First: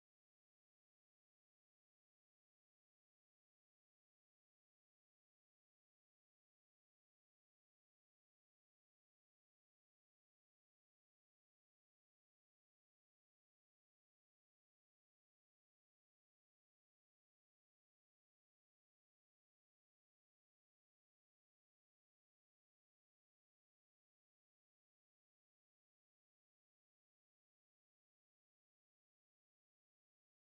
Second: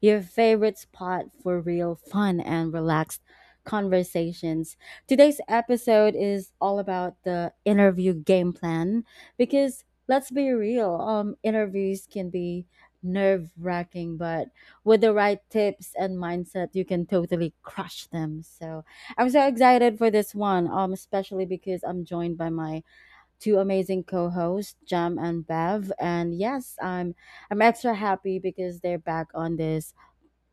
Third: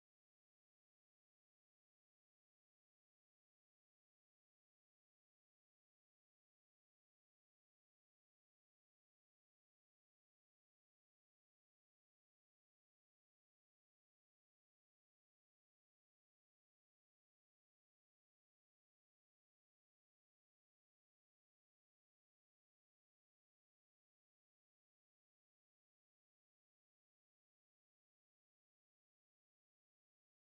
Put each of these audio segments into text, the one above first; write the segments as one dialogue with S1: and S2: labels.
S1: your favorite spot for real fun and relaxed conversations. Today's episode is all about the interview game plan because let's be real, interviews can be nerve-wracking, but with the right tips and mindset, you can totally crush them. So, I'm so excited for this one, especially because I'm joined by my two amazing co-hosts, Jam and Bev. And yes, I'm extra happy because they're back on this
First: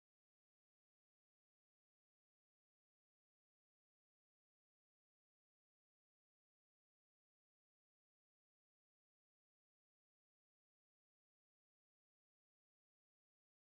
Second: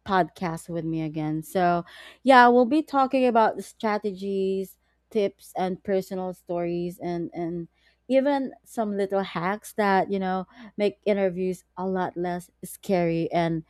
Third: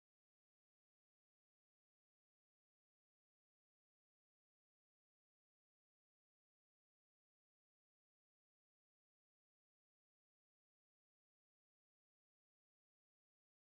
S1: podcast with me again. So yeah, we'll be talking about the strategies, tips, and personal stories and even some little hacks that make interviews a lot less scary and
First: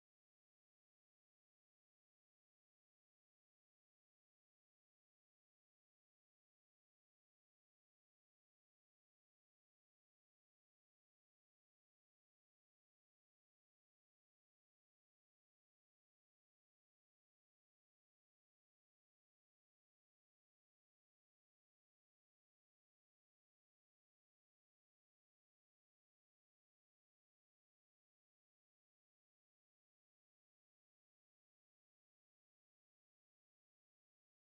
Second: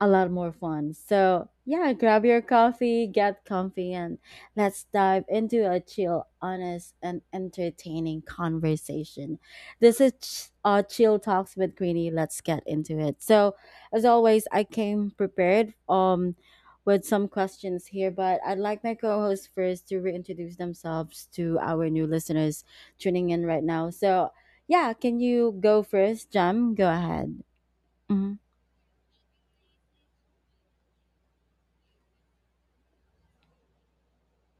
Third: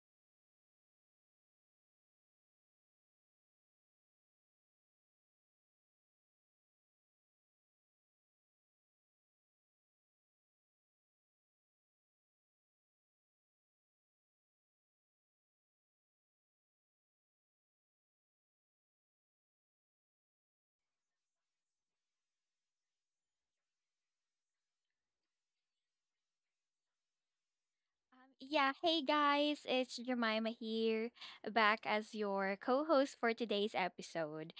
S1: a lot more fun. So, yeah, grab your coffee, get comfy, and let's dive into a chill, honest, and entertaining conversation. This is Chill Talks with Greeny. Let's get into it. So, as always, I came prepared with some questions here, but I'd like my co hosts first to reintroduce themselves to our new listeners tuning in right now. So, yeah, can you go first, Jam? Go ahead. Mm-hmm.
S2: Yeah, hey guys, it's Jemima here, back as your co-host for today's episode.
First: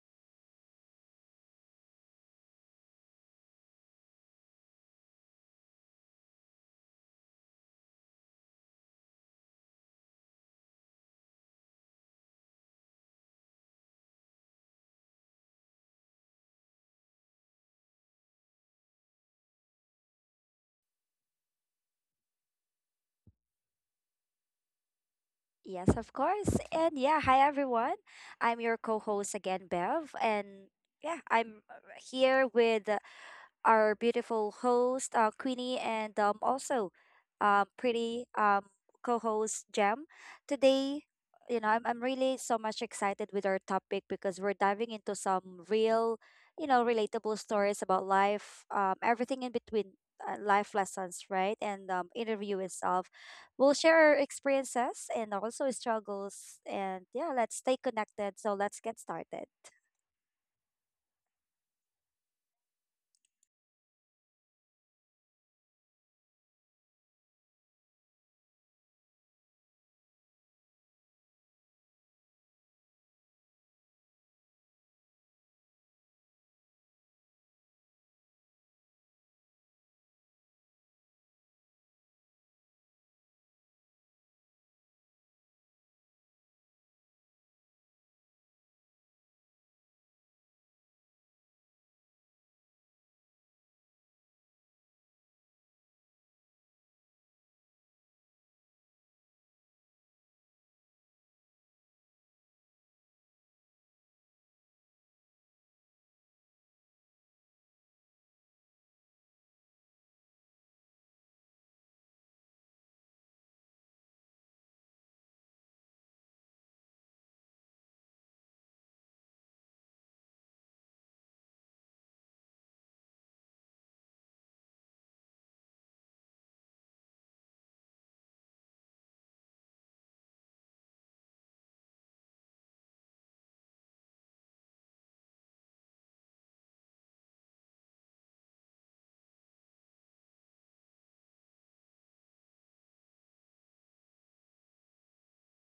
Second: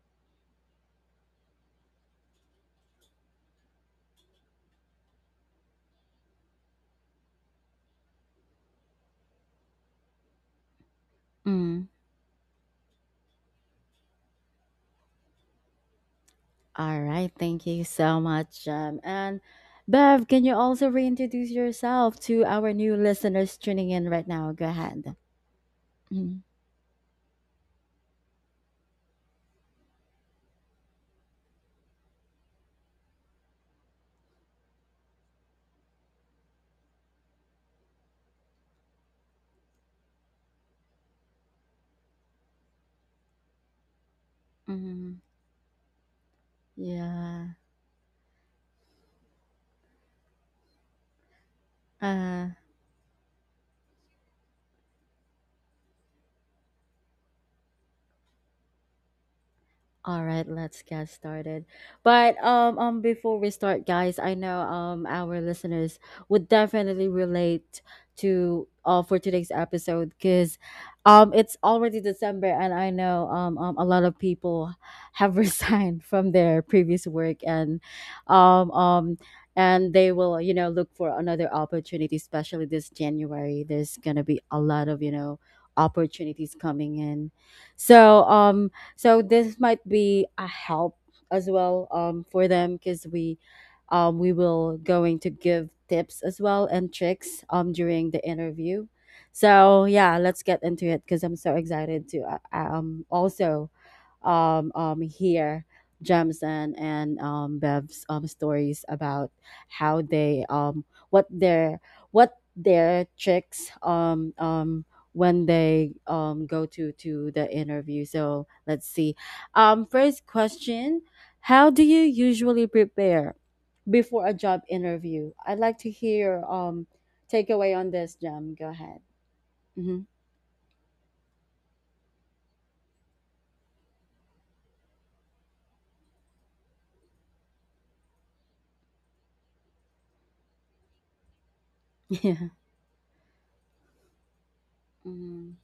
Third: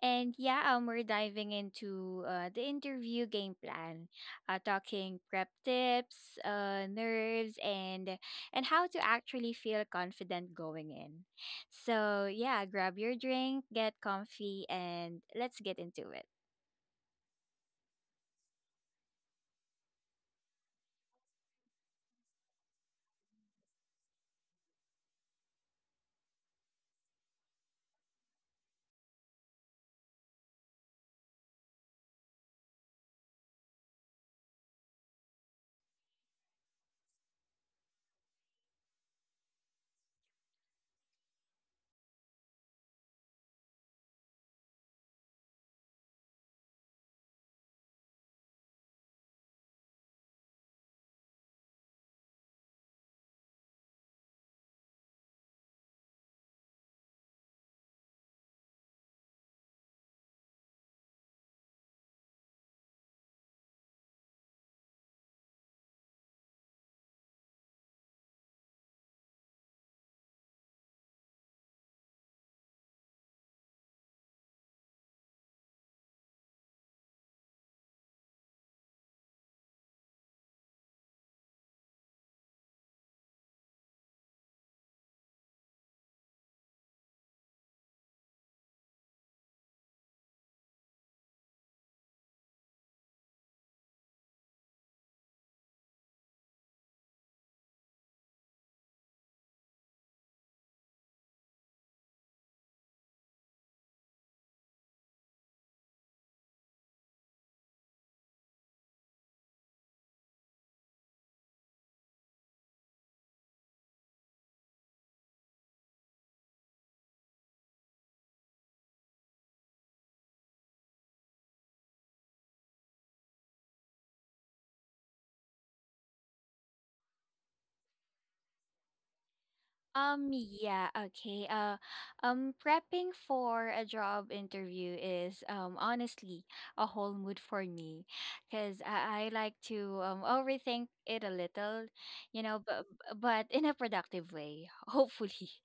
S2: We're diving into the interview game plan, talking prep tips, nerves, and how to actually feel confident going in.
S1: Mm-hmm.
S2: So yeah, grab your drink, get comfy, and let's get into it.
S1: All right, thank you so much, Jem. And Bev, can you also reintroduce yourself to our new listeners tuning in right now? Go ahead.
S3: Yes, of course. And yeah, hi everyone. I'm your co-host again, Bev, and yeah, I'm here with our beautiful host, Queenie, and also pretty co host, Jem. Today, you know, I'm really so much excited with our topic because we're diving
S1: Mm-hmm.
S3: into some real, you know, relatable
S1: Yeah.
S3: stories about life, everything in between. Life lessons, right? And
S1: Uh.
S3: interview itself. We'll share our experiences and also struggles. And yeah, let's stay connected. So let's get started.
S1: All right, let's get started. But before we start, guys, I know our listeners would definitely relate to for today's episode because it's already December and I know a lot of people have resigned from their previous work um um and they will look for another opportunity, especially this January. There's gonna be a lot of opportunities coming in, so so this might be a help as well for them because we will going to give tips as well and tricks during the interview. So yeah, let's get into it because I'm so excited to also hear Gems and Bev's stories about how they what their tricks when they go to the interview. So let's see. First question: How do you usually prepare before a job interview? I'd like to hear takeaway on this, Gem. Go ahead. Hmm.
S2: Um, yeah, okay. Uh, Prepping for a job interview is honestly a whole mood for me, because I like to overthink it a little, you
S1: Yeah.
S2: know, but in a productive way, hopefully.
S1: Mm,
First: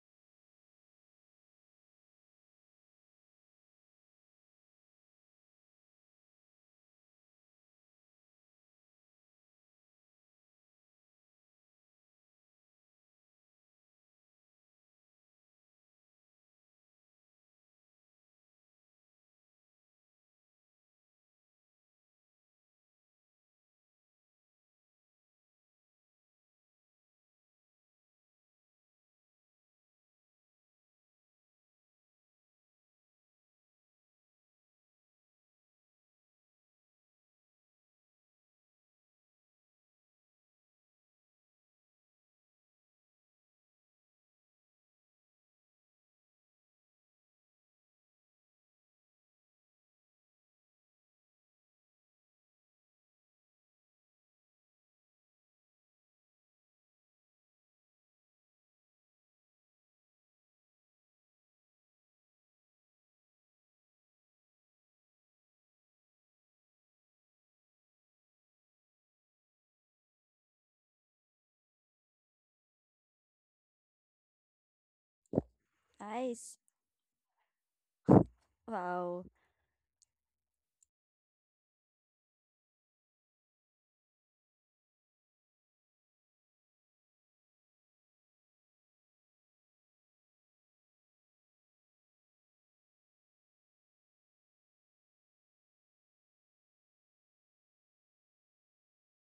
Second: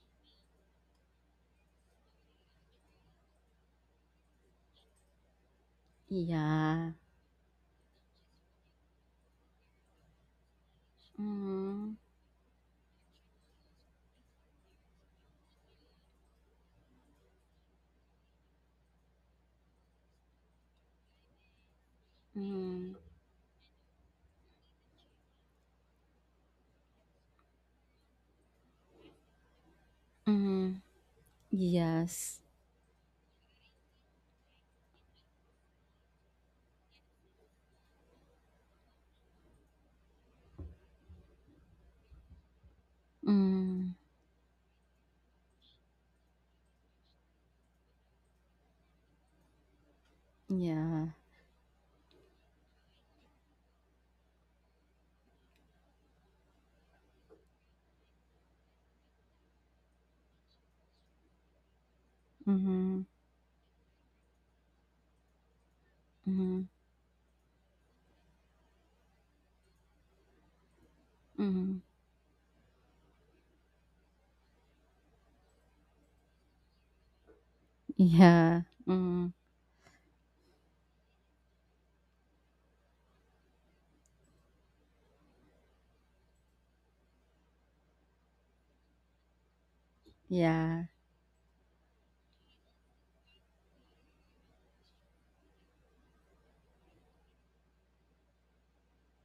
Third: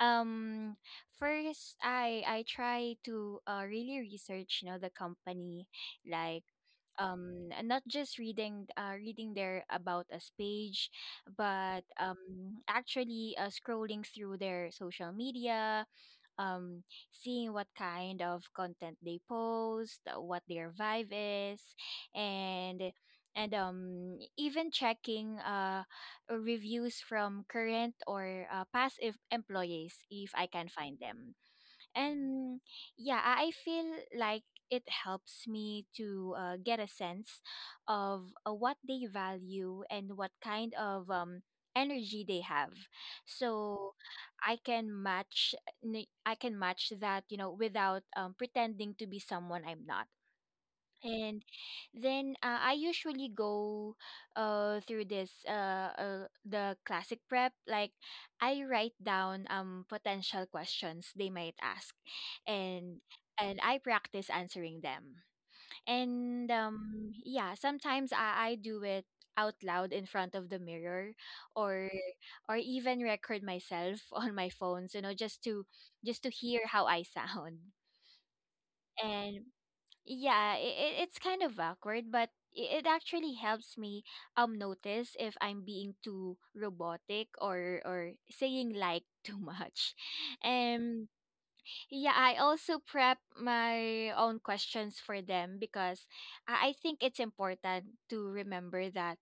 S2: Um, first, I try to really research, you know, the company, like
S1: yeah.
S2: not just reading their about us page but
S1: Mm-hmm.
S2: actually scrolling through their social media, um, seeing what kind of content they post, what their vibe is, and even checking reviews from current or past employees if I can
S1: Mhm.
S2: find them.
S1: Yes.
S2: And yeah, I feel like it helps me to get a sense of what they value and what kind of energy they have.
S1: Mm.
S2: So I can I can match that, you know, without pretending to be someone I'm not,
S1: Yeah.
S2: and then I usually go through this the classic prep. Like I write down potential questions they might ask,
S1: Mhm.
S2: and and I practice answering them. and
S1: Mhm.
S2: um yeah sometimes I do it out loud in front of the mirror,
S1: Mhm.
S2: or or even record myself on my phone, so you know, just to
S3: Nice.
S2: hear how I sound.
S1: Yeah.
S3: Wow.
S1: Mm.
S2: And yeah, it's kind of awkward, but it actually helps me notice if I'm being too robotic, or saying like too much.
S1: Yeah.
S2: Um yeah, I also prep my own questions for them, because I think it's important to remember that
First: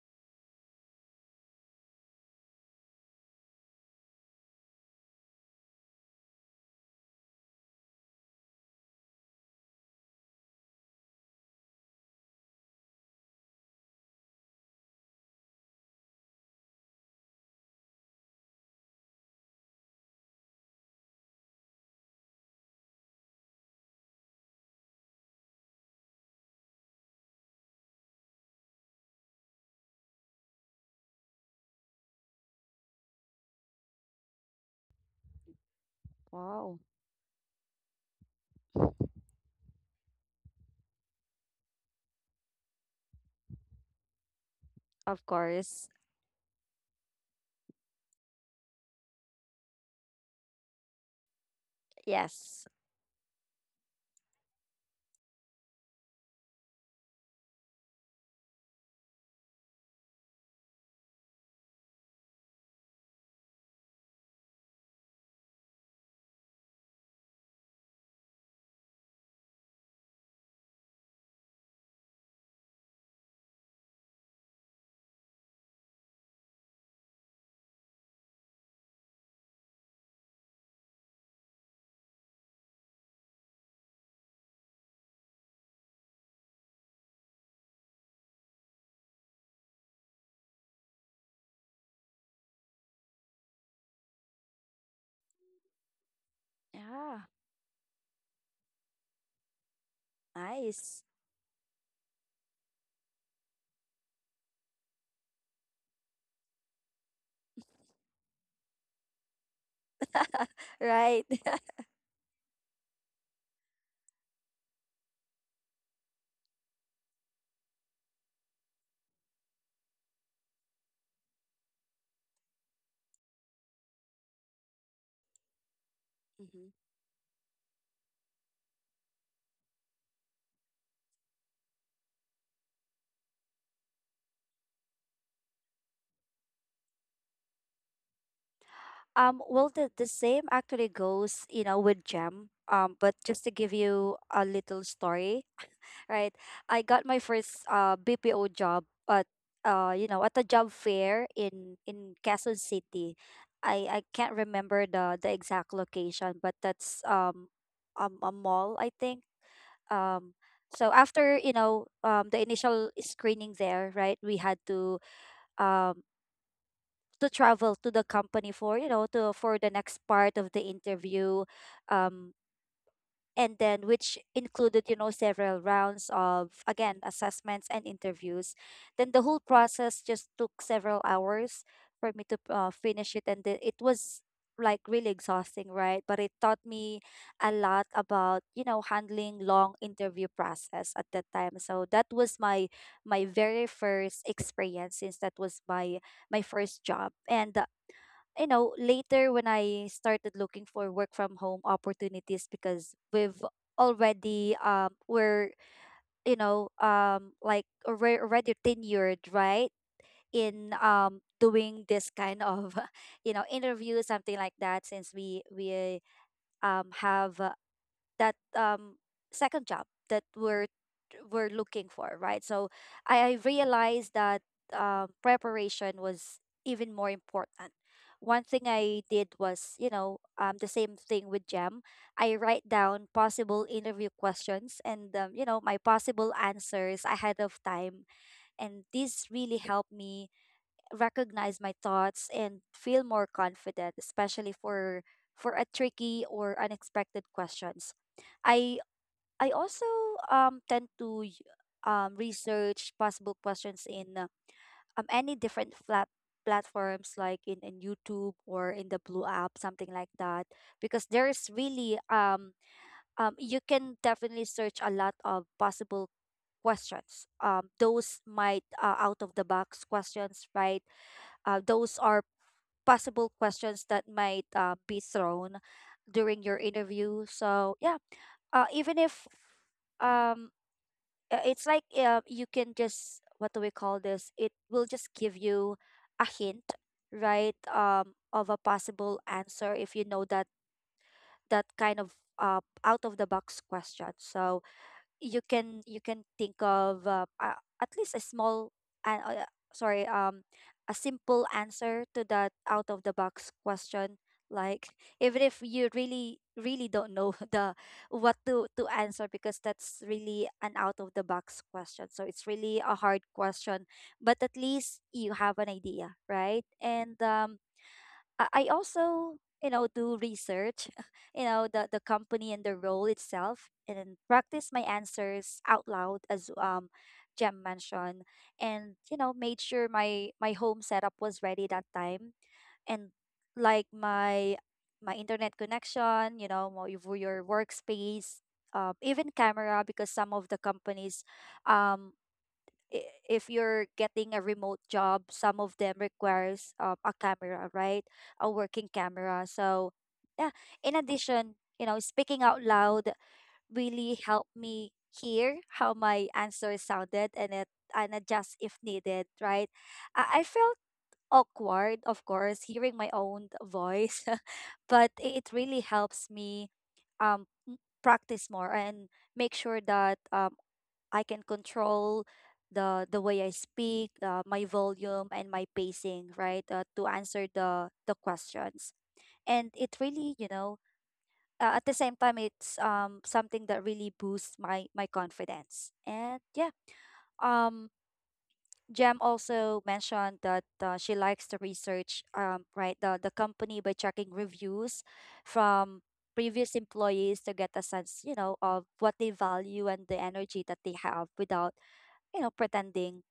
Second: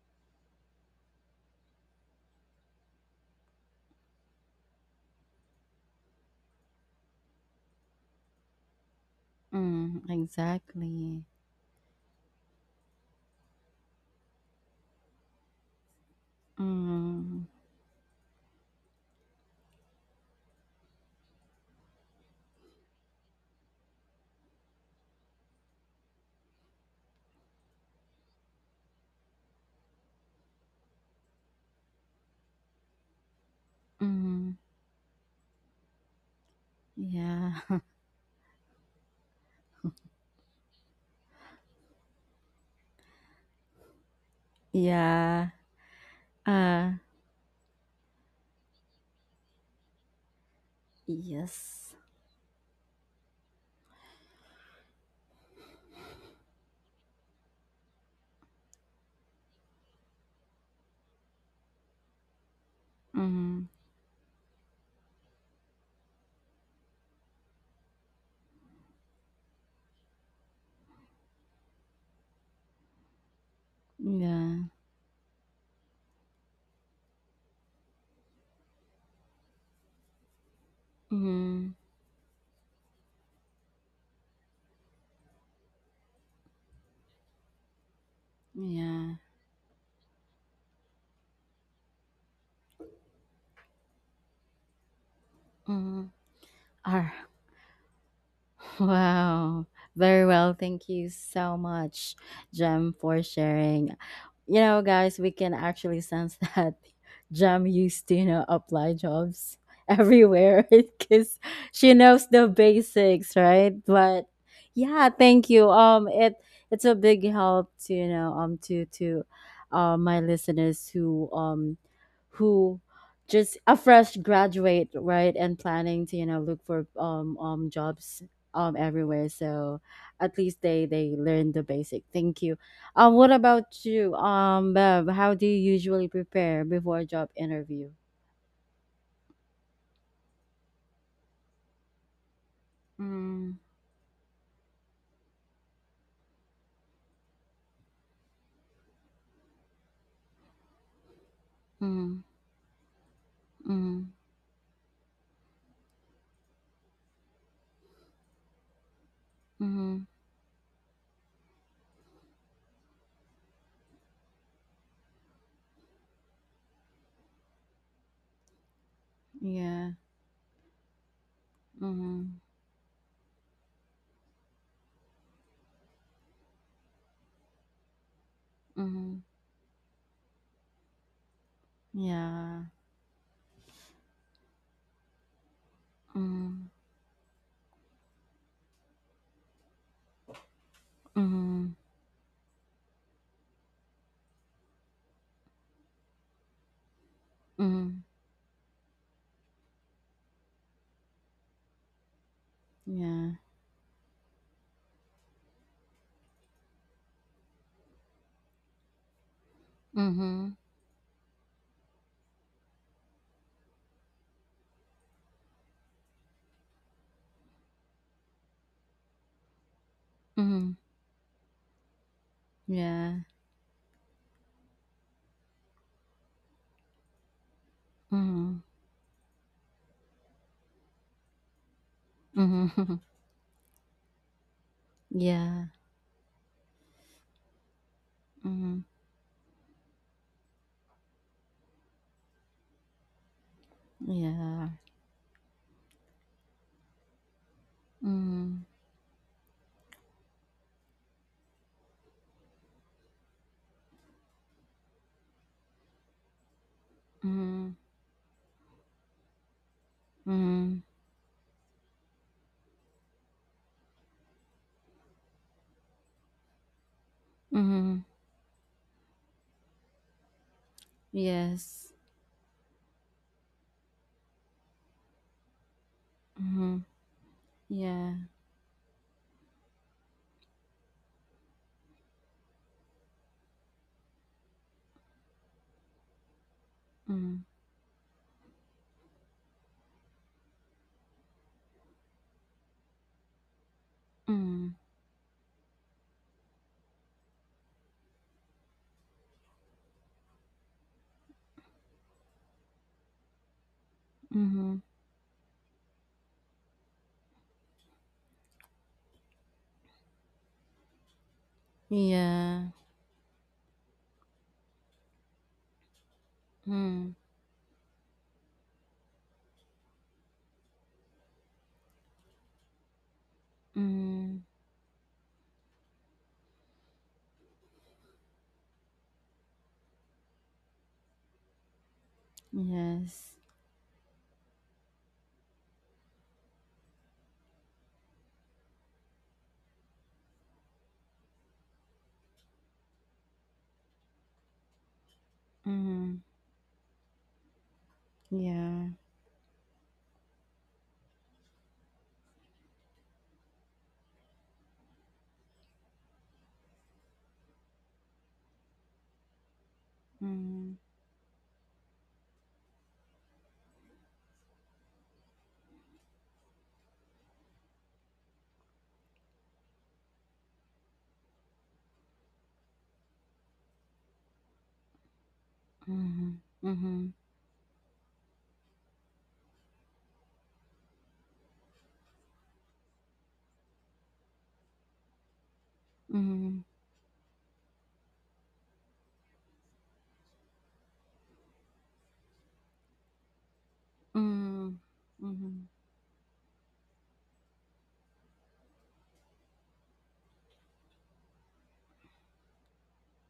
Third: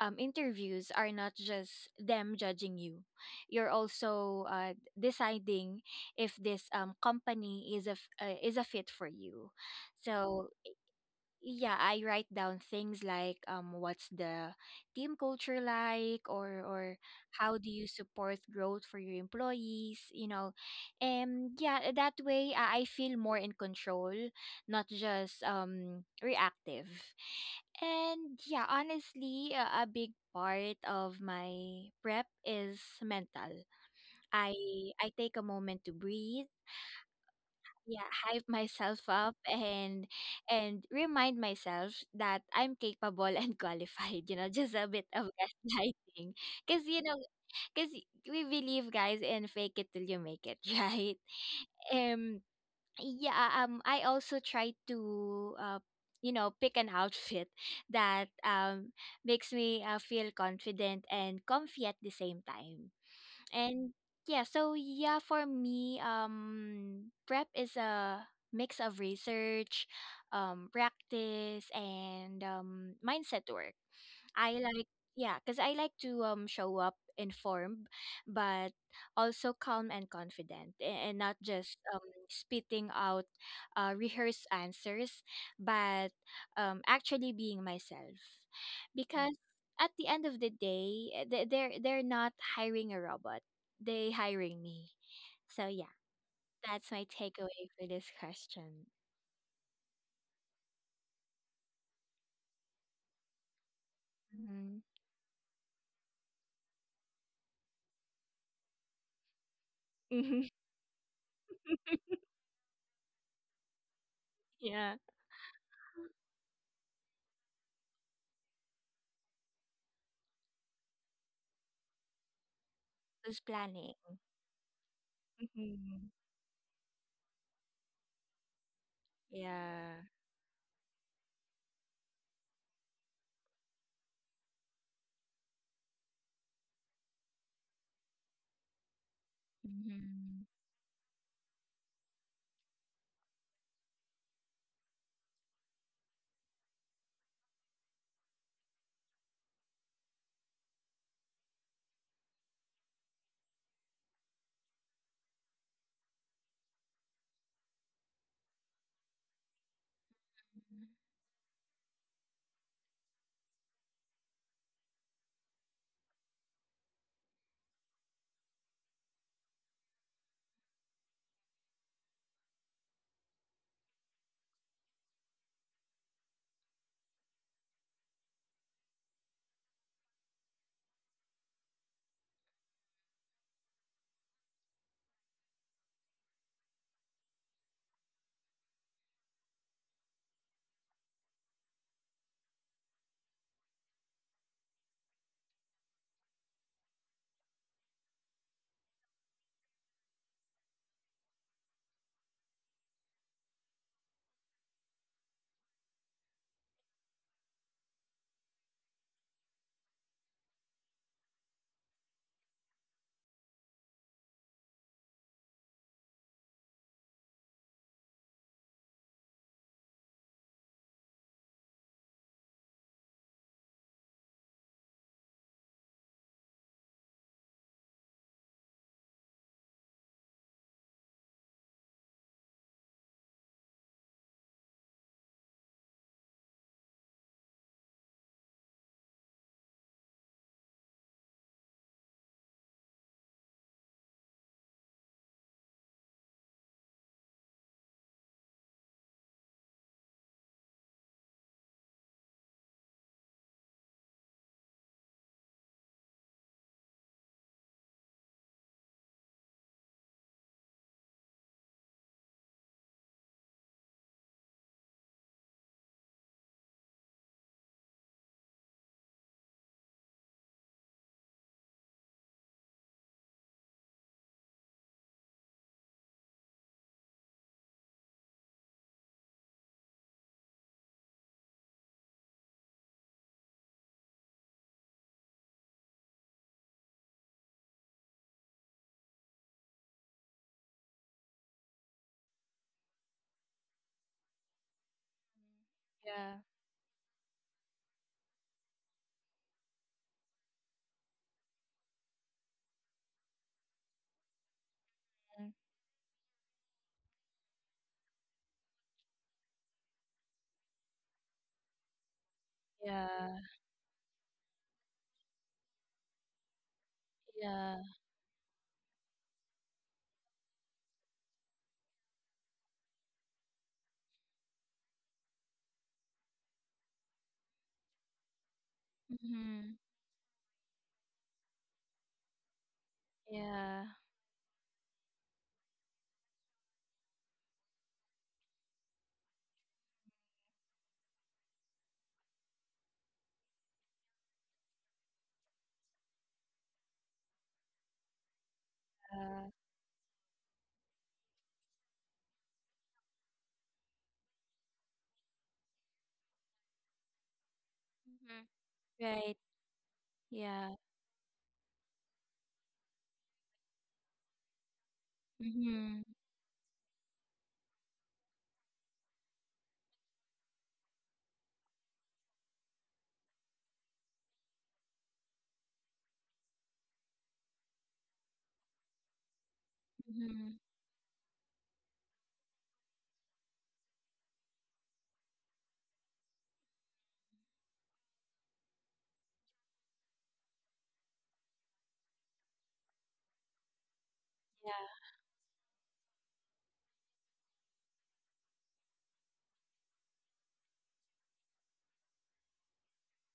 S2: interviews are not just them judging you. You're also deciding if this company is is a fit for you.
S1: Mm.
S2: So
S1: Exactly.
S2: yeah, I write down things like, what's the team culture like, or
S1: Mm.
S2: how do you support growth for your employees, you know? And yeah that way, I feel more in control, not just reactive. And honestly, a big part of my prep is mental. i
S1: Mm.
S2: i take a moment to breathe,
S3: Wow.
S1: Yeah.
S2: yeah, hype myself up, and remind myself that I'm capable and qualified, you know, just a bit
S3: Of
S2: of
S1: Yeah.
S3: course.
S2: gaslighting. because
S1: Uh.
S2: you know because we believe, guys, in fake it till you make it right?
S1: Yes.
S2: um
S3: Yes.
S2: yeah I also try to you know, pick an outfit that makes me feel confident and comfy at the same time.
S1: Mm.
S2: And for me, prep is a mix of research, practice, and mindset work. I
S1: Yeah.
S2: like I like to show up informed, but also calm and confident, and not just
S1: Mm.
S2: spitting out rehearsed answers, but actually being myself,
S1: Yeah.
S2: because at the end of the day, they're not hiring a robot; they hiring me. So yeah,
S1: Mm.
S2: that's
S1: All
S2: my
S1: right.
S3: Yeah.
S2: takeaway for this question.
S1: Wow. Very well. Thank
S3: Nice.
S1: you so much, Jem, for sharing. You know, guys, we can actually sense that Jem used to, you know, apply jobs
S2: Mm-hmm.
S1: everywhere
S3: Right.
S1: because she knows the basics, right? But
S2: Yeah,
S1: yeah, thank you. It's a big help to you know, to my listeners who
S2: was
S1: just a
S2: planning.
S1: fresh graduate, right, and
S2: Hmm.
S1: planning to you know look
S3: hmm
S1: for jobs everywhere. So
S2: Yeah.
S1: at least they learn the basic. Thank you. Um, what about you Bev, how do you usually prepare before a job interview?
S3: Well, the same actually goes, you know, with Gem. But just to
S1: Mm,
S3: give you a little story, right? I got my first BPO job at you know at a job fair in
S1: mm,
S3: Quezon City. I
S1: mm,
S3: can't remember the exact location, but that's a mall I think.
S1: mm,
S3: Um,
S2: Mhm.
S3: so after you know the initial screening there, right? We had um to travel to the company for you know to for the
S1: yeah.
S3: next part of the interview um
S1: Mm,
S3: and then which included you know several rounds of again assessments and interviews then
S1: mm,
S3: the whole process just took several hours for me to
S1: yeah.
S3: finish it and the, it was like really exhausting right but it taught
S1: Mm,
S3: me a lot about you know handling long interview process at that time
S1: mm,
S3: so that was my my very first experience since that was my my first job and
S1: mm,
S3: you know, later when I started looking for work from home opportunities because
S1: yeah.
S3: we've already we're you know like already tenured right
S1: Mm-hmm,
S3: in doing this kind of you know interview something like that since we have that second job that
S1: mm,
S3: we're looking for, right? So
S1: yeah.
S3: I realized that preparation was even more important. One
S1: Mm,
S3: thing I did was, you know, the same thing with Gem. I write
S1: mm,
S3: down possible interview questions and, you know,
S1: yeah.
S3: my possible answers ahead of time.
S1: Mm,
S3: And this really helped me recognize my thoughts and feel more confident, especially
S1: yeah.
S3: for a tricky or unexpected questions.
S1: Mm,
S3: I I also tend to research possible questions in any different flat platforms like
S1: mm,
S3: in YouTube or in the Blue app, something like that.
S1: mm,
S3: Because there is really you can definitely search a lot of possible questions.
S1: mm,
S3: Those might out of the box questions, right?
S1: yes.
S3: Those are possible questions that might be thrown during your interview. So yeah,
S1: Yeah.
S3: even if um, it's like you can just what do we call this? It will just give you a hint,
S1: Mm.
S3: right? Of a possible answer if you know that that kind of out of the box question. So
S1: Mm.
S3: you can
S2: Yeah.
S3: think of at least a small and sorry a simple answer to that out of the box question
S1: Mm-hmm.
S3: like even
S2: Mm.
S3: if you really really don't know the what to answer because that's really an out of the box question so it's
S1: Yeah.
S3: really a hard
S2: Yeah.
S3: question but at least you have an idea right
S1: Mm.
S3: and
S2: Yeah.
S3: I also, you know, do research, you know, the company and the role itself and then
S1: Mm.
S3: practice my answers out loud as Jem mentioned. And, you know, made
S2: Mm-hmm.
S3: sure my my home setup was ready that time. And
S1: Yes.
S2: Yeah.
S3: like my internet connection, you know, your workspace, even camera because some of the companies um if you're getting a remote job, some of them
S1: Mm.
S3: requires a camera, right? A working
S1: Yeah.
S2: Uh,
S3: camera. So yeah, in addition, you know, speaking out loud really helped me hear how my answer sounded and it and
S2: mm-hmm,
S3: adjust if needed,
S2: right.
S3: right? I
S2: Yeah.
S1: Mm.
S3: felt awkward, of course, hearing my own voice, but it really
S2: Mm-hmm.
S3: helps me um m- practice more and make sure that I can control the way I speak, my volume and my
S1: Mm-hmm.
S3: pacing, right? To answer the questions. And it really, you
S2: Mm-hmm.
S3: know, at the same time it's something that really boosts my my confidence. And
S1: Mm-hmm.
S3: yeah, um Jem also mentioned that she likes to research right the company by checking
S2: Yeah.
S1: Mm. Mm.
S3: reviews
S1: Mm-hmm.
S3: from previous employees to get a sense, you know, of what they value and the energy that they have without, you know, pretending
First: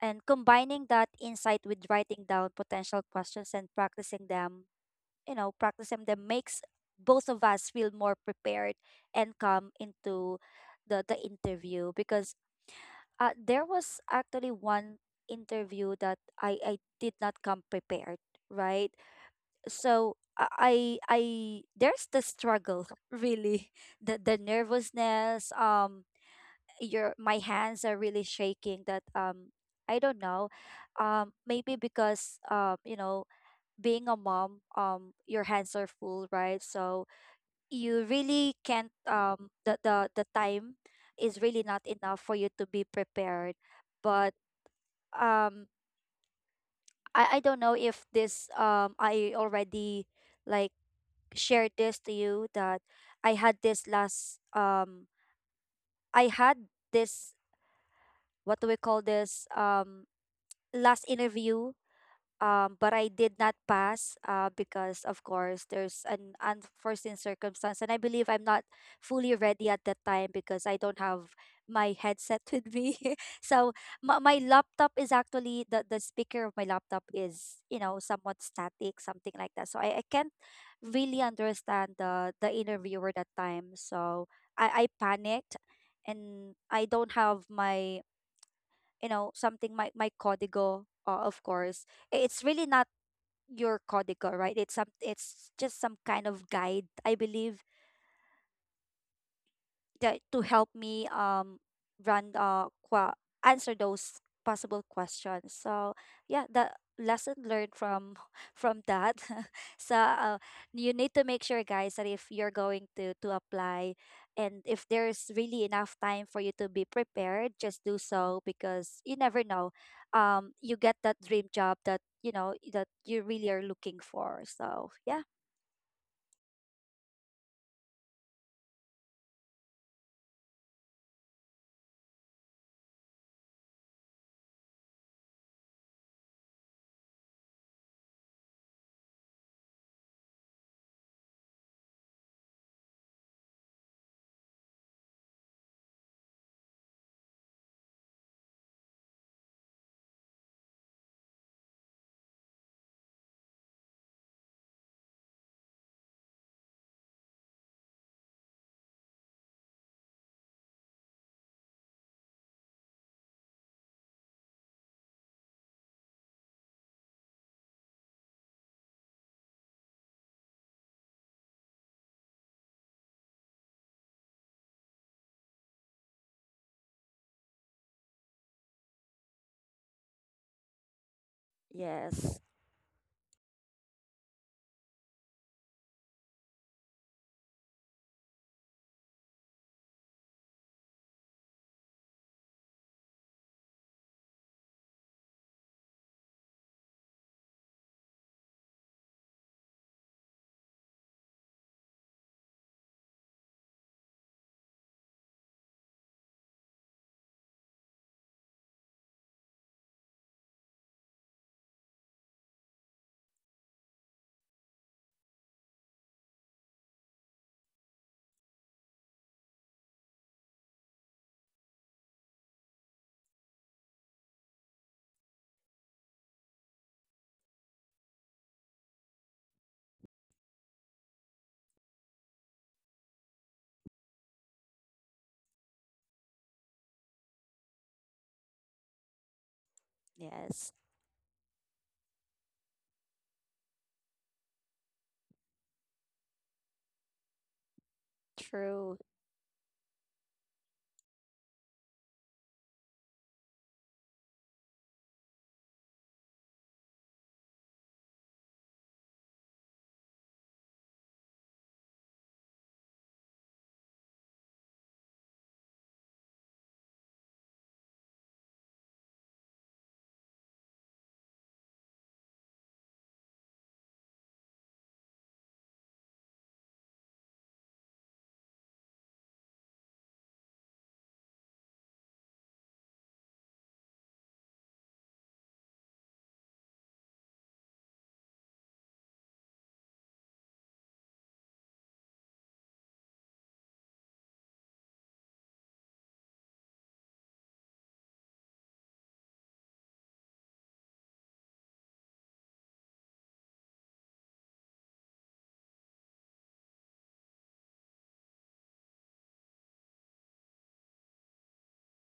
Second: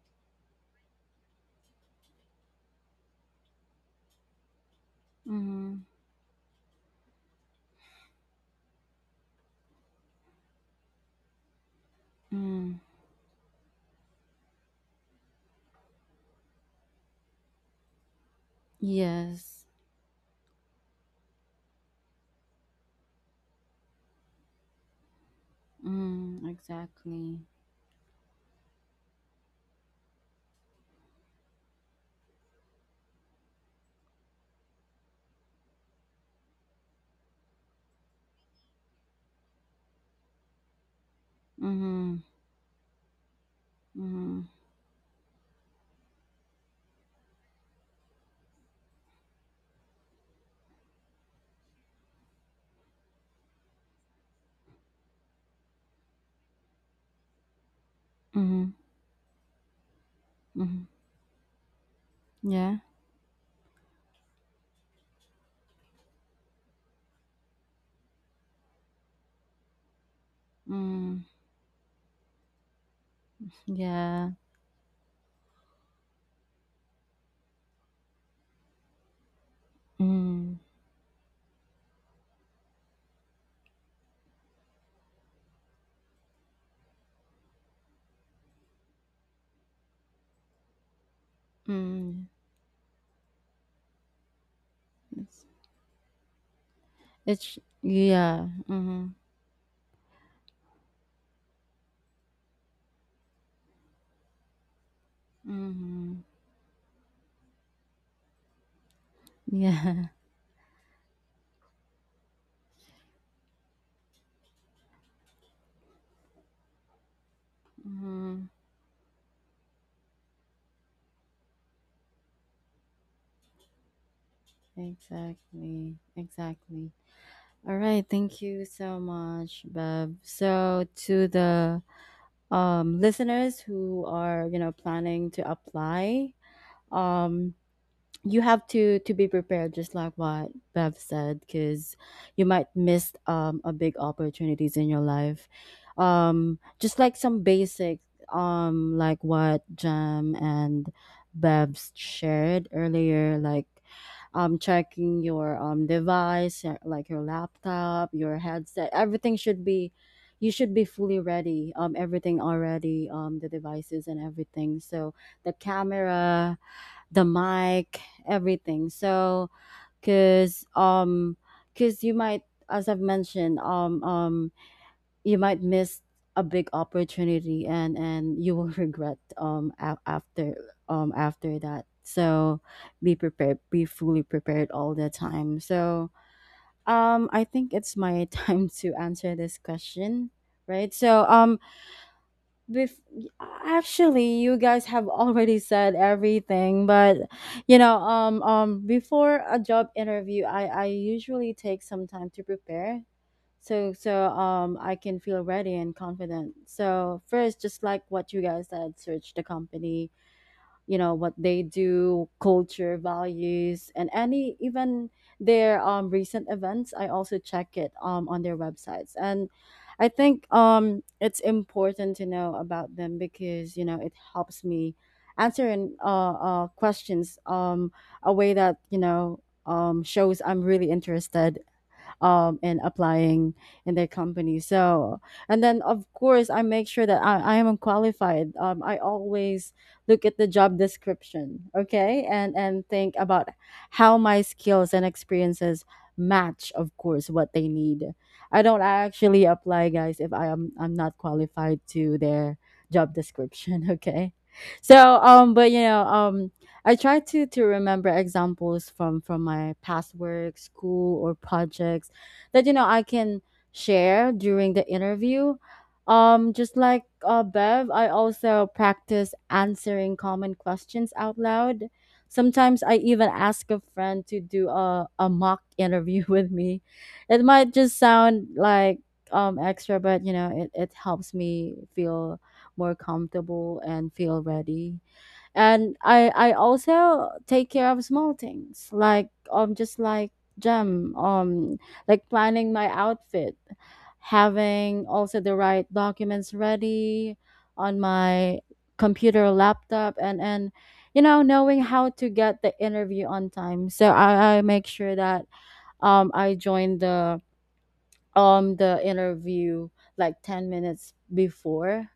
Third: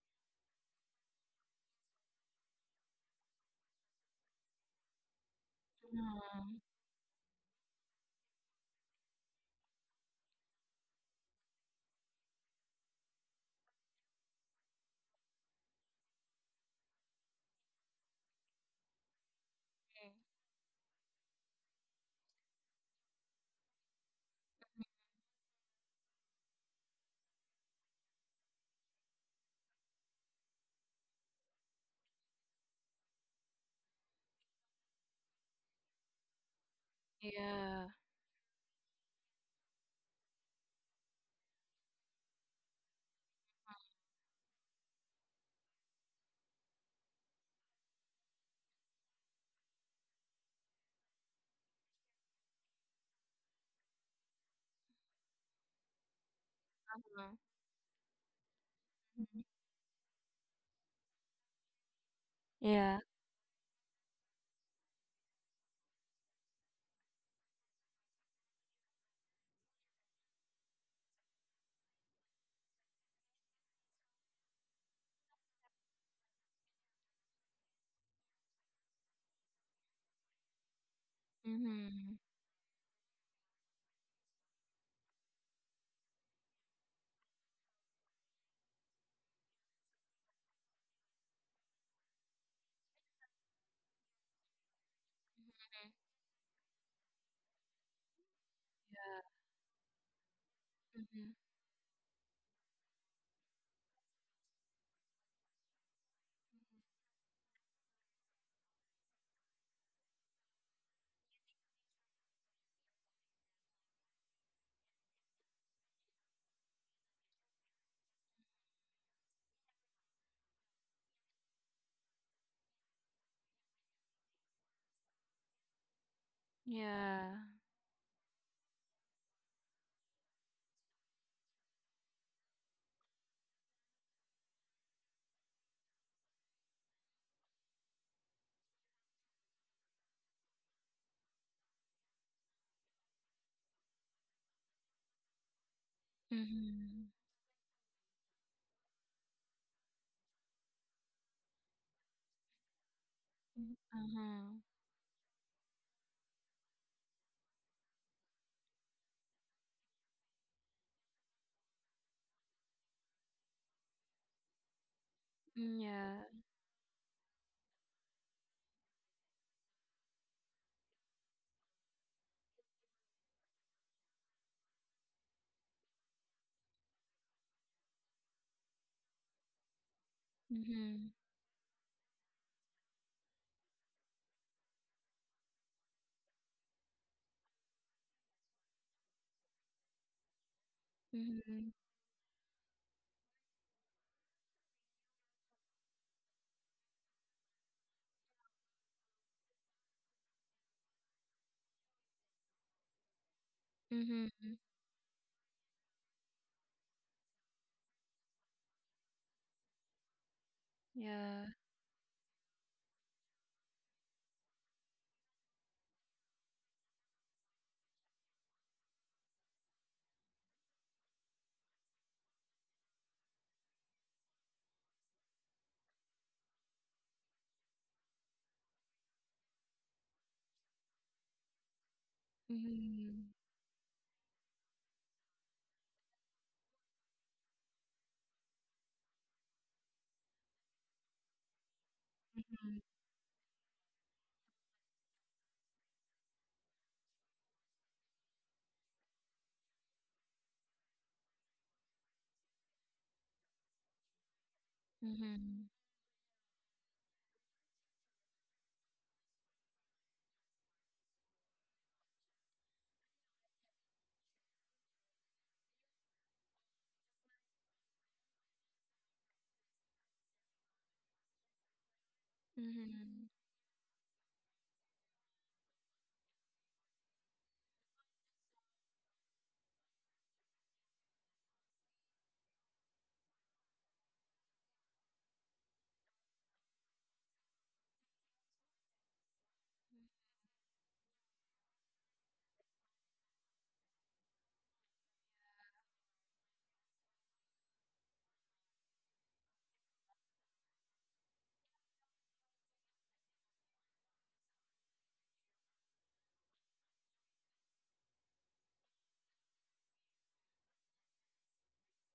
S3: and combining that insight with writing down potential questions and practicing them you know
S1: Mm.
S3: practicing them
S2: Mm.
S3: makes both of us feel more prepared and come into the interview because
S1: Mm.
S3: there was actually one interview that I did not come prepared right
S1: Yes.
S2: Mm.
S3: so there's the struggle really the nervousness
S1: Mm.
S3: your my
S1: Exactly.
S3: hands are really shaking that I don't know. Maybe because you know being a mom your hands are full, right? So
S2: Yeah.
S3: you really can't the the time is really not
S1: Mm-hmm.
S3: enough for you to be prepared. But
S1: Mm-hmm.
S3: um I don't know if this I already like shared this to you that I had this last I had this
S2: Mm.
S3: what do
S1: Mm-hmm.
S3: we call
S2: Mhm.
S3: this
S1: Mm-hmm.
S3: last interview
S1: Yeah.
S3: but
S2: Yeah.
S3: I did not pass because of course there's an unforeseen circumstance and I believe I'm not fully ready at that time because I don't
S1: Mm.
S3: have my headset with me so my,
S1: Yeah.
S3: my laptop is actually the speaker of my laptop is you know somewhat static something like that so I can't
S1: Mm.
S3: really understand
S2: Mm-hmm.
S3: the interviewer that time so I panicked and I don't have my you know something my my código of course
S1: Mm.
S3: it's really not your código right it's some
S1: It's,
S3: it's just some kind of guide I
S1: it's
S3: believe
S1: yeah. Mm-hmm.
S2: Yeah.
S3: that to help me
S2: Mm-hmm.
S3: run answer those possible questions so
S1: Mm-hmm.
S3: yeah the lesson learned from from that so
S1: Yeah.
S3: you need to make sure guys that if you're going to apply and if there's really enough time for you to be prepared just do so
S1: Mm-hmm.
S3: because you never know you get that dream job that you know that you really are looking for so yeah.
S1: Exactly, exactly.
S2: Yeah.
S1: All right, thank you so much, Bev. So to the listeners who are, you know, planning to apply, um you have to be prepared just like what bev said, because you might miss a big opportunities in your life, just
S2: Mm-hmm.
S1: like some basic like what jam and Bev's shared earlier, like
S2: Uh-huh.
S1: checking your device, like your laptop, your headset, everything should be, you should be fully ready, everything already, the devices and everything, so the
S2: Mm, yeah.
S1: camera, the mic, everything. So, cause um, cause you might, as I've mentioned, you might miss a big opportunity, and you will regret after
S2: Mm-hmm.
S1: after that.
S3: Yes.
S1: So, be prepared, be fully prepared all the time. So, I think it's my time to answer this question, right? So,
S2: Mm-hmm.
S1: Bef- actually you guys have already said everything, but you know before a job interview I usually take some time to prepare, so so
S2: Mm-hmm.
S1: um I can feel ready and confident. So first, just like what you guys said, search the company, you know what
S2: Yeah.
S1: they do, culture, values, and any even their recent events. I also check it on their websites. And I think it's important to know about them because you know it helps me answer questions a way that you know shows I'm really interested in
S2: Mm-hmm.
S1: applying in their company. So, and then of course, I make sure that I am qualified. I always look at the
S3: Yes.
S1: job description, okay,
S2: Mm-hmm.
S1: and think about how my skills and experiences match, of course, what they need. I don't
S3: True.
S1: actually apply, guys, if I'm not qualified to their job description, okay. So,
S2: Mm-hmm.
S1: but you know, I try to remember examples from my past work, school, or projects that you know I can share during the interview. Just like Bev, I also practice answering common questions out loud. Sometimes I even
S2: Mm-hmm.
S1: ask a friend to do a mock interview with me. It might just sound like extra, but you know, it helps me feel more comfortable and feel ready. And I also take care of small things like just like gem like planning my outfit, having also the right documents ready on my computer laptop and you know knowing how to get the interview on time. So I make sure that I join the interview like 10 minutes before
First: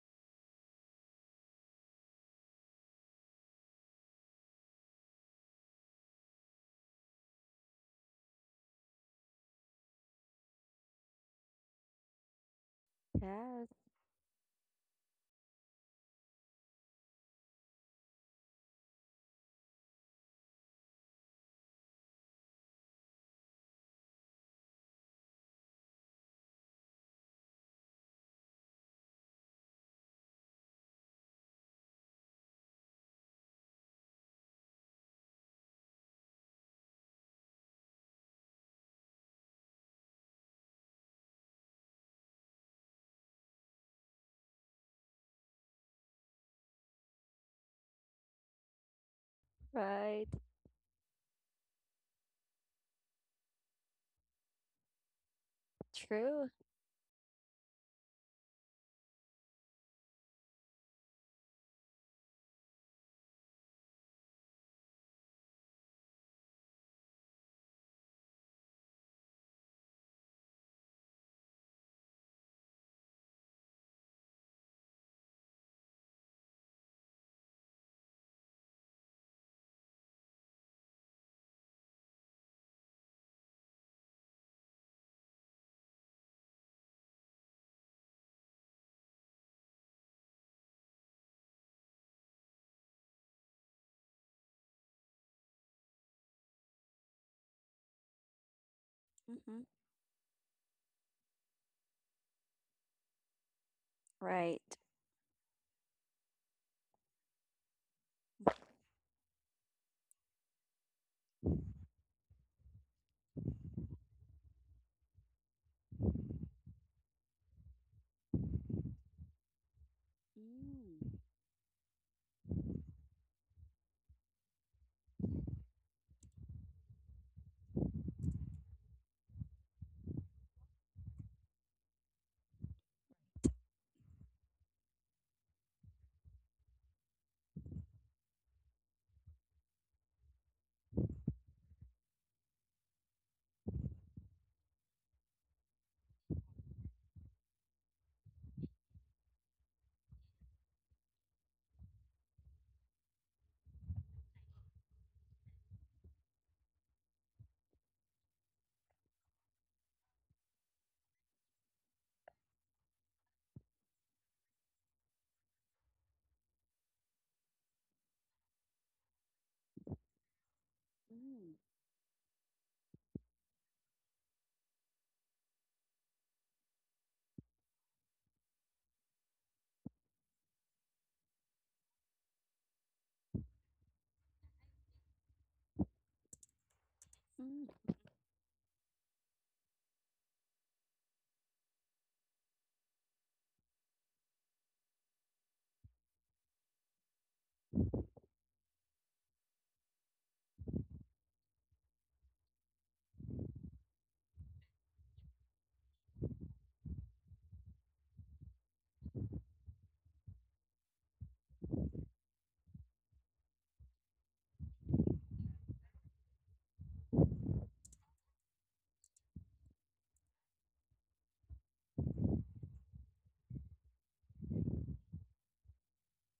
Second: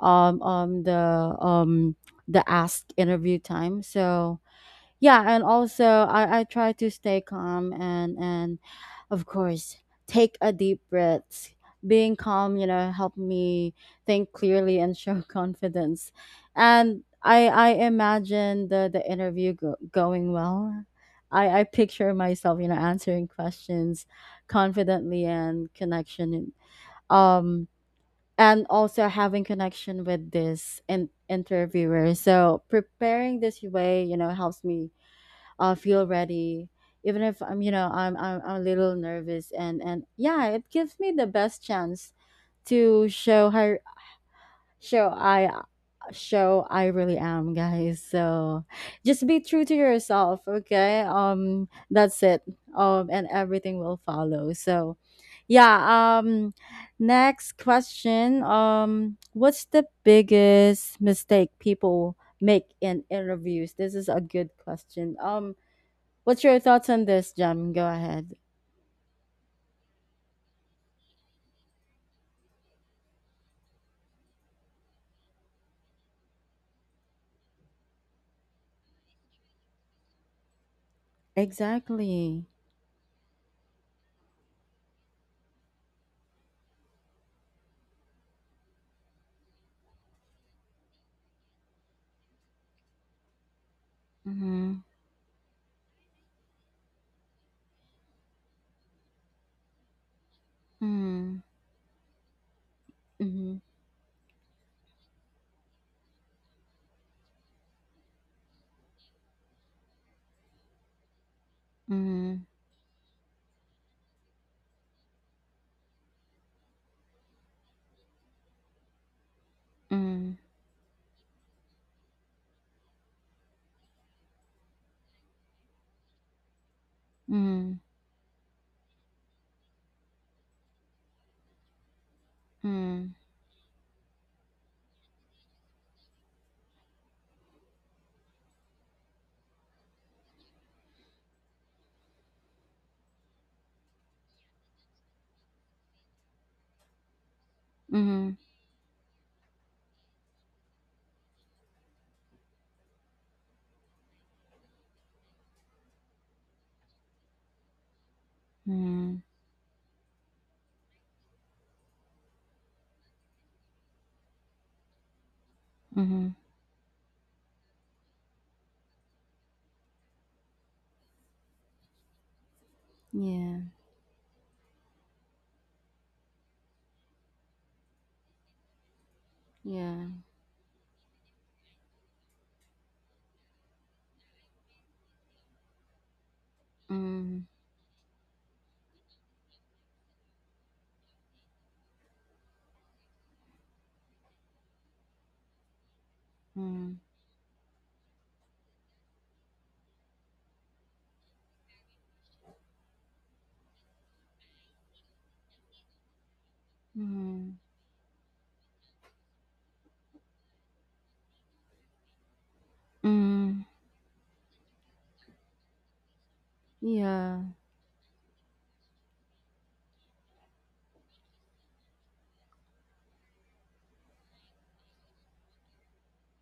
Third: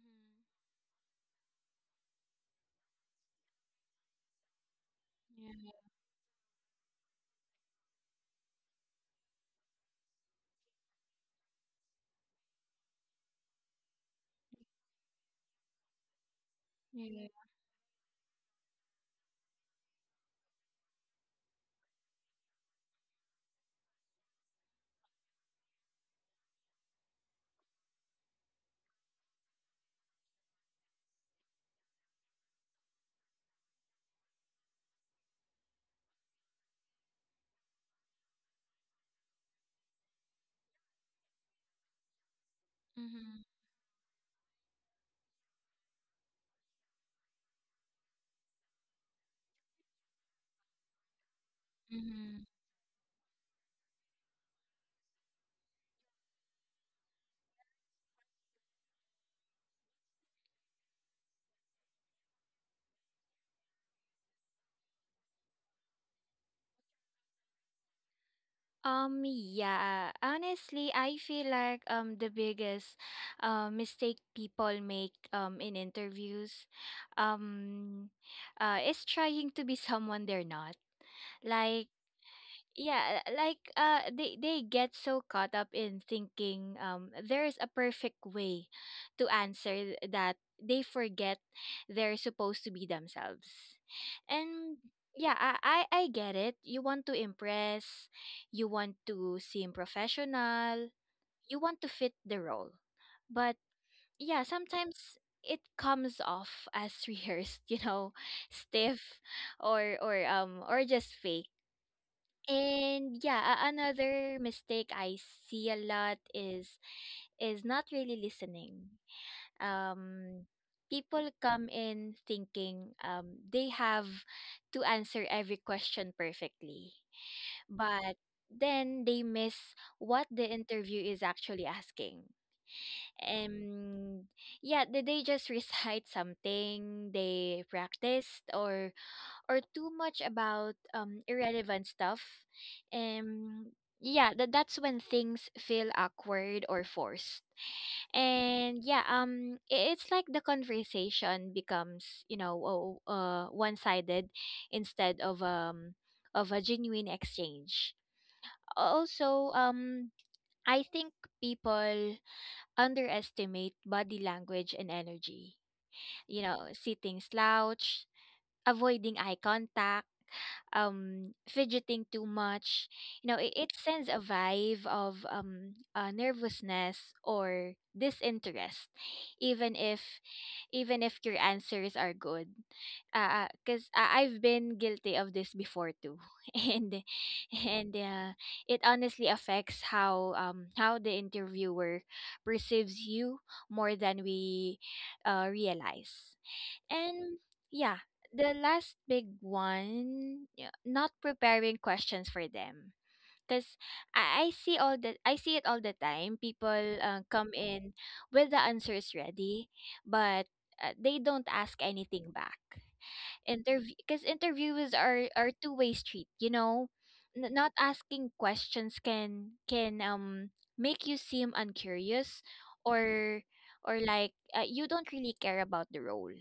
S1: um um the um the ask interview time. So yeah, and
S2: Yeah.
S1: also I try to stay calm and of course take a deep breath. Being calm you know help
S3: Yeah,
S1: me think clearly and show confidence. And
S2: Yeah.
S1: I imagine the the interview going well. I picture myself you know answering questions confidently and connection um and also having connection with this interviewer. So preparing this way, you know, helps me feel ready, even if I'm, you know, I'm a little nervous, and yeah, it gives me the best chance to
S2: Mm-hmm.
S1: show her Sure, I sure I really am, guys. So just be true to
S3: right.
S1: yourself, okay? Um, that's it.
S2: Mhm.
S1: Um, and everything will follow. So yeah,
S3: True.
S1: um, next question. Um, what's the biggest mistake people make in interviews? This is a good question. Um, what's your thoughts on this, Jam? Go ahead.
S2: I feel like the biggest mistake people make in interviews um is trying to be someone they're not. Like
S1: Exactly.
S2: they get so caught up in thinking there is a perfect way to answer that they forget they're supposed to be themselves. And
S1: Mhm.
S2: yeah I get it, you want to impress, you want to
S3: Hmm.
S2: seem professional,
S1: Mhm.
S2: you want to fit the role, but
S1: Mhm.
S2: yeah,
S3: Right.
S2: sometimes it comes off as rehearsed, you know, stiff, or just fake.
S1: Mhm.
S2: Another mistake I see a lot is not really listening.
S1: Mhm.
S2: Um,
S3: Mm, mm,
S2: People come in thinking they have to answer every question perfectly,
S1: Mhm.
S2: but then they miss what the interview is actually asking.
S1: Mhm.
S2: And they just recite something they practiced, or too much about irrelevant stuff. And yeah, that's when things feel awkward or forced.
S1: Mhm.
S2: It's like the conversation becomes, you know, one-sided instead of a genuine exchange.
S1: Mhm.
S2: Also, I think people underestimate body language and energy.
S1: Mhm.
S2: You know, sitting slouched, avoiding eye contact,
S3: mm.
S2: fidgeting too much. You know, it,
S1: Yeah.
S2: it sends a vibe of nervousness or disinterest, even if
S1: Yeah.
S2: even if your answers are good. Because I've been guilty of this before too, and
S1: Mhm.
S3: Mm.
S2: and it honestly affects how the interviewer perceives you more than we realize.
S1: Mhm.
S2: And yeah, the last big one, yeah, not preparing questions for them. Because I see it all the time. People come
S1: Mhm.
S2: in with the answers ready, but they don't ask anything back.
S1: Mhm.
S2: Interviews are two-way street. You know,
S1: Yeah.
S2: Not asking questions can make you seem uncurious, or or like you don't really care about the role.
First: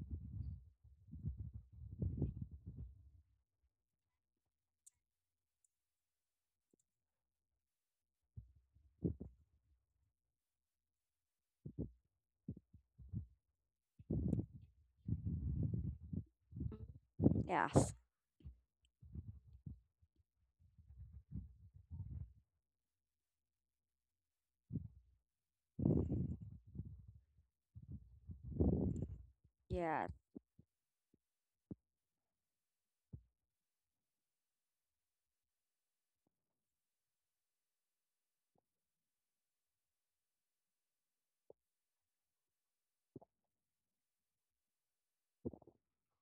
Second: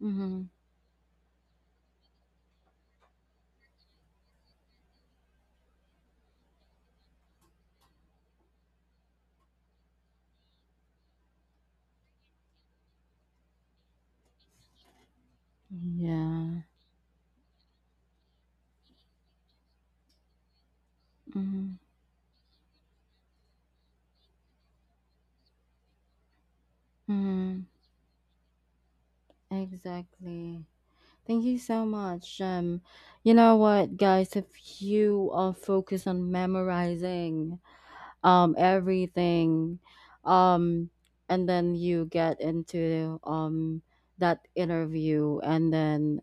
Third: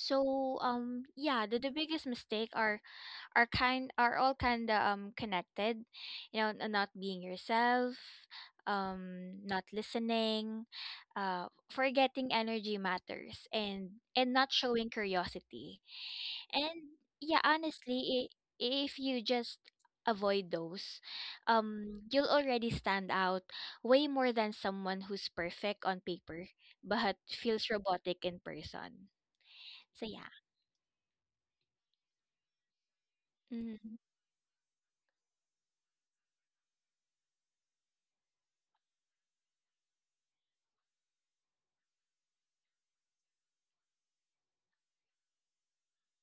S1: Mhm.
S2: um yeah the biggest mistake are kind are all kind of connected, you know: not being yourself, not listening, forgetting energy matters, and not showing curiosity.
S1: Yeah.
S2: And yeah,
S3: Yes.
S2: honestly, if you just avoid those,
S1: Mhm.
S2: you'll already stand out way more than someone who's perfect on paper but
S1: Mhm.
S2: feels robotic in person. So
S3: Yeah.
S2: yeah.
S1: Exactly. Thank you so much. You know
S2: Mm-hmm.
S1: what, guys? If you are focused on memorizing everything, um, and then you get into that interview, and then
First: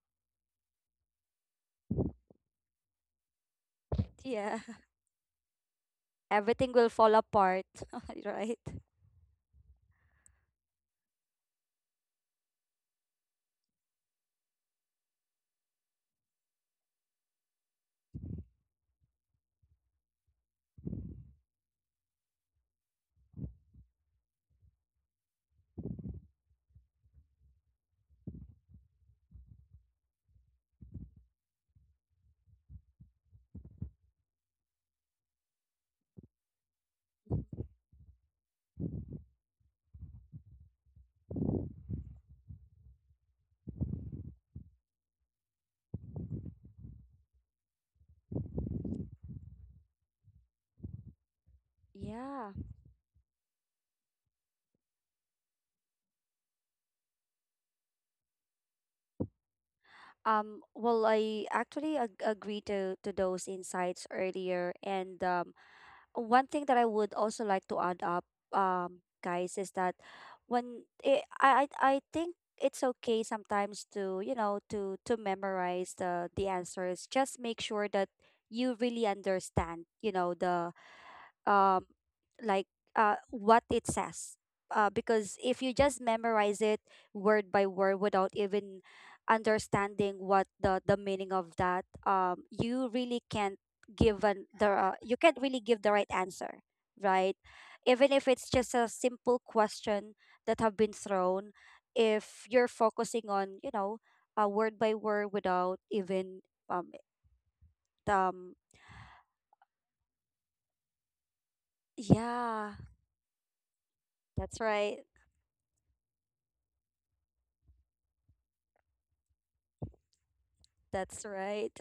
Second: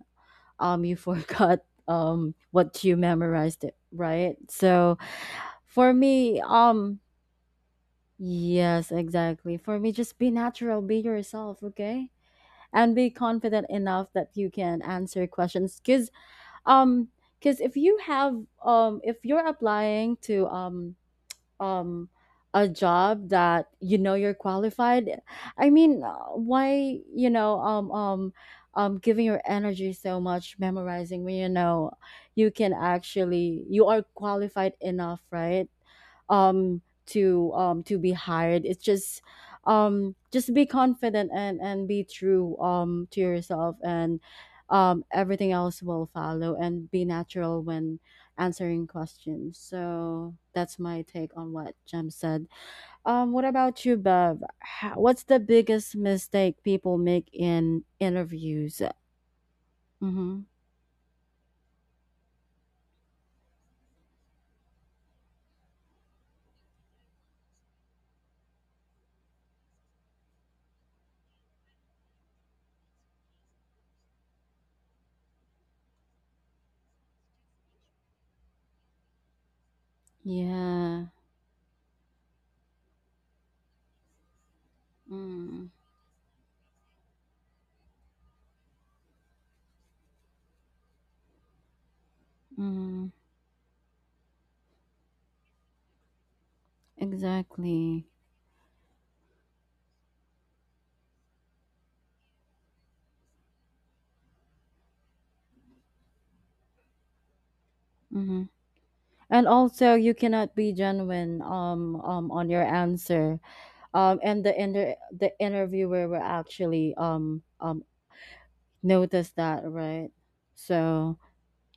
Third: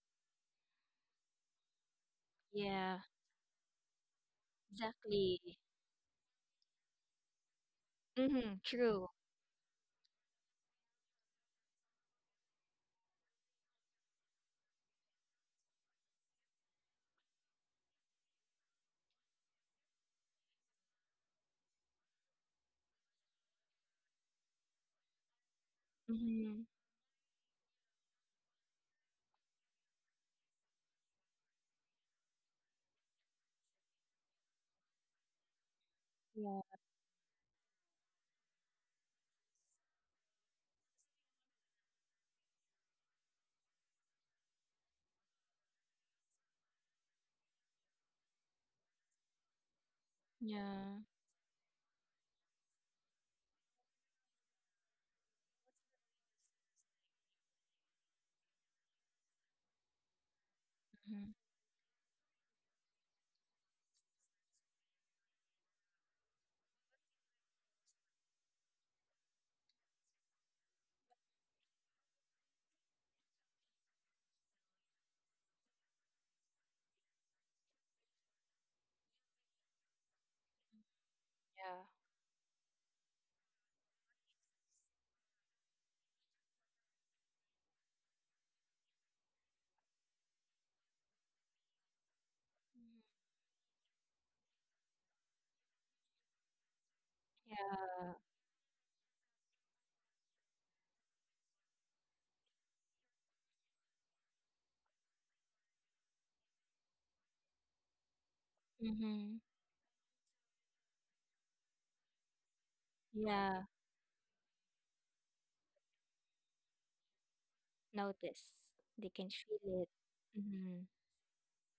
S1: you forgot what you
S2: Yeah,
S1: memorized it, right?
S3: Yeah.
S1: So
S2: exactly.
S1: for me
S3: Everything will
S1: um,
S3: fall apart, right?
S2: Mhm,
S1: yes,
S2: true.
S1: exactly, for me just be natural, be yourself, okay? And be confident enough that you can answer questions, um because if you have if you're applying to um a job that you know you're qualified, I mean
S2: Mhm.
S1: why you know giving your energy so much memorizing when you know you can actually you are qualified enough, right?
S2: Yeah.
S1: Um, to be hired, it's just be confident and be true to yourself, and everything else will follow and be natural when answering questions. So that's
S2: Yeah.
S1: my take on what jem said.
S3: Yeah.
S1: Um, what about you bev? How, what's the biggest mistake people make in interviews? Mm-hmm.
S3: Well,
S2: Mhm.
S3: I actually agree to those insights earlier, and one thing that I would also like to add up, guys, is that when it, I think it's okay sometimes to you know to memorize the answers. Just make sure that you really understand, you know, the
S1: Yeah.
S2: Yeah.
S3: um like what it says because if
S1: Mm-hmm.
S3: you just memorize it word by word without even understanding what the meaning of that you
S1: Mm-hmm.
S3: really can't give an the you can't really give the right answer right
S1: Exactly.
S3: even
S2: Yeah.
S3: if it's just a simple question that have been thrown if you're focusing on you know word by word without even um
S1: Mm-hmm.
S3: um
S2: Mhm.
S1: And also, you cannot be genuine on your
S3: yeah
S1: answer.
S2: Yeah.
S1: And the
S3: that's right
S1: the interviewer will actually
S2: Notice. They can
S1: notice that,
S2: feel it.
S1: right?
S2: Mhm.
S1: So,
S3: that's right.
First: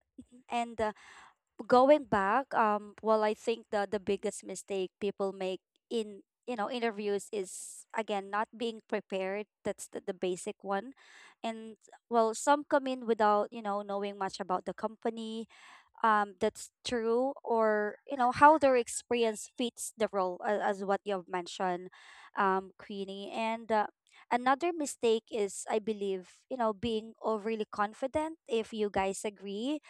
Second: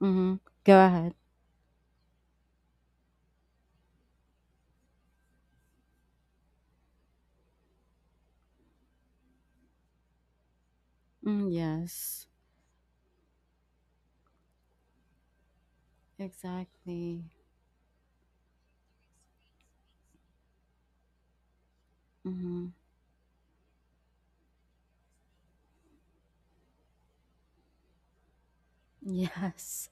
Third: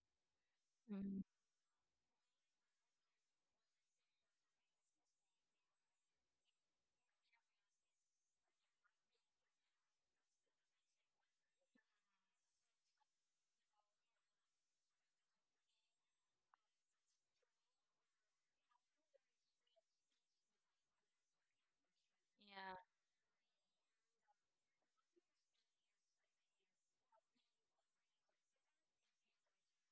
S1: mm-hmm. Go
S3: And
S1: ahead.
S2: Mhm.
S3: going back, well, I think the biggest mistake people make in you know interviews is again not being prepared. That's the basic one,
S1: Mm,
S3: and
S1: yes,
S3: well, some come in without you know knowing much about the company. That's
S1: exactly.
S3: true, or you know how their experience fits the role, as what you've mentioned,
S1: Mm-hmm.
S2: Yeah.
S3: Queenie, and. Another mistake is, I believe, you know, being overly confident, if you guys agree
S1: Yes,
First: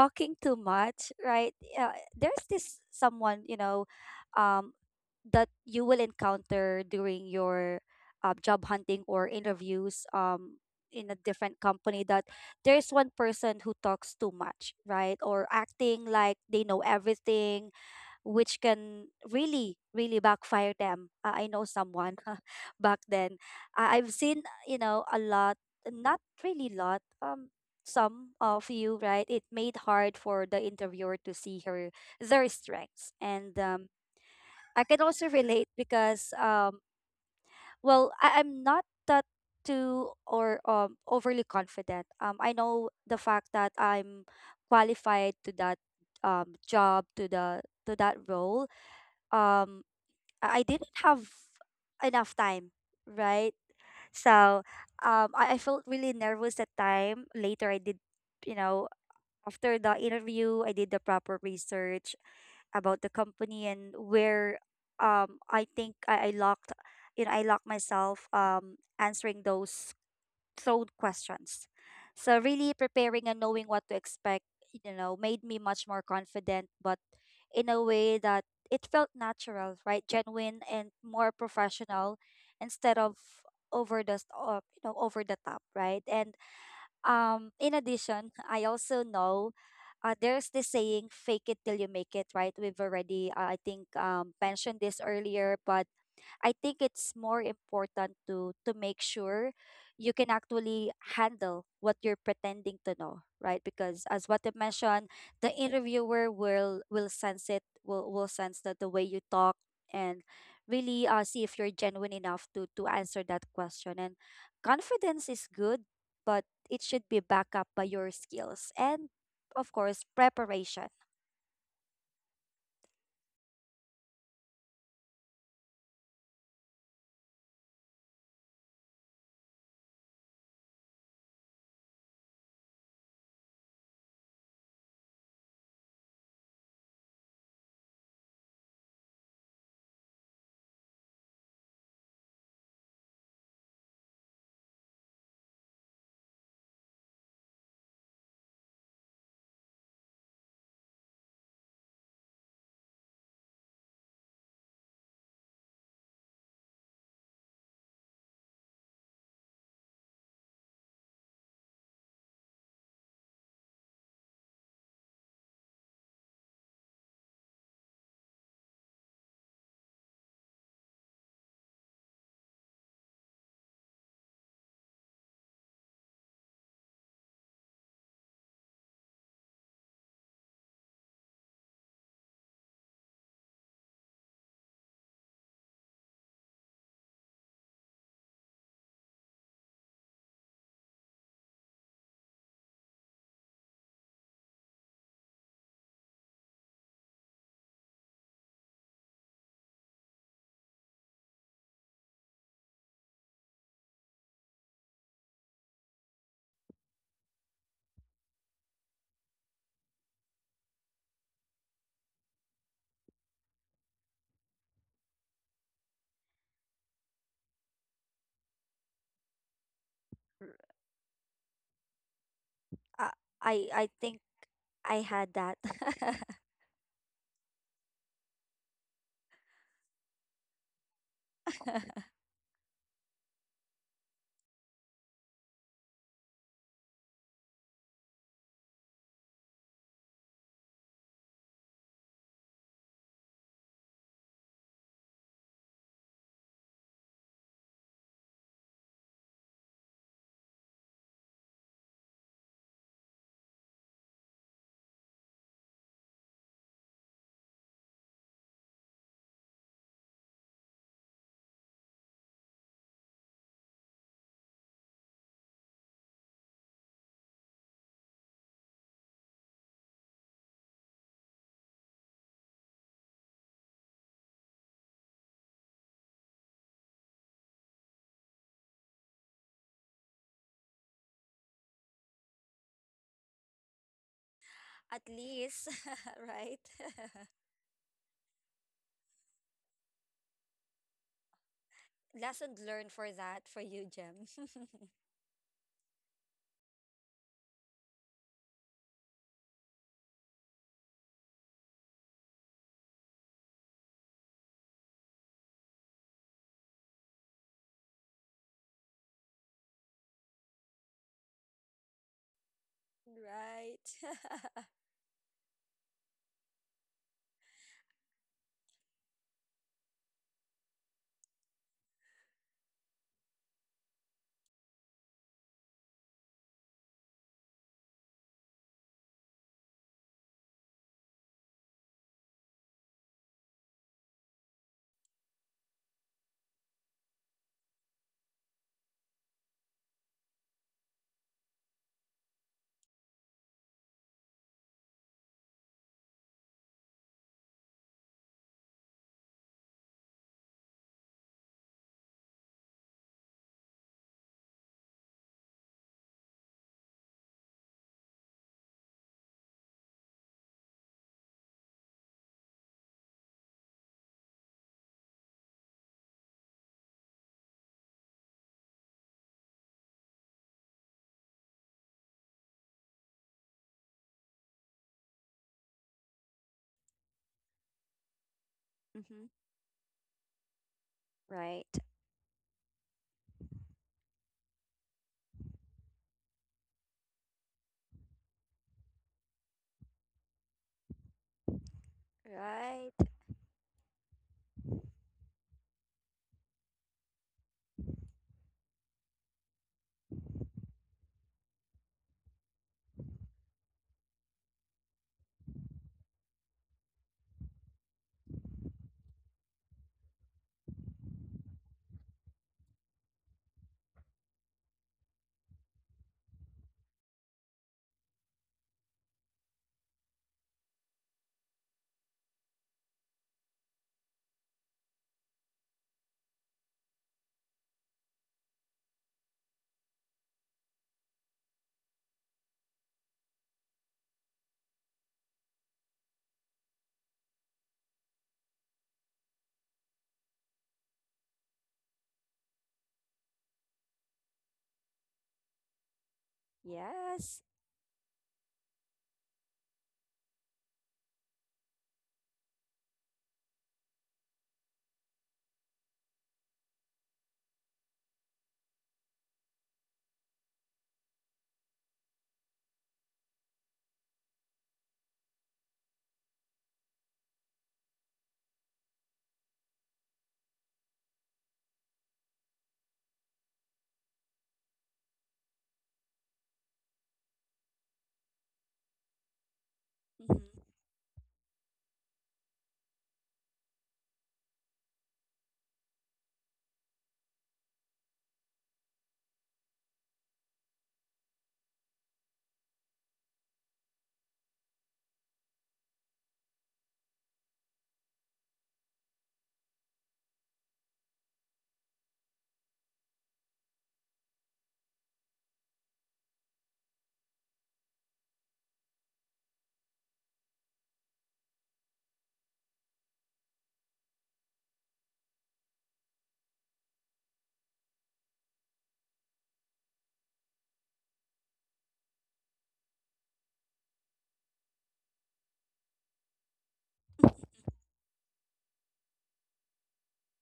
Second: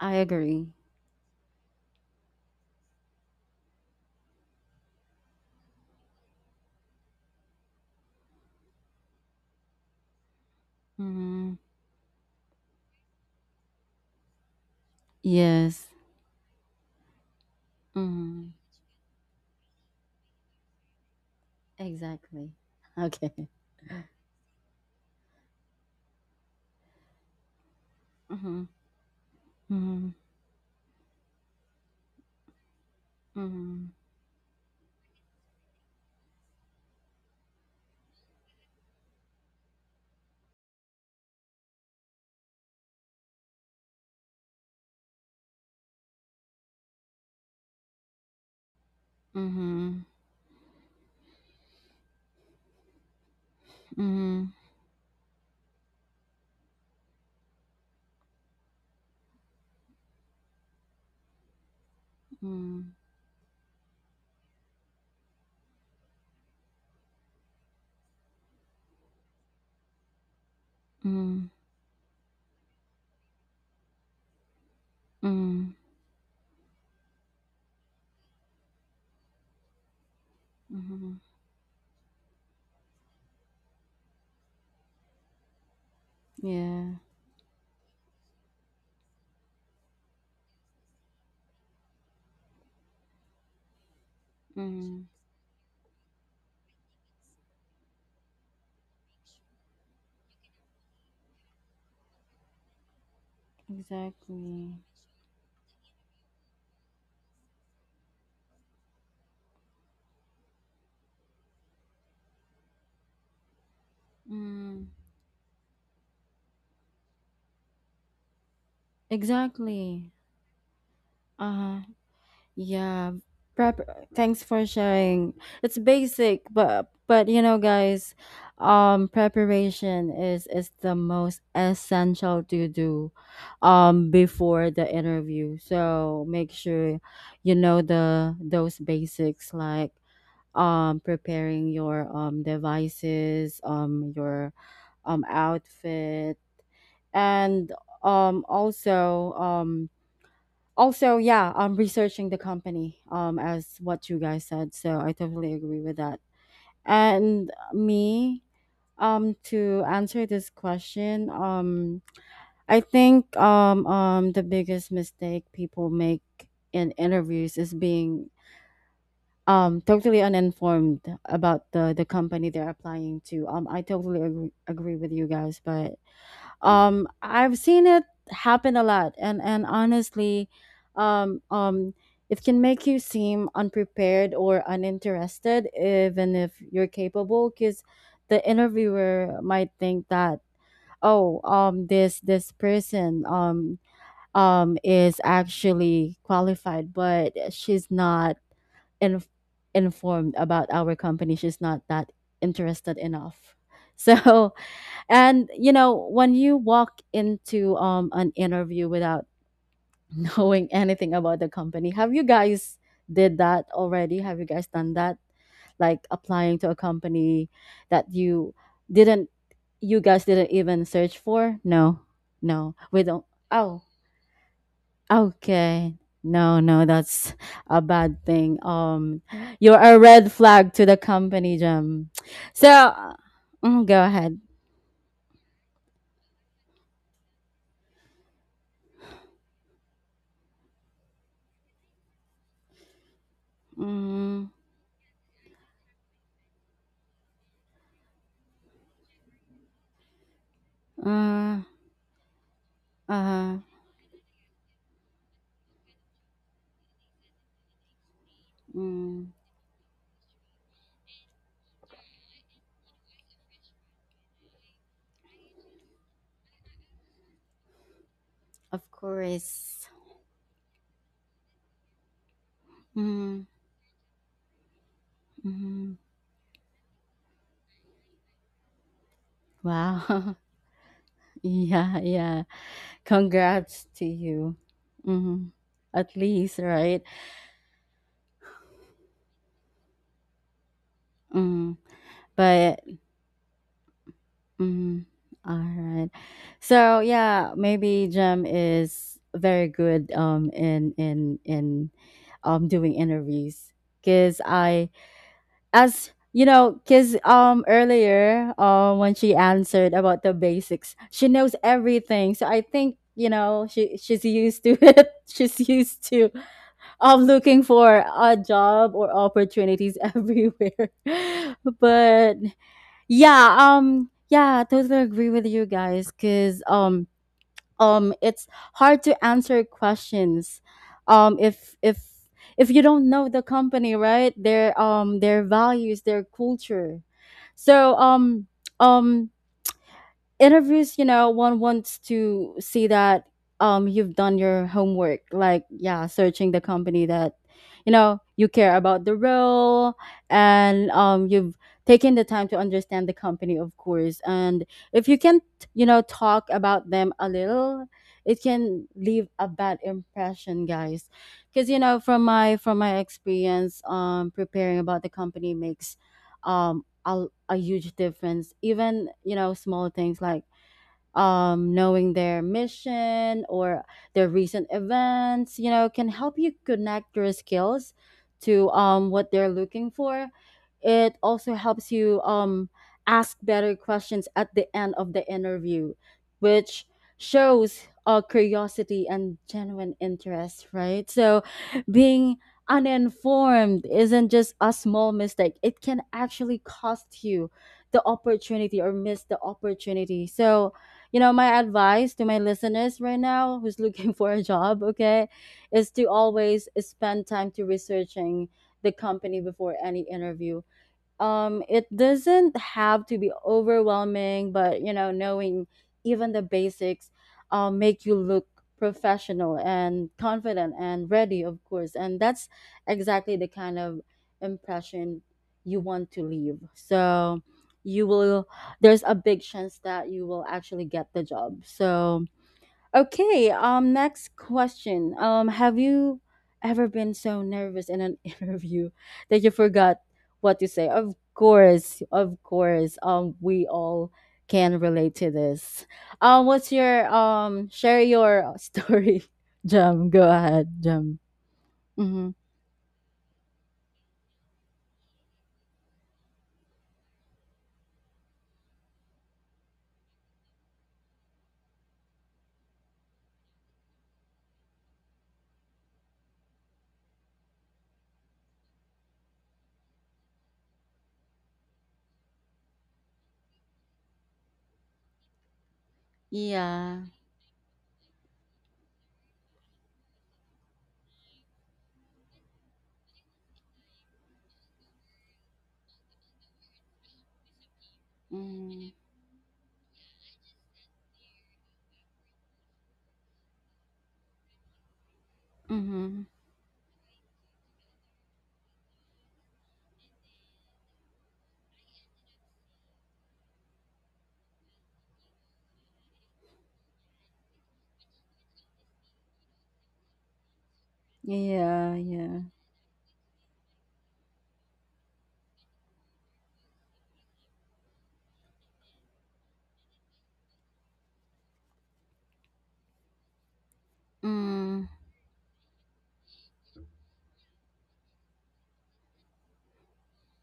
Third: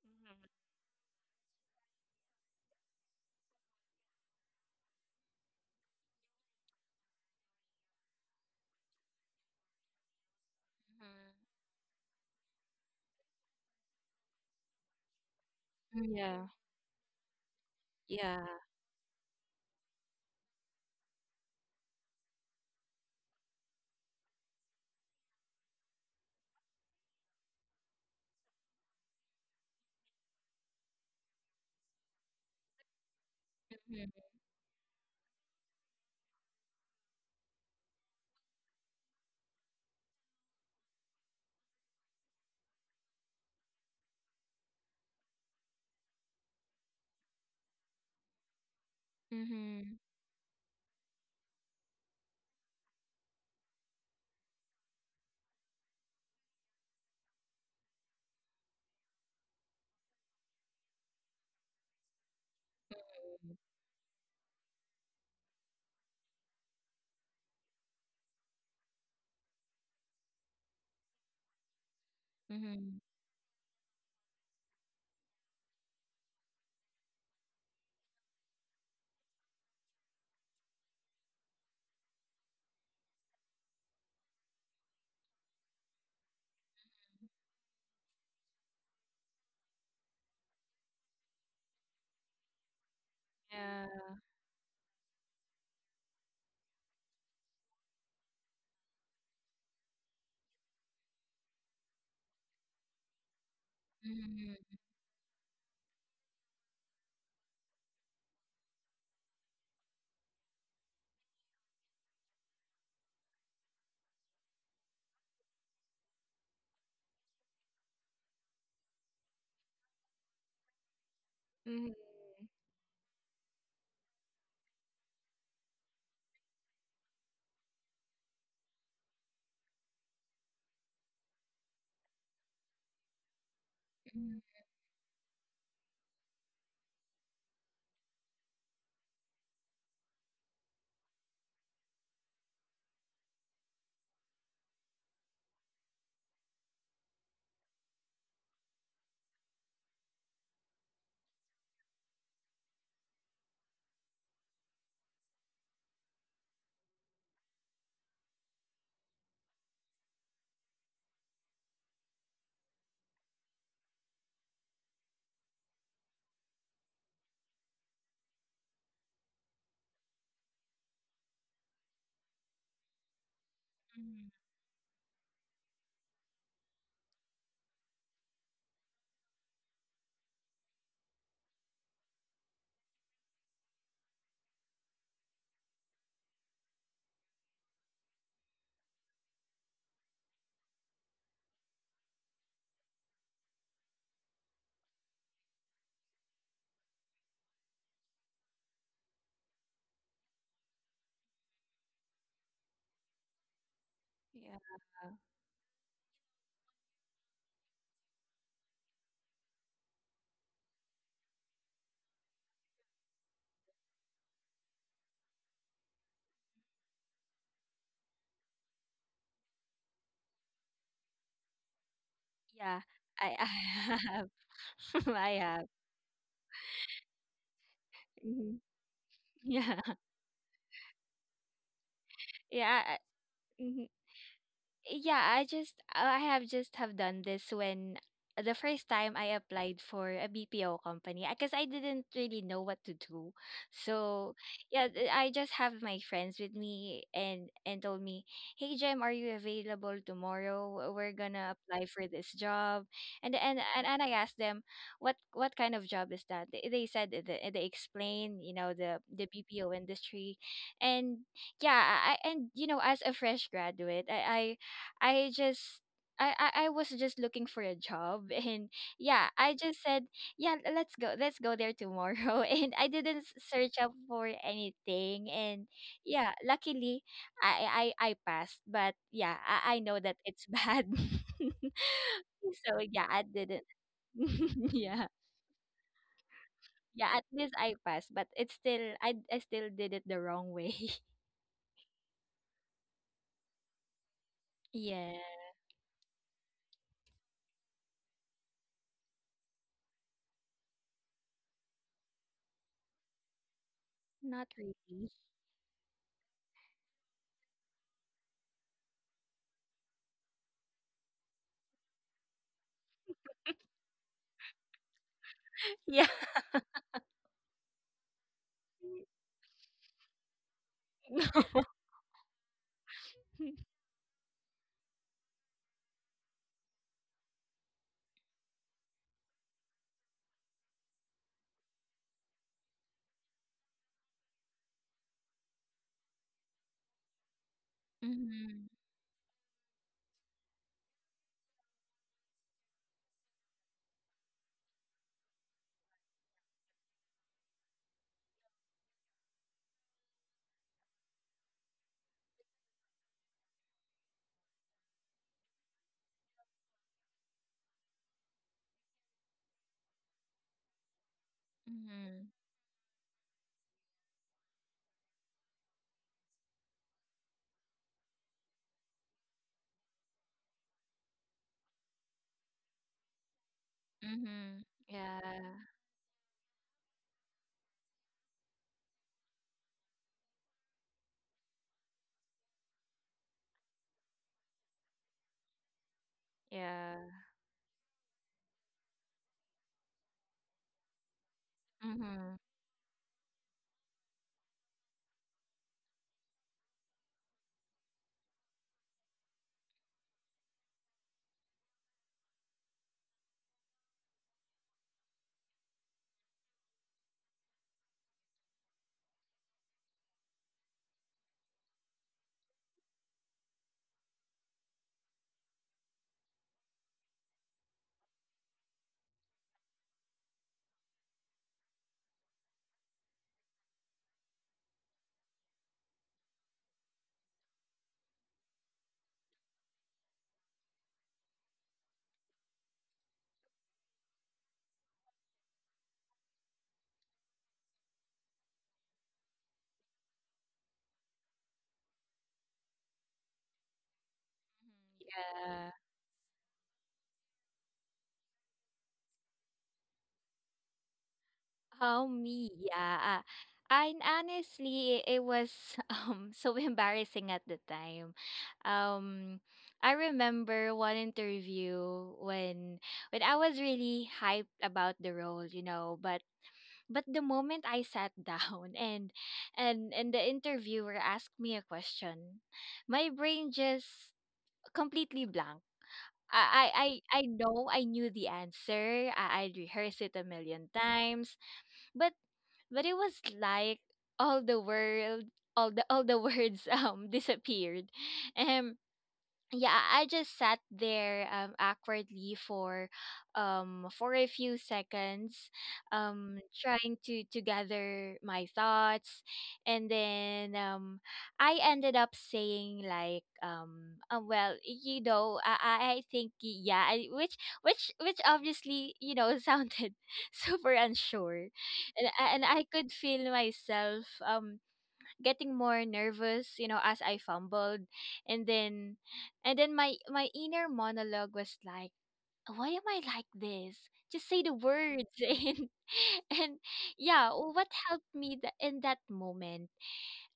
S1: I
S2: Mm-hmm.
S3: too
S1: agree.
S3: much, right? There's this someone, you know, um, that you will encounter during your job hunting or interviews in a
S2: Mhm.
S1: Mm-hmm.
S3: different company that there's one person who talks too much, right? Or
S1: Yes.
S3: acting
S2: Mm,
S3: like
S2: yeah.
S3: they know everything,
S2: Yeah.
S1: Mm-hmm.
S3: which can really, really backfire them. I know someone
S1: Exactly.
S3: back then.
S1: Okay.
S3: I've seen, you know, a lot, not really lot. Some
S1: Mm-hmm.
S3: of you, right, it made
S1: Mm-hmm.
S3: hard for the interviewer to see her their strengths. And
S2: Mhm.
S3: I can also relate because, well, I, I'm not that too or overly confident. I know the fact that I'm qualified to that job to the to that role. Um,
S2: Mhm.
S1: Mm-hmm.
S3: I didn't have enough time, right?
S1: Mm-hmm.
S3: So I felt really nervous that time. Later, I did, you know, after the interview, I did the proper research
S1: Mm-hmm.
S3: about the company and where I think I locked you know, I locked myself answering those thrown
S1: Mm-hmm.
S3: questions. So really
S2: Mhm.
S3: preparing and knowing what to expect, you know, made me
S1: Mm-hmm.
S3: much more confident, but in a way that it felt natural, right? Genuine and
S1: Mm-hmm.
S3: more professional instead of you know over the top, right? And
S1: Yeah.
S3: in addition, I also know there's this saying, fake it till you make it, right? We've already, uh, I think,
S2: Yeah.
S3: um, mentioned this
S1: Mm,
S3: earlier, but I think it's more important to make sure you can actually handle what you're pretending to know, right? Because as what I
S1: exactly.
S2: Mhm.
S3: mentioned, the interviewer will sense it, will sense that the way you talk and really see if you're genuine enough to answer that question. And
S1: Mm,
S3: confidence is good, but it should be backed up by your skills and of course
S1: exactly.
S3: preparation.
S1: Uh-huh.
S2: Mm-hmm.
S1: Yeah. Prep, thanks for sharing. It's basic, but you know guys, preparation is the most essential to do
S2: Mhm.
S1: before the interview. So make sure you know the those basics like preparing your devices, your outfit and um also um also yeah, I'm researching the company as what you guys said, so I totally agree with that. And me, to answer this question, I think, the biggest mistake people make in interviews is being totally uninformed about the company they're applying to. I totally
S2: Mhm.
S1: agree with you guys, but I've seen it happen a lot, and honestly, um um it can make you seem unprepared or uninterested even if you're capable, because the interviewer might think that, oh, this person, is actually qualified, but she's not in, informed about our company, she's not that interested enough so,
S2: Yeah.
S1: and you know, when you walk into an interview without knowing anything about the company, have you guys did that already? Have you guys done that? Like, applying to a company that didn't you guys didn't
S3: R-
S1: even search for? No. No.
S2: Yeah.
S1: We
S3: Uh,
S1: don't.
S2: I
S3: I
S1: Oh,
S3: I think
S2: have.
S3: I
S2: I
S3: had that.
S2: have.
S1: okay. No, no, that's a bad thing.
S2: Mhm.
S1: You're
S2: Yeah.
S1: a red flag to the company, Jim. So,
S2: Yeah. Mm-hmm,
S1: go ahead.
S2: Yeah, I just I have just have done this when the first time I applied for a BPO company, because I didn't really know what to do. So
S1: Mm,
S2: yeah, I just have my friends with me and told me, "Hey Jem, are you available tomorrow? We're
S1: uh,
S2: gonna apply for this job." And
S1: uh
S2: and and, and I asked them, What kind of job is that?" They explained, you know, the
S1: mm,
S2: BPO industry, and yeah, and you know, as a fresh graduate, I just I I was just looking for a job, and
S1: of
S2: yeah, I just
S1: course.
S2: said, yeah, let's go. Let's go there tomorrow. And I didn't
S1: Mm,
S2: search up for anything, and
S1: mm,
S2: yeah, luckily I I passed, but yeah, I know that
S1: wow.
S2: it's bad.
S1: Yeah, yeah.
S2: So yeah, I didn't.
S1: Congrats to you.
S2: Yeah.
S3: At
S1: Mm,
S3: least,
S1: at least,
S3: right?
S1: right?
S2: Yeah, at least I passed, but it's still I still did it the wrong way.
S1: Mm,
S3: Lesson
S1: but,
S3: learned for that for you, Jem.
S1: mm,
S2: Yeah,
S1: all right. So, yeah, maybe Jem is very good in doing interviews, because
S2: not really.
S1: I, as you know, because earlier, when she answered about the basics, she knows everything. So I think, she
S3: Right.
S1: she's used to it, she's used
S2: Yeah.
S1: to looking for a job or opportunities everywhere.
S2: No.
S1: But yeah, yeah, totally agree with you guys, because it's hard to answer questions, if if you don't know the company, right, their values, their culture. So,
S2: Mm-hmm.
S1: um interviews, you know, one wants to see that you've done your homework, like, yeah, searching the company, that you know you care about the role, and you've taken the time to understand the company, of course. And if you can, not, talk about them a little, it can leave a bad impression, guys. Cause, from my experience, preparing about the company makes a huge difference, even, you know, small things like, knowing their mission or their
S2: Mhm.
S1: recent
S2: Yeah.
S1: events, you know, can help you connect your skills to, what
S3: Mm-hmm.
S1: they're looking for. It also
S3: Right.
S1: helps you, ask better questions at the end of the interview, which
S2: Yeah.
S1: shows, curiosity and genuine interest, right? So being
S2: Mhm.
S3: Right.
S1: uninformed isn't just a small mistake, it can actually cost you the opportunity or miss the opportunity. So, my advice to my listeners right now, who's looking for a job, okay, is to always spend time to researching the company before any interview. It doesn't have to be overwhelming, but, knowing even the basics, make you look professional and confident and ready, of course. And that's exactly the kind of impression you want to leave. So, you will there's a big chance that you will actually get the job. So, okay, next question. Have you ever been so nervous in an interview that you forgot what to say? Of course, of course. We all can relate to
S2: Yeah.
S1: this. What's your
S3: Yes.
S1: Share your story, Jam. Go ahead, Jam.
S2: Oh,
S1: Mhm.
S2: me, yeah. And honestly, it was so embarrassing at the time. Um, I remember one interview when I was really hyped about the role, you know, but the moment I sat down and the interviewer asked me a question, my brain just completely blank. I I
S1: Yeah.
S2: I know I knew the answer. I rehearsed it a
S3: Mhm.
S2: million times, but it was like all the world, all the words disappeared. um
S1: Mm.
S2: yeah, I I just sat there awkwardly for a few seconds,
S1: Mhm.
S2: trying to gather my thoughts, and then I ended up saying like, "Well you know I think y- yeah I, which obviously, you know, sounded super unsure,
S1: Yeah,
S2: and
S1: yeah.
S2: and I could feel myself getting more nervous, you know, as I fumbled. And then and then my inner monologue was like, why am I like this? Just say the
S1: Mm.
S2: words. And yeah, what helped me in that moment,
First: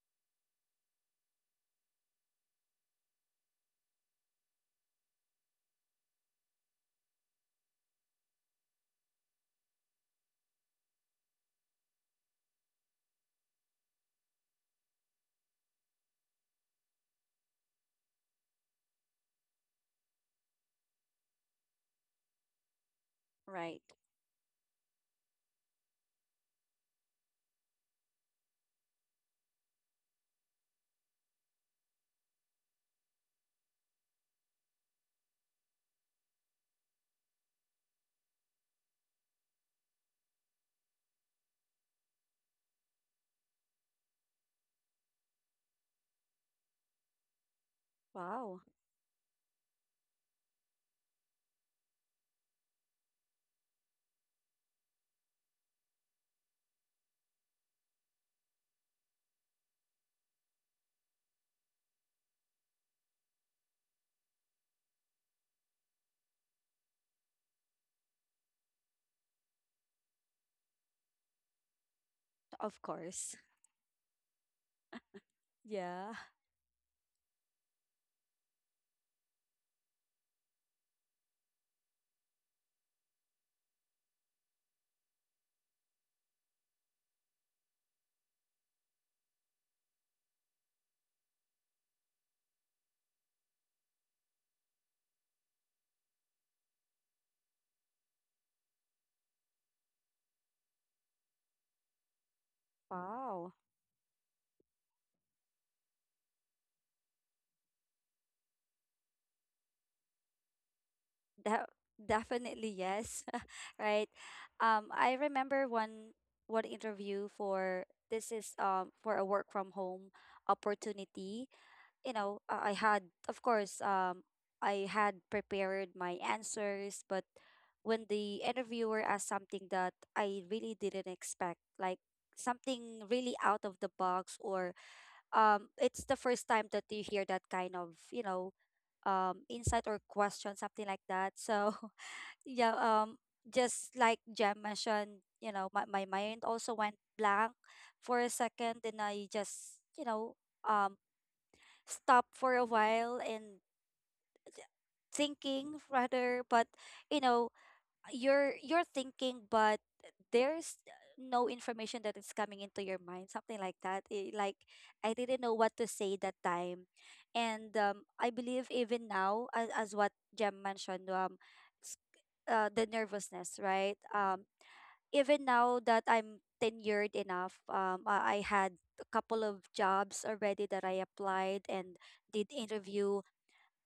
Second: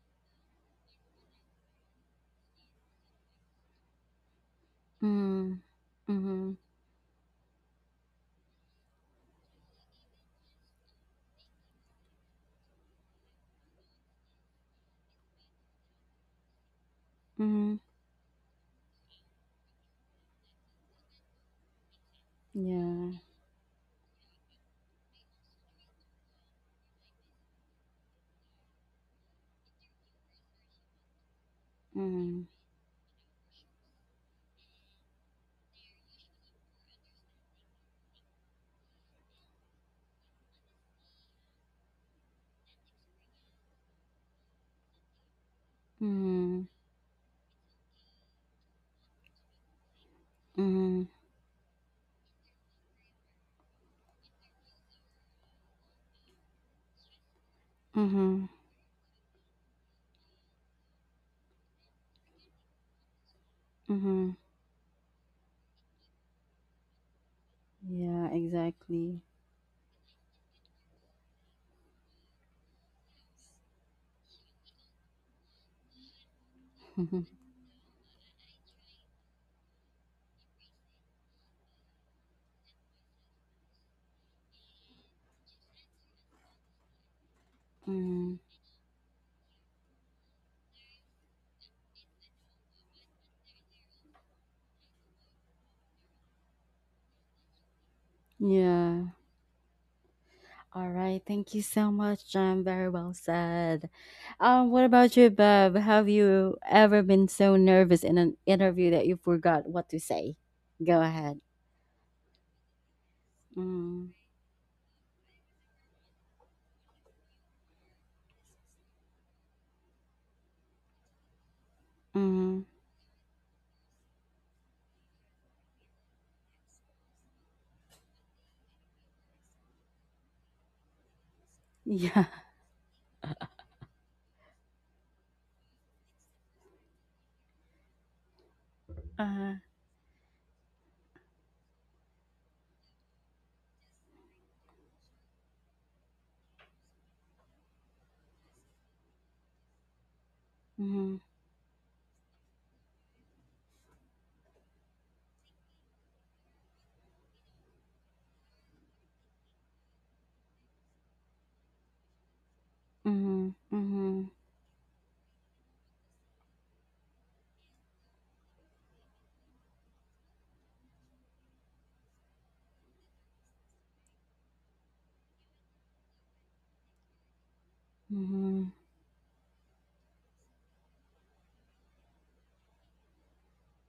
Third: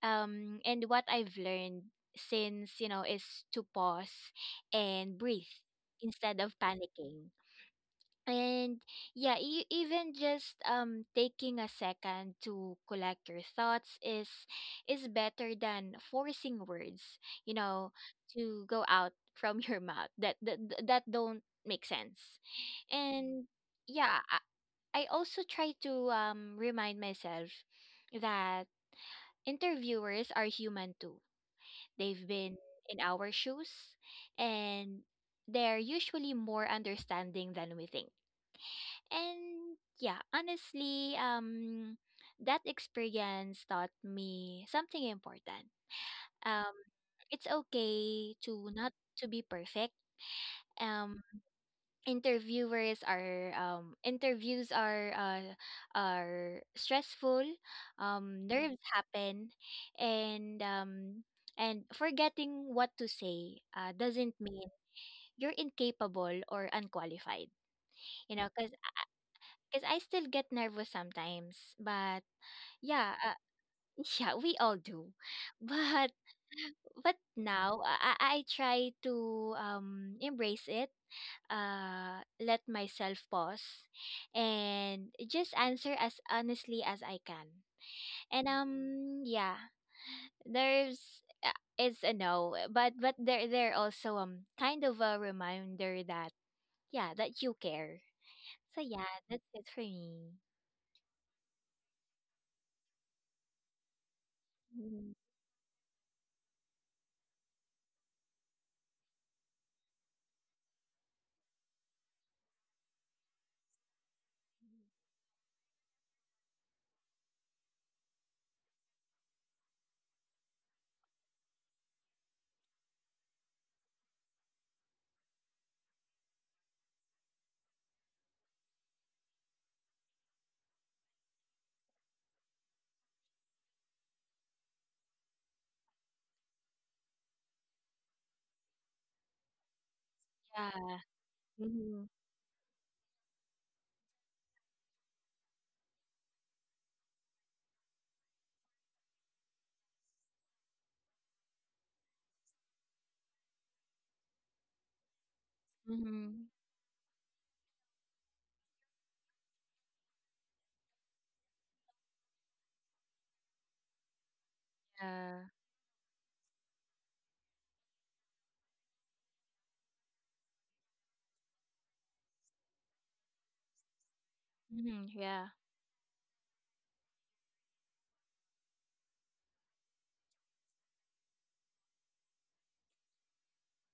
S2: and what I've learned since, you know, is to pause and breathe
S1: Mm.
S2: instead of
S1: Mhm.
S2: panicking. And yeah, even just taking a second to collect your thoughts is better than forcing words, you
S1: Mhm.
S2: know, to go out from your mouth that that don't make sense.
S1: Yeah.
S2: And
S3: Right.
S2: yeah, I also try to remind myself that interviewers are human too. They've
S1: Mm.
S2: been in our shoes, and they're usually more understanding than we think. And yeah, honestly, that experience taught me something important.
S1: Mm.
S2: Um, it's okay to
S3: Wow.
S2: not to be perfect.
S1: Mm.
S2: Um, interviewers are Interviews are stressful.
S1: Mm-hmm.
S2: Nerves happen, and um, and forgetting what to say doesn't
S1: Mm-hmm.
S2: mean you're incapable or unqualified.
S1: Yeah,
S2: You know, because
S1: exactly.
S2: because I still get nervous sometimes, but
S3: Of
S2: yeah,
S3: course.
S2: yeah, we all do. But
S3: Yeah.
S2: but now I try to embrace it. Let myself pause, and just answer as honestly as I can.
S1: Mm,
S2: And yeah, there's it's a no, but there also kind of a reminder that yeah, that you care. So yeah,
S1: yeah.
S2: that's it for me.
S1: All right. Thank you so much, John. Very well
S3: Wow.
S1: said. What
S2: Mhm.
S1: about you, Bob? Have you ever been so nervous in an interview that you forgot what to say? Go ahead.
S3: That, definitely yes.
S1: Mm,
S3: Right. I remember one interview for this is for a work from home opportunity. You know,
S1: mm-hmm.
S3: I had, of course, I had prepared my answers, but when the interviewer asked something that I really didn't expect, like
S1: Yeah.
S3: something really out of the box, or it's the first time that you hear that kind of, you know,
S1: Uh,
S3: insight or question, something
S2: Yeah.
S3: like that. So,
S2: Mm-hmm.
S3: yeah, um, just like Jem mentioned, you know, my mind also went blank for a second, and I just, you know, um,
S1: mm-hmm.
S3: stop for a while and thinking
S2: Mm-hmm.
S3: rather. But you know, you're thinking, but there's no information that is coming into your mind,
S1: Mm-hmm.
S3: something like that
S1: Mm-hmm.
S3: it, like I didn't
S2: Yeah.
S3: know what to say that time. And I believe even now, as what Jem mentioned, s- the nervousness, right?
S2: Mhm, yeah.
S3: Even now that I'm tenured enough, I
S1: Mm-hmm.
S3: had a couple of jobs already that I applied and did interview.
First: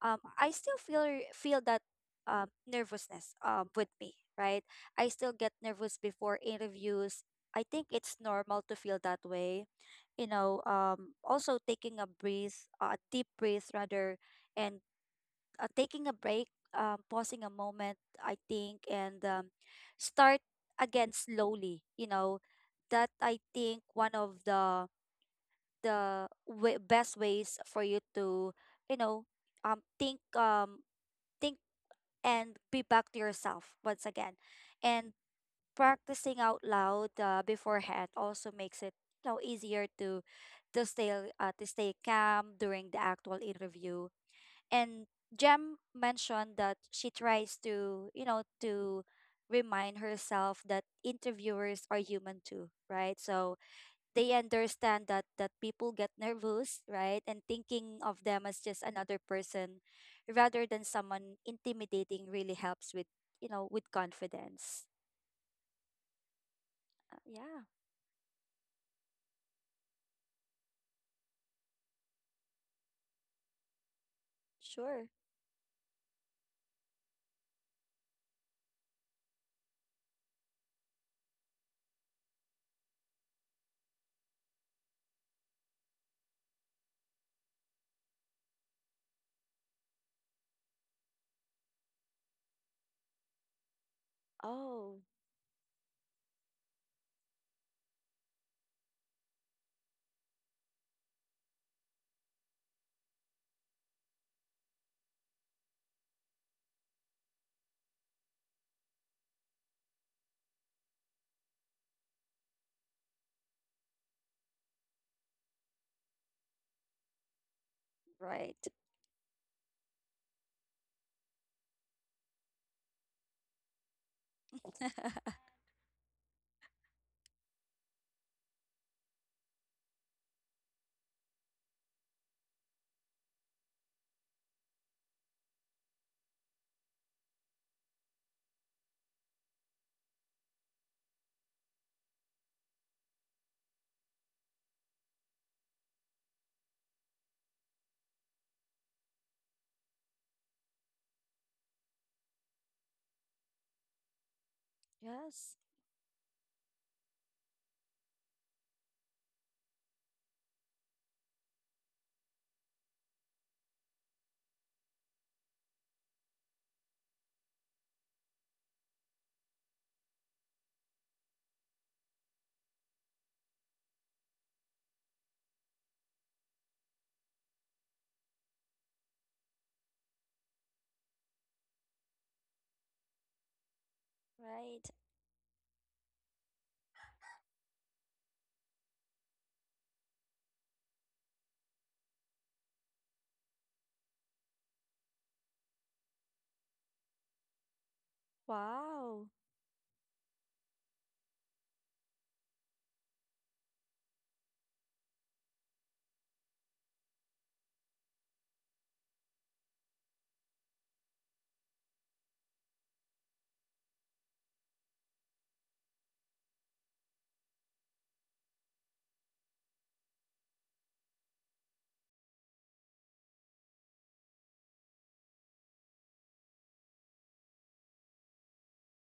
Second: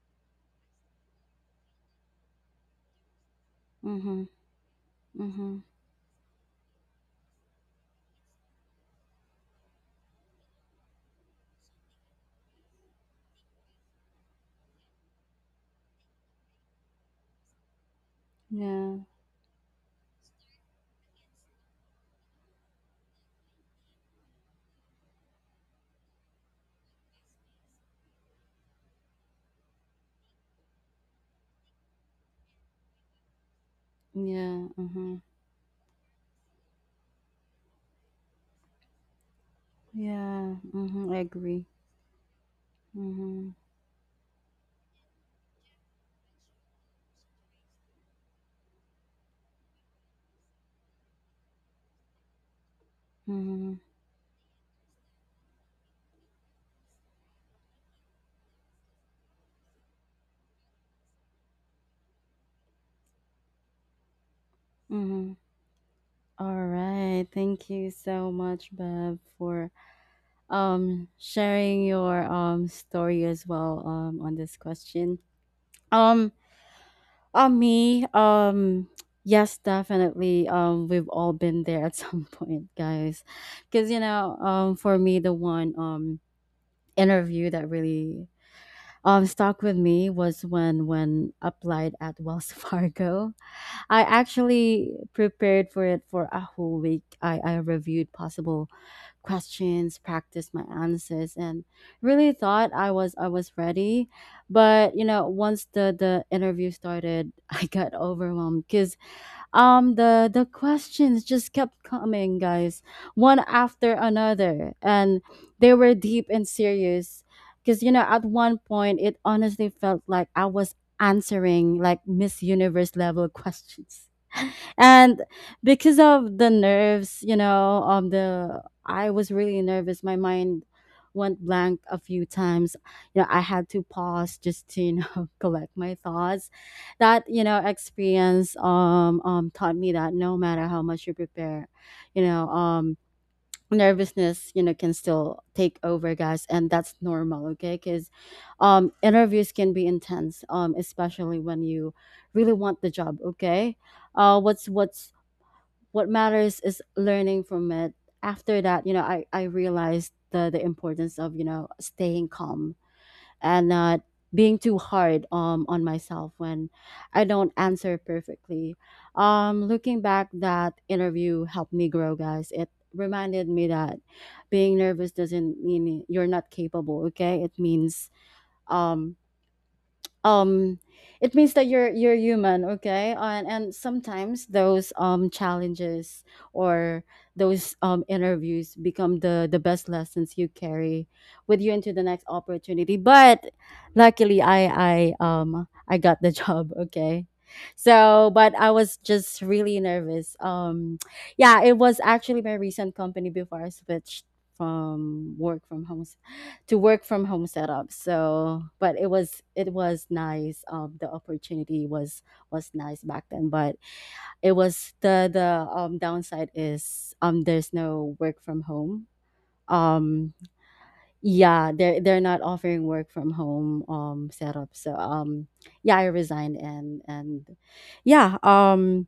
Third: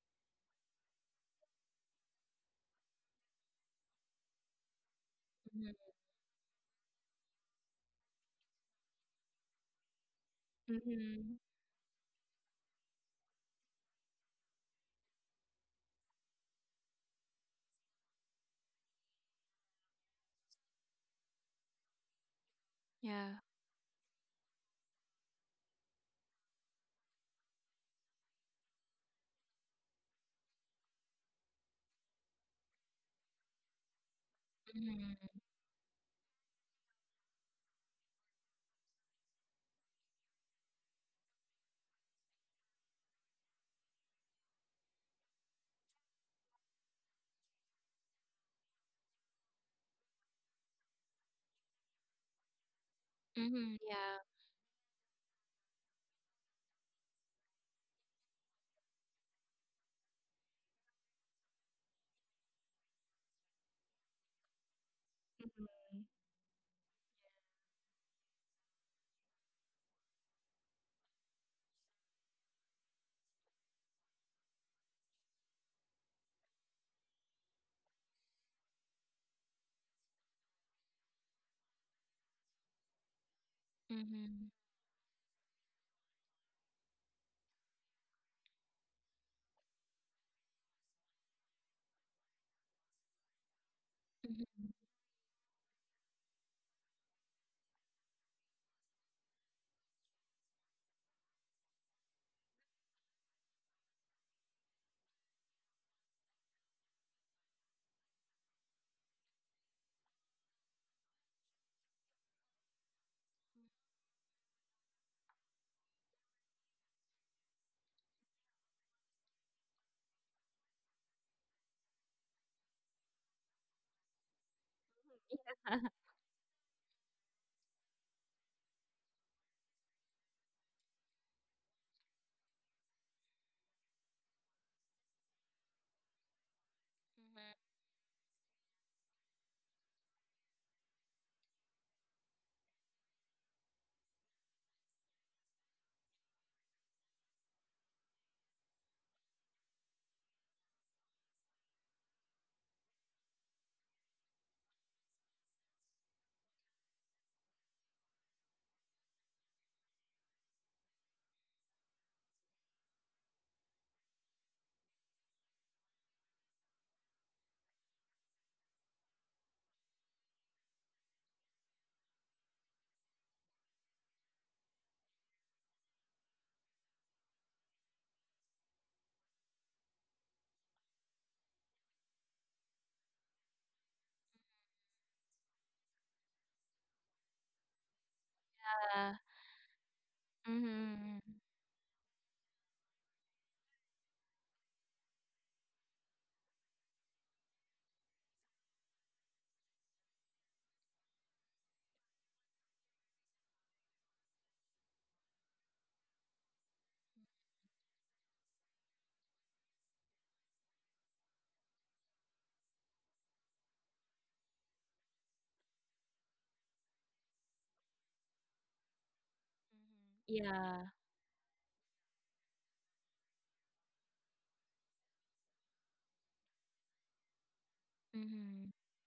S3: I still feel that nervousness with me,
S1: Mm-hmm.
S3: right? I still get
S1: Mm-hmm.
S2: Mhm.
S3: nervous before interviews. I think it's normal to feel that way, you know.
S2: Mhm.
S3: Also taking a breath, a deep breath rather, and taking a break, pausing a moment, I think,
S1: Yeah.
S3: and start again slowly. You know, that
S2: Yeah.
S3: I think one of the best ways for you to, you know, um think um think and be back to yourself once again.
S1: Yeah.
S3: And
S1: Mm-hmm.
S2: Mhm.
S3: practicing out loud beforehand also makes it, you know, easier
S1: Yeah.
S3: to stay
S1: Mm-hmm. I agree.
S3: to stay calm during the actual
S1: Mm-hmm.
S3: interview. And Jem mentioned that she tries to, you know, to remind herself that interviewers are human too, right? So
S1: Mm-hmm.
S2: Mhm, yeah.
S3: they understand that people get nervous, right? And thinking of them as just another person rather than someone intimidating really helps with, you know, with confidence.
S1: Mm-hmm.
S2: Mhm.
S1: All right.
S3: Yeah,
S1: Thank you so much, Bev, for sharing your story as well, on this
S3: sure.
S1: question. Um on me, yes, definitely. We've all been there at some point, guys. Cause,
S2: Mhm.
S1: for me, the one interview that really stuck with me was when applied at Wells Fargo. I
S2: Mhm. Mhm.
S1: actually
S3: Oh,
S1: prepared for it for a whole week. I reviewed possible questions, practice my answers, and really thought I was ready. But, you know, once the interview started, I got overwhelmed, because the questions just kept coming, guys, one after another, and they were deep and serious. Because, you know, at
S3: right.
S1: one point, it honestly felt like I was answering like Miss Universe level questions, and because of the nerves, you know the I was really nervous, my mind went blank a few times. I had to pause, just to, collect my thoughts. That, experience, taught me that no matter how much you prepare, you know um nervousness, you know, can still take over, guys, and that's normal, okay? Because interviews can be intense, especially when you really want the job, okay. uh what's what's
S3: Yes.
S1: what matters is learning from it. After that, you know, I realized the importance of, staying calm and not being too hard on myself when I don't answer perfectly. Looking back, that interview helped me grow, guys. It reminded me that being nervous doesn't mean you're not capable, okay. It means, um um it means that you're human, okay. And sometimes
S3: Right.
S1: those challenges, or those interviews,
S2: Yeah.
S1: become the best lessons you carry
S2: Mhm.
S1: with you into the next opportunity. But luckily, I got the job, okay. So, but I was
S3: Wow.
S1: just really nervous. Yeah, it was actually my recent company before I switched from work from home to work from home setup. So, but it was nice. The opportunity was nice back then, but it was, the downside is, there's no work from home. Um,
S2: Yeah.
S1: yeah, they're not offering work from home setup. So, yeah, I resigned, and yeah,
S2: Mhm.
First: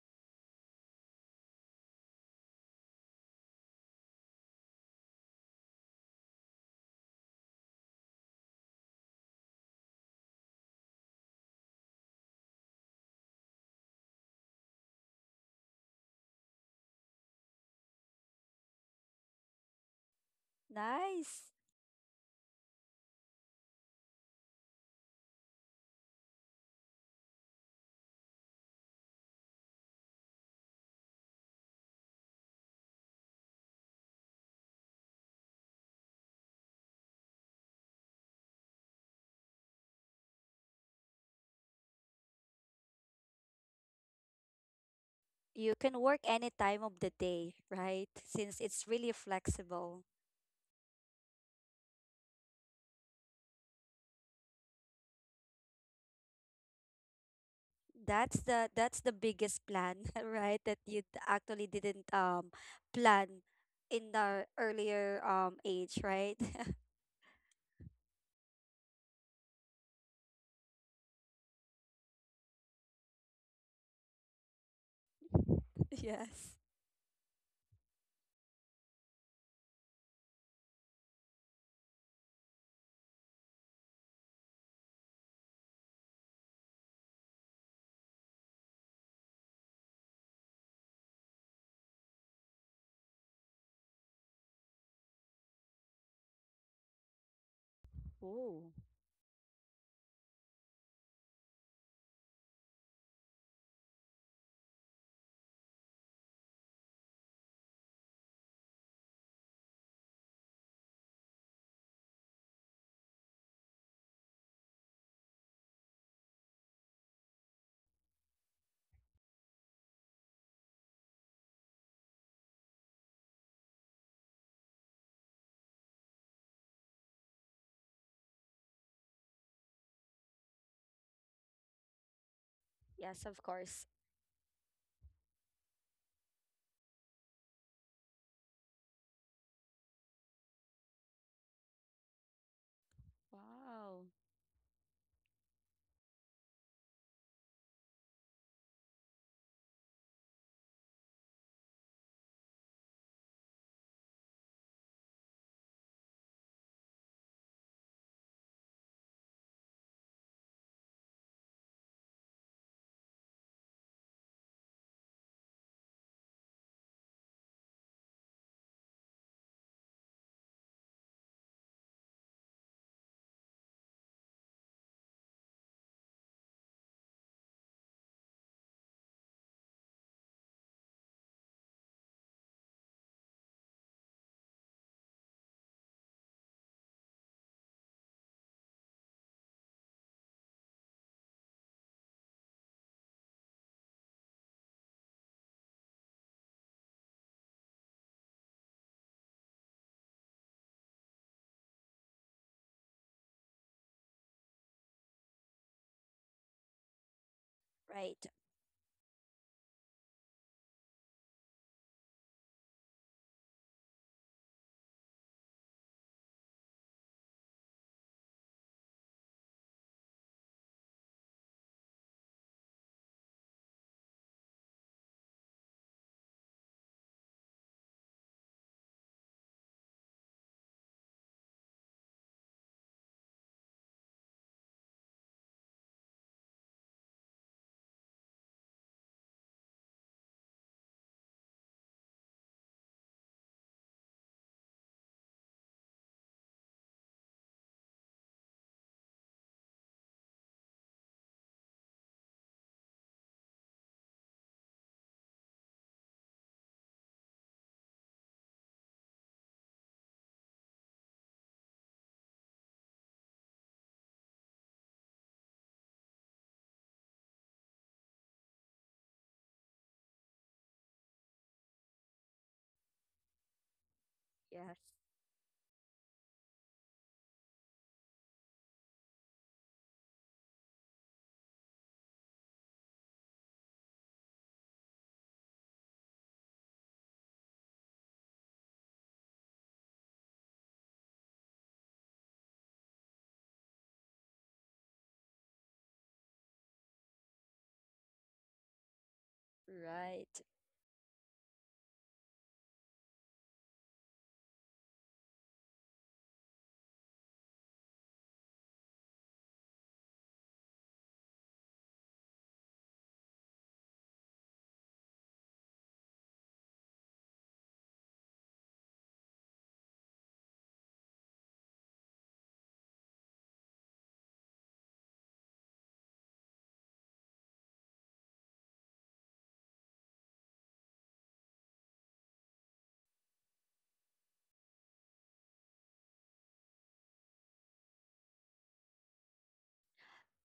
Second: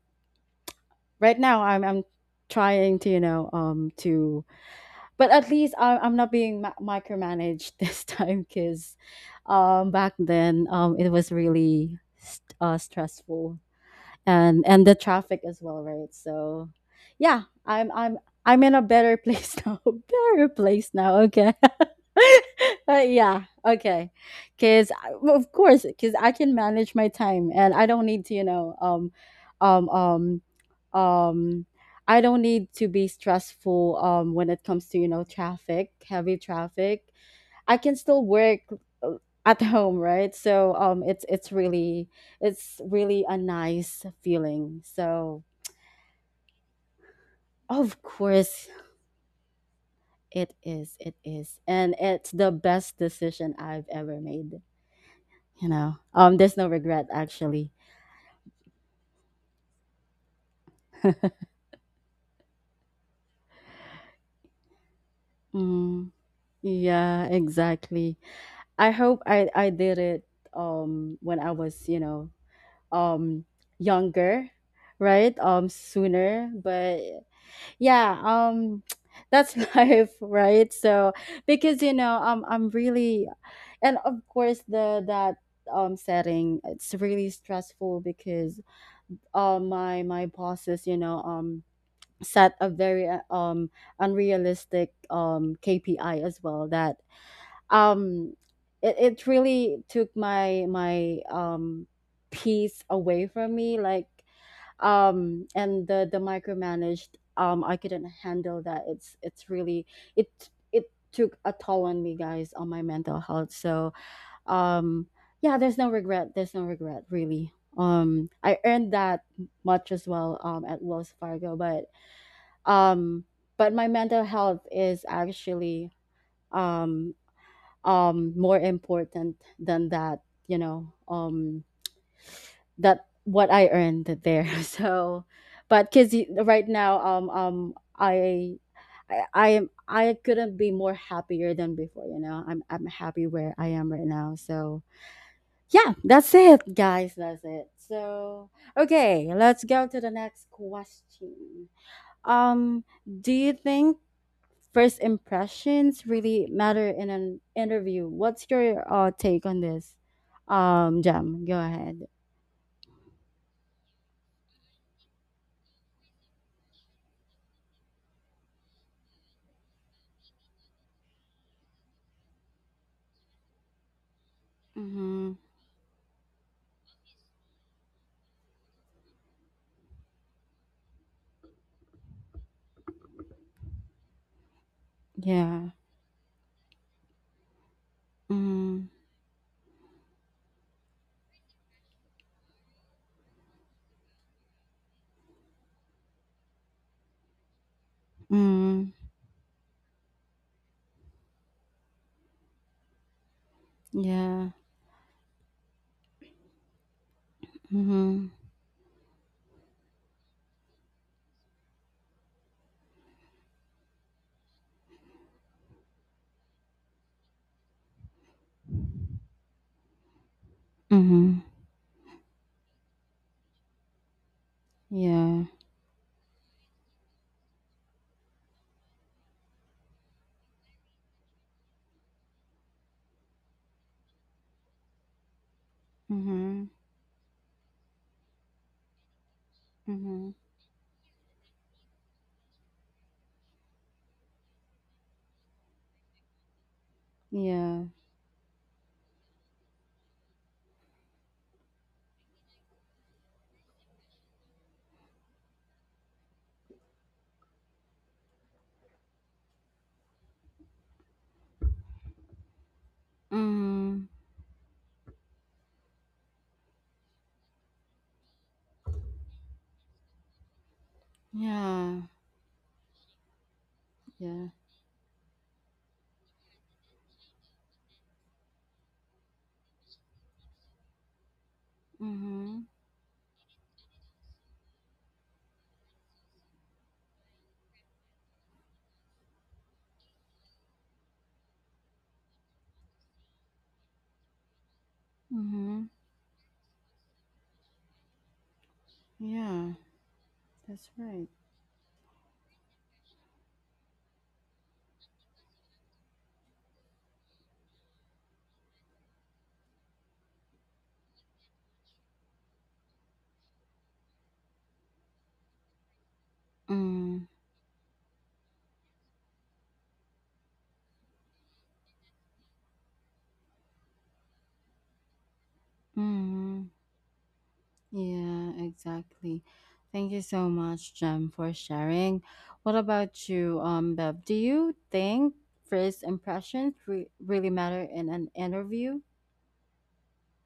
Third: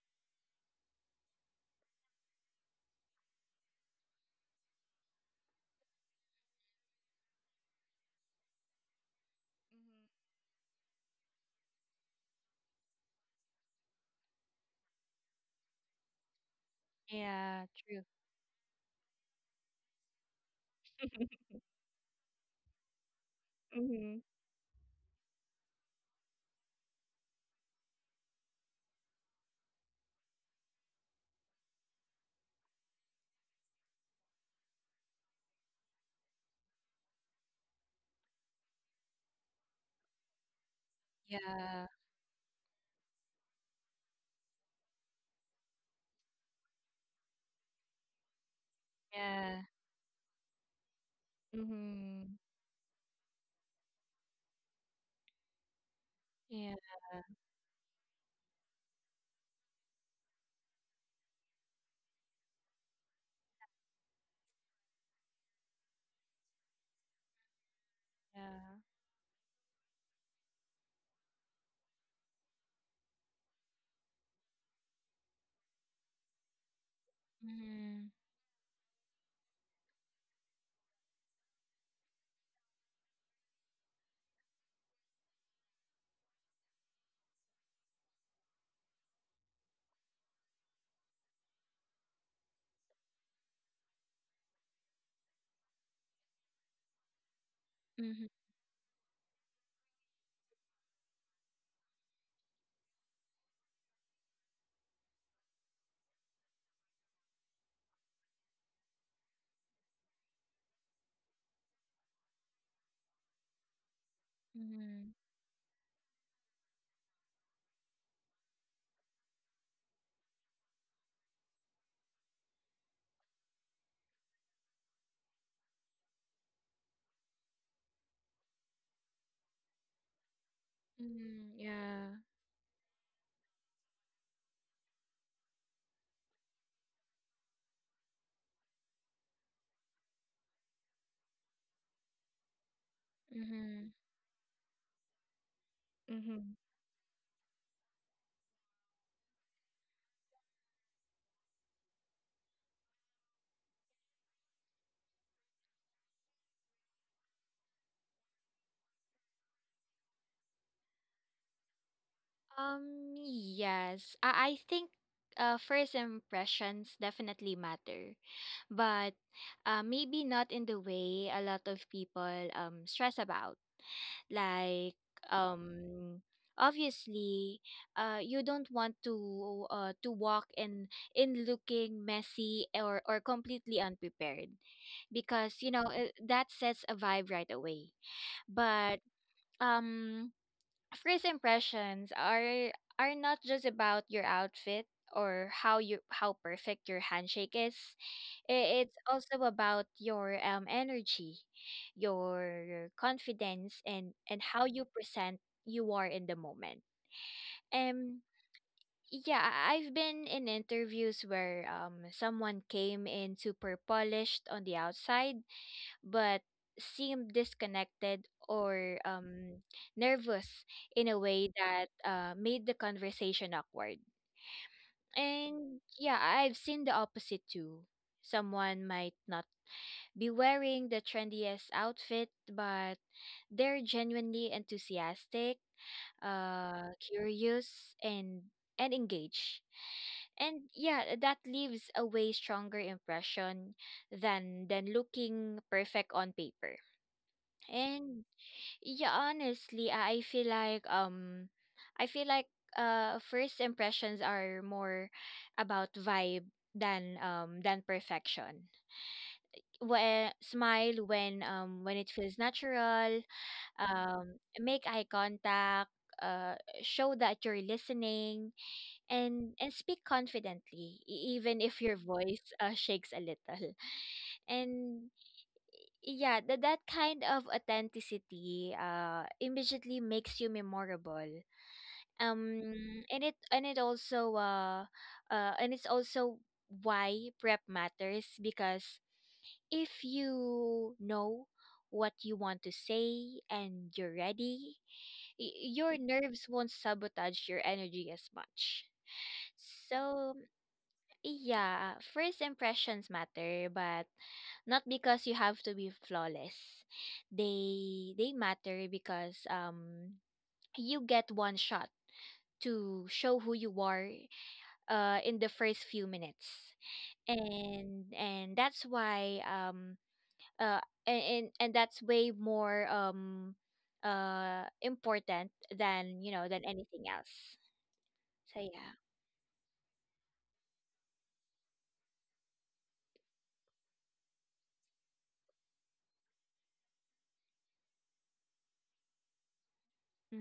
S1: right now I'm trying to you know to but at least, I'm not being micromanaged this time, because, back
S2: Mhm.
S1: then, it was really stressful, and the traffic as well, right? So yeah,
S2: Yeah,
S1: I'm
S2: true.
S1: I'm I'm in a better place now. Better place now.
S3: Nice.
S1: Okay. But yeah, okay,
S2: Mhm.
S1: because of course, because I can manage my time and I don't need to, um, um, um I don't need to be stressful when it comes to, traffic, heavy traffic. I can still work, uh, at home, right? So, it's it's
S2: Yeah.
S1: really it's really a nice feeling. So
S3: You can work any time of the day,
S1: of
S3: right? Since
S1: course
S3: it's really
S2: Yeah.
S3: flexible.
S1: it is. It is. And it's
S2: Mhm.
S1: the best decision I've ever made. There's no
S2: Yeah.
S1: regret, actually.
S3: That's the biggest plan, right? That you actually didn't plan in the earlier age,
S1: Mm,
S3: right?
S1: yeah, exactly.
S2: Yeah.
S1: I hope I did it when I was, um younger, right? Sooner,
S3: Yes.
S1: but
S2: Mhm.
S1: yeah, that's life, right? So, because, I'm really, and of course, the, that setting, it's really stressful because, my bosses, set a very, unrealistic KPI as well, that,
S2: Mhm.
S1: um
S3: Oh,
S1: it really took my peace away from me, like, and the micromanaged, I couldn't handle that. It's really, it it took a toll on me, guys, on my mental health. So, um
S2: Mhm.
S1: yeah, there's no regret, there's no regret, really. I earned that much as well, at Wells Fargo, but, um but my mental health is actually, um more important than, that you know
S2: Mhm. Yeah.
S1: that
S3: yes, of
S1: what I
S3: course.
S1: earned there so, but, because right now, I couldn't be more happier than before. I'm happy where I am
S2: Mhm.
S3: Wow.
S1: right now. So yeah, that's
S2: Mhm.
S1: it, guys. That's it. So, okay, let's go to the next question. Um, do you think first impressions really matter in an interview? What's your, take on this? Jam, go ahead.
S2: Um, yes. I think first impressions definitely matter. But maybe not in the way a lot of people stress about, like
S1: Mm-hmm.
S2: um obviously you don't want to walk in looking messy or completely unprepared because
S1: Yeah.
S2: you know, that sets a vibe right away.
S1: Mm-hmm.
S2: But um first impressions are not just about your outfit or how you, how perfect your handshake is. I-
S1: Mm-hmm.
S2: It's also about your energy, your confidence, and
S1: Yeah.
S2: how you present you are in the moment. Um,
S3: Right.
S1: Mm-hmm.
S2: yeah, I- I've been in interviews where someone came in super polished on the outside, but seemed disconnected or nervous in a
S1: Mm-hmm.
S2: way that made the conversation awkward.
S1: Yeah.
S2: And yeah, I've seen the opposite too. Someone might not be wearing the trendiest outfit, but they're genuinely enthusiastic,
S1: Mm-hmm.
S2: curious, and engaged.
S1: Mm-hmm.
S2: And yeah, that leaves a way stronger impression than looking perfect on paper.
S1: Yeah.
S2: And yeah, honestly, I feel like first impressions are more about vibe than perfection. When, smile when it feels natural,
S1: Mm-hmm.
S2: make eye contact, uh, show that you're listening, and speak confidently, even if your
S1: Yeah.
S2: voice shakes a little.
S1: Yeah.
S3: Yes.
S2: And yeah, that that kind of authenticity immediately makes you memorable.
S1: Mm-hmm.
S2: Um, and it also and it's also why prep matters, because if you know what you want to say and you're ready,
S1: Mm-hmm.
S2: your nerves won't sabotage your energy as much.
S1: Yeah.
S2: So,
S3: Right.
S1: That's right.
S2: yeah, first impressions matter, but not because you have to be flawless. They matter because you get one shot to show who you are in the first few minutes. And that's why uh and that's way more important than, you know,
S1: Mm-hmm.
S2: than anything else.
S1: Yeah,
S2: So yeah.
S1: exactly. Thank you so much, Jem, for sharing. What about you, Bev? Do you think first impressions really matter in an interview?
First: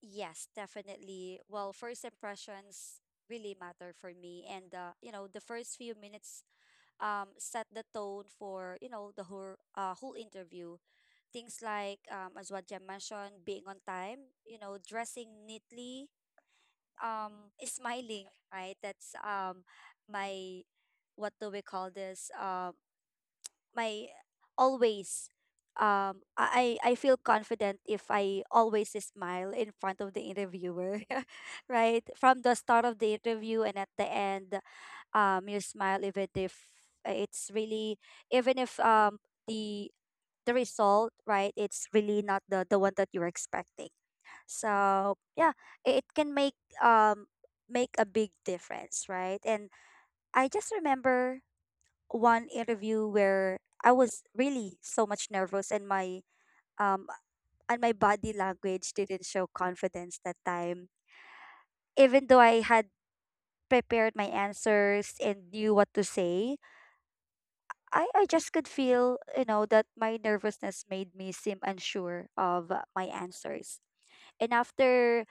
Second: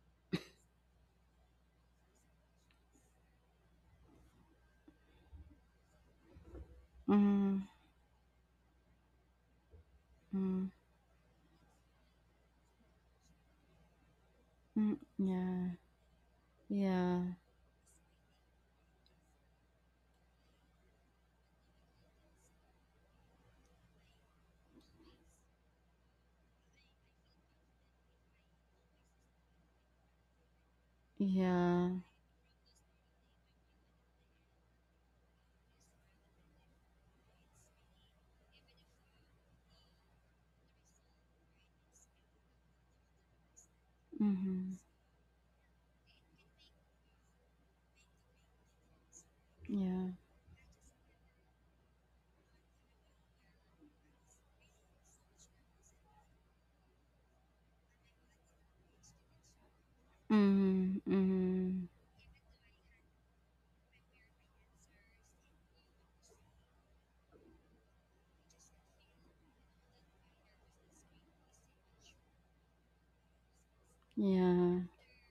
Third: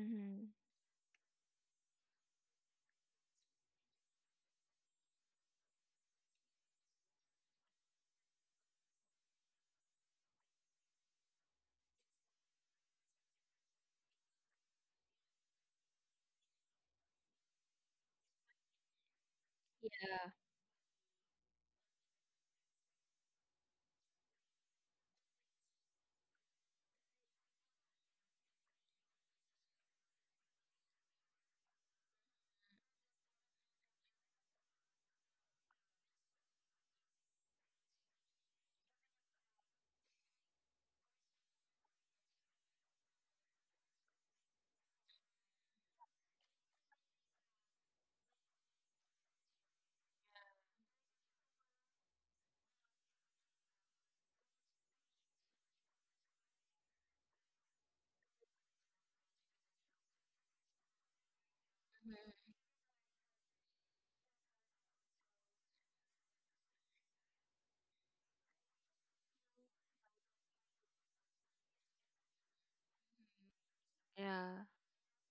S3: Yes, definitely. Well, first impressions really matter for me, and you know, the first few minutes set
S1: Mm-hmm.
S3: the tone for, you know, the whole whole
S1: Mm.
S3: interview. Things like as what Jem mentioned, being on time, you know,
S1: Mm,
S3: dressing
S1: yeah,
S3: neatly,
S1: yeah,
S3: smiling, right? That's
S2: Yeah.
S3: my, what do we call this? My always. I feel confident if I always smile in front of the interviewer,
S1: yeah.
S3: right? From the start of the interview and at the end, you smile even if uh, it's really even if um the the result, right, it's really not the the one that you're expecting.
S1: Mm-hmm.
S3: So yeah, it can make um make a big difference, right? And
S1: Yeah.
S3: I just remember one interview where I was really so much nervous um and my body language didn't show confidence that time,
S1: Mm-hmm. Mm-hmm.
S3: even though I had prepared my answers and knew what to say. I just could feel, you know, that my nervousness made me seem unsure of my answers. And
S2: Yeah.
S1: Yeah,
S3: after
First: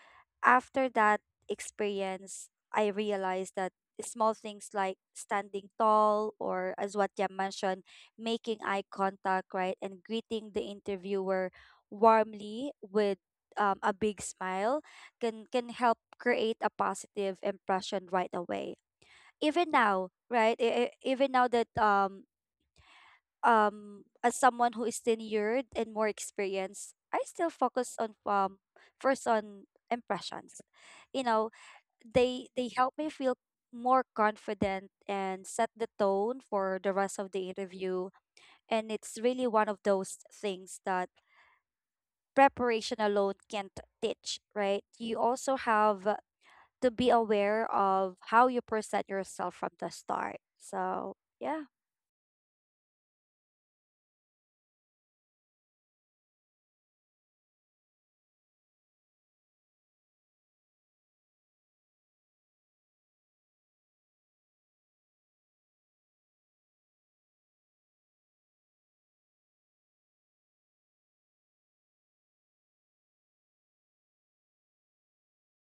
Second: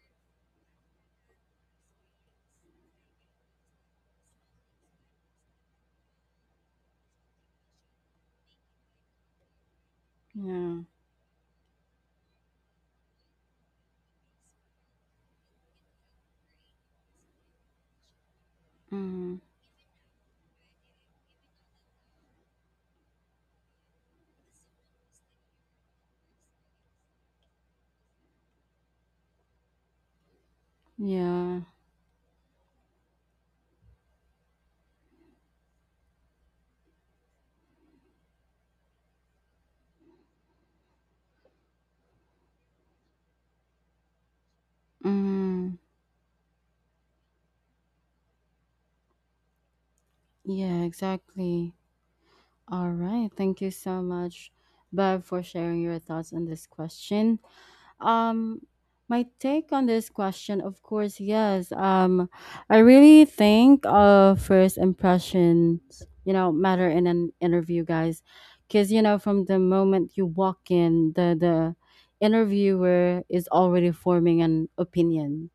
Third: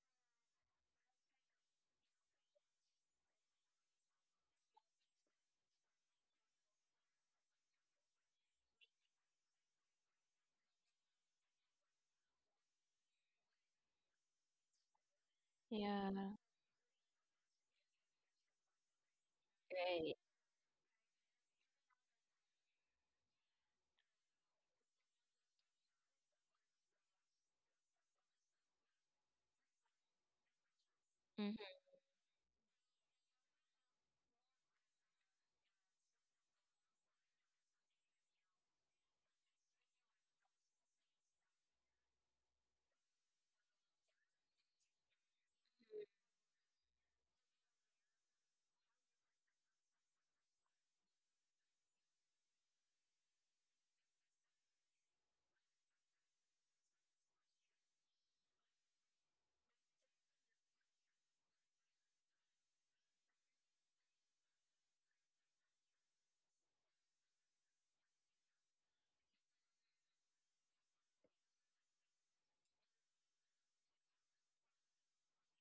S3: after that experience, I realized that small things like standing tall, or as what you mentioned, making eye contact, right, and greeting the
S1: yeah.
S3: interviewer warmly with a big smile can help
S2: Yeah.
S3: create a positive impression right away,
S1: Mm-hmm.
S3: even now,
S2: Right.
S3: right? Even now that as someone who is tenured and more experienced, I still focus on first on impressions. You know,
S2: Hmm.
S1: Yeah.
S3: they help me feel more confident and set the tone for the rest of the interview. And it's really one of those things that preparation alone can't teach, right? You also
S1: Mm-hmm.
S3: have to be aware of how you present yourself from the start.
S1: Yeah,
S3: So yeah,
S1: exactly. All right. Thank you so much, Bev, for sharing your thoughts on this question. Um, my take on this question, of course, yes. I really think, first impressions, matter in an interview, guys. Cause, from the moment you walk in, the interviewer is already forming an opinion,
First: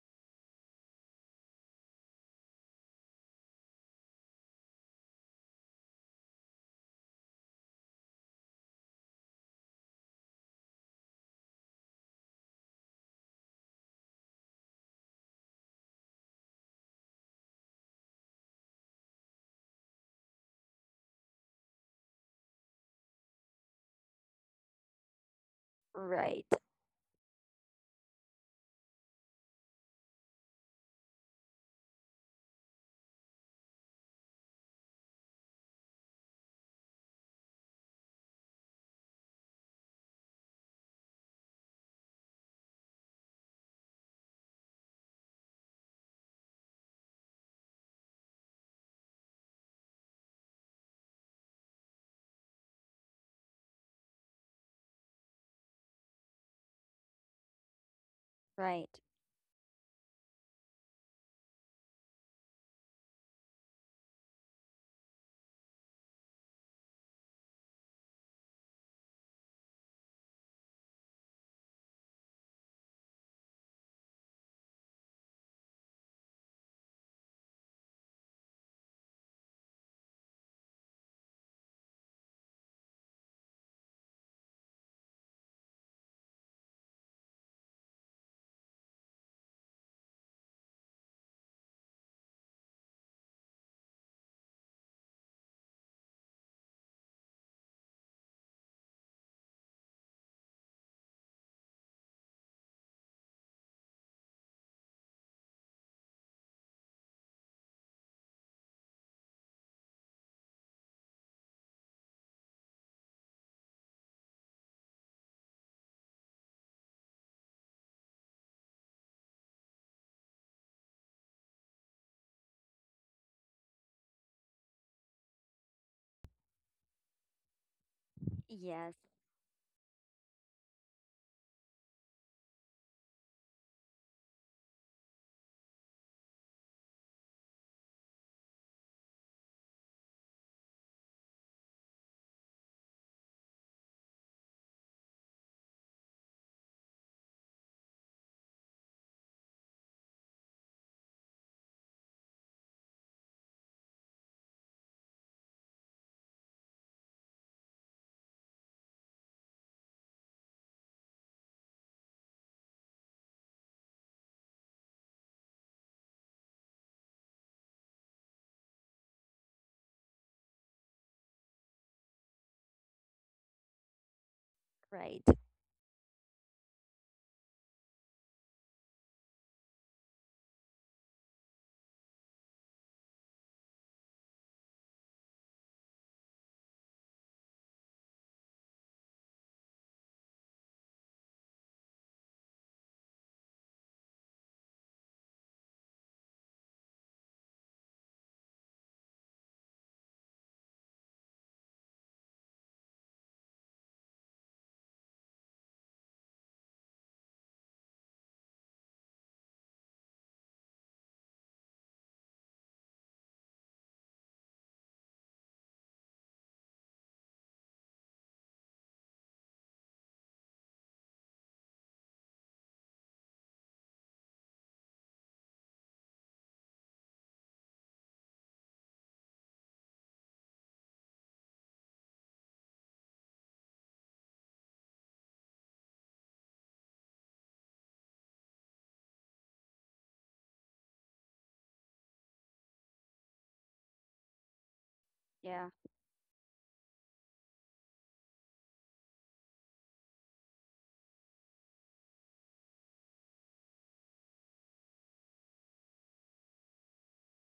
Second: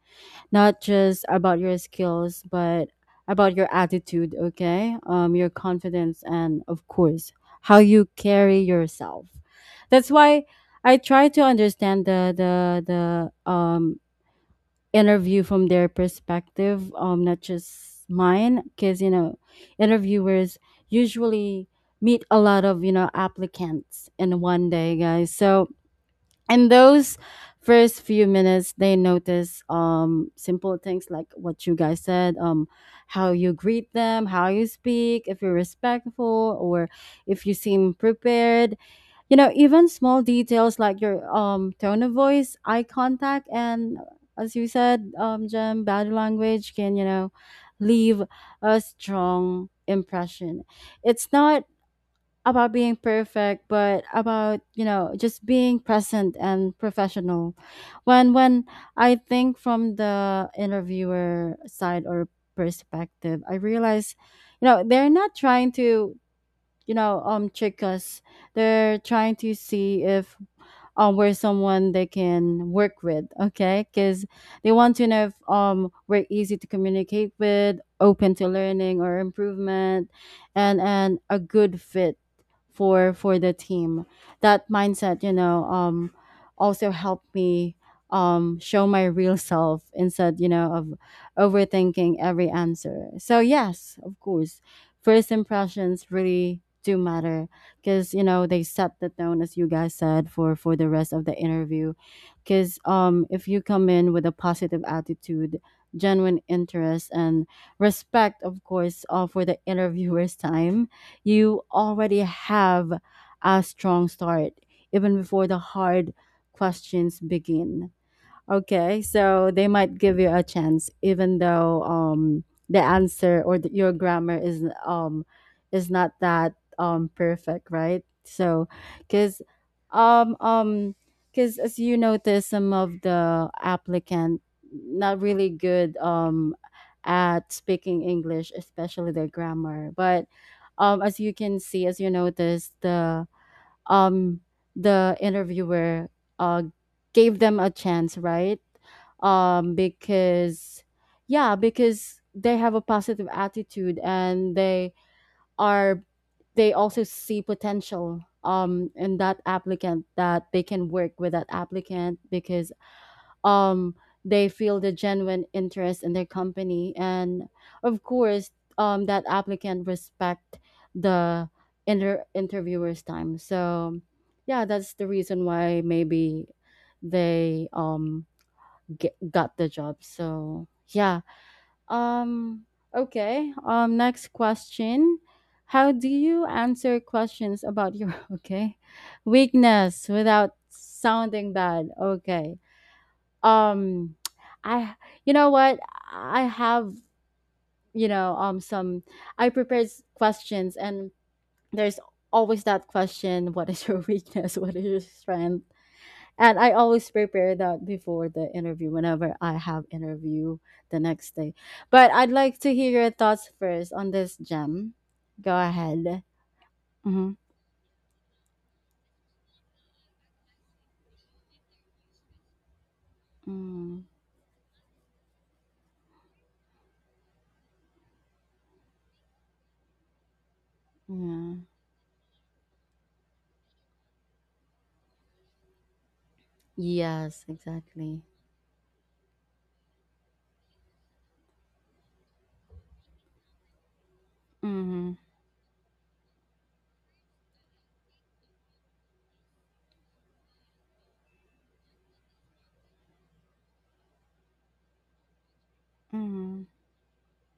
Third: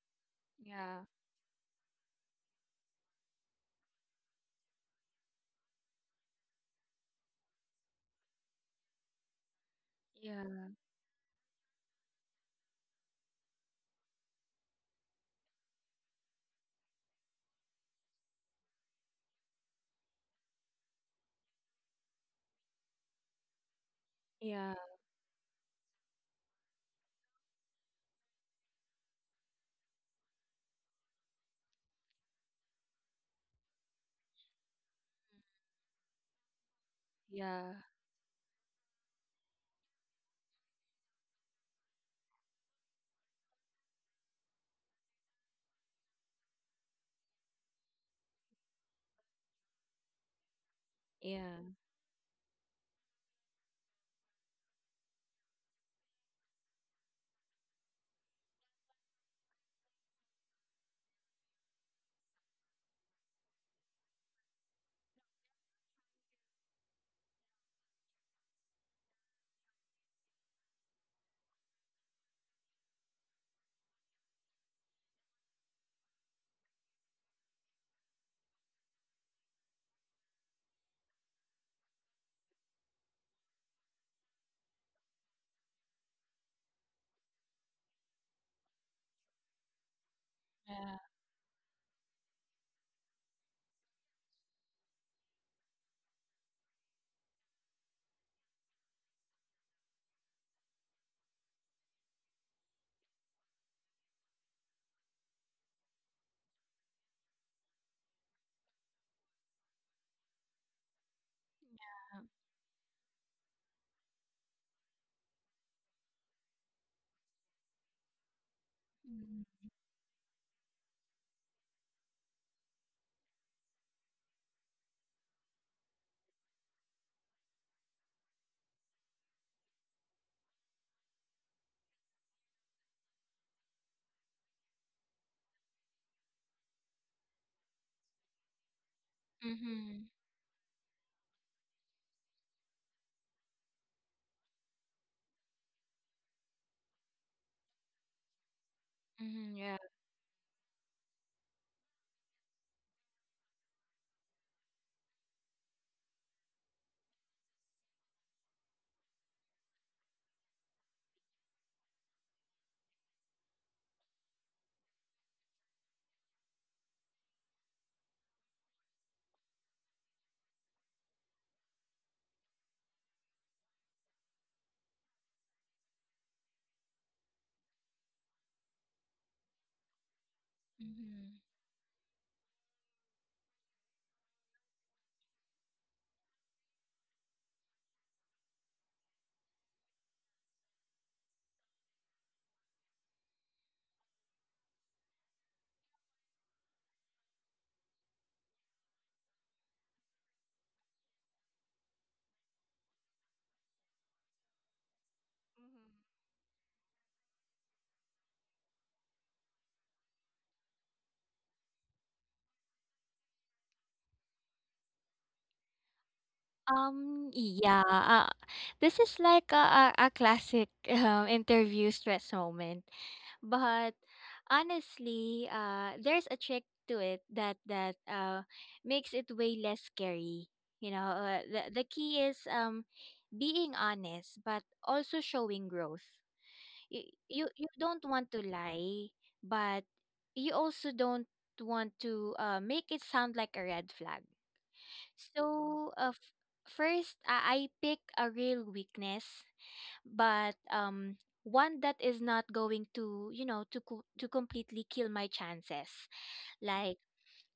S1: not
S2: Yeah.
S1: just about your skills, but about your attitude, okay? Your confidence, and of course, how you carry yourself. That's why
S2: Yeah.
S1: I try to understand the interview from their perspective, not just mine, because you know, interviewers usually meet a lot of applicants in one
S2: Yeah.
S1: day, guys. So
S3: right,
S1: in those first few minutes they notice simple things like what you guys said, how you greet them, how you speak, if you're respectful or if you
S2: Yeah.
S1: seem prepared, you know, even small details like your tone of voice, eye contact, and as you said, Jem, body language can, you know, leave a strong impression. It's not
S2: Yeah.
S1: about being perfect, but about, you know, just being present and professional. When
S3: right.
S1: I think from the interviewer side or perspective, I realize, you know, they're not trying to, trick us. They're trying to see if we're someone they can work with, okay? Because they want to know if we're easy to communicate with, open to learning or improvement, and a good fit for the team. That mindset, you know, also helped me, show my real self instead, you know, of
S2: Yeah.
S1: overthinking every answer. So yes, of course, first impressions really do matter because, you know, they set the tone, as you guys said, for the rest of the interview. Because if you come in with a positive attitude, genuine interest, and respect, of course, for the interviewer's time, you already have a strong start even before the hard questions begin. Okay, so
S2: Mm-hmm.
S1: they might give you a chance, even though the answer or your grammar is, is not that perfect, right? So,
S3: Yes,
S1: because um um because as you notice, some of the applicant not really good at speaking English, especially their grammar.
S2: Mm-hmm.
S1: But as you can see, as you notice, um, the interviewer uh, gave them a chance, right?
S2: Yeah.
S1: Because, yeah, because they have a positive attitude, and they are, they also see potential, in that applicant, that they can work with that applicant because um they feel the genuine interest in their company, and of course that applicant respect the interviewer's time. So yeah, that's the
S3: right.
S1: reason why maybe they get, got the job. So yeah,
S2: Mhm.
S1: um okay, next question. How do you answer questions about your okay weakness without sounding bad? Okay. um I, you know what, I have, some, I prepared questions, and there's always that question: what is your weakness, what is your strength. And I always prepare that before the interview whenever I have interview the next day. But I'd like to hear your thoughts first on this, Gem. Go ahead. Mm-hmm.
S2: Yeah, this is like a classic interview stress moment. But
S1: Mm.
S2: honestly, there's a trick to it that makes it way less scary. You know,
S1: Yeah.
S2: the key is being honest, but also showing growth. You, you
S1: Yes,
S2: you don't
S1: exactly.
S2: want to lie, but you also don't want to make it sound like a red flag.
S1: Mm-hmm.
S3: Yeah.
S2: So, first, I pick a real weakness, but one that is not going to, you know, to completely kill my chances.
S1: Mm-hmm.
S2: Like,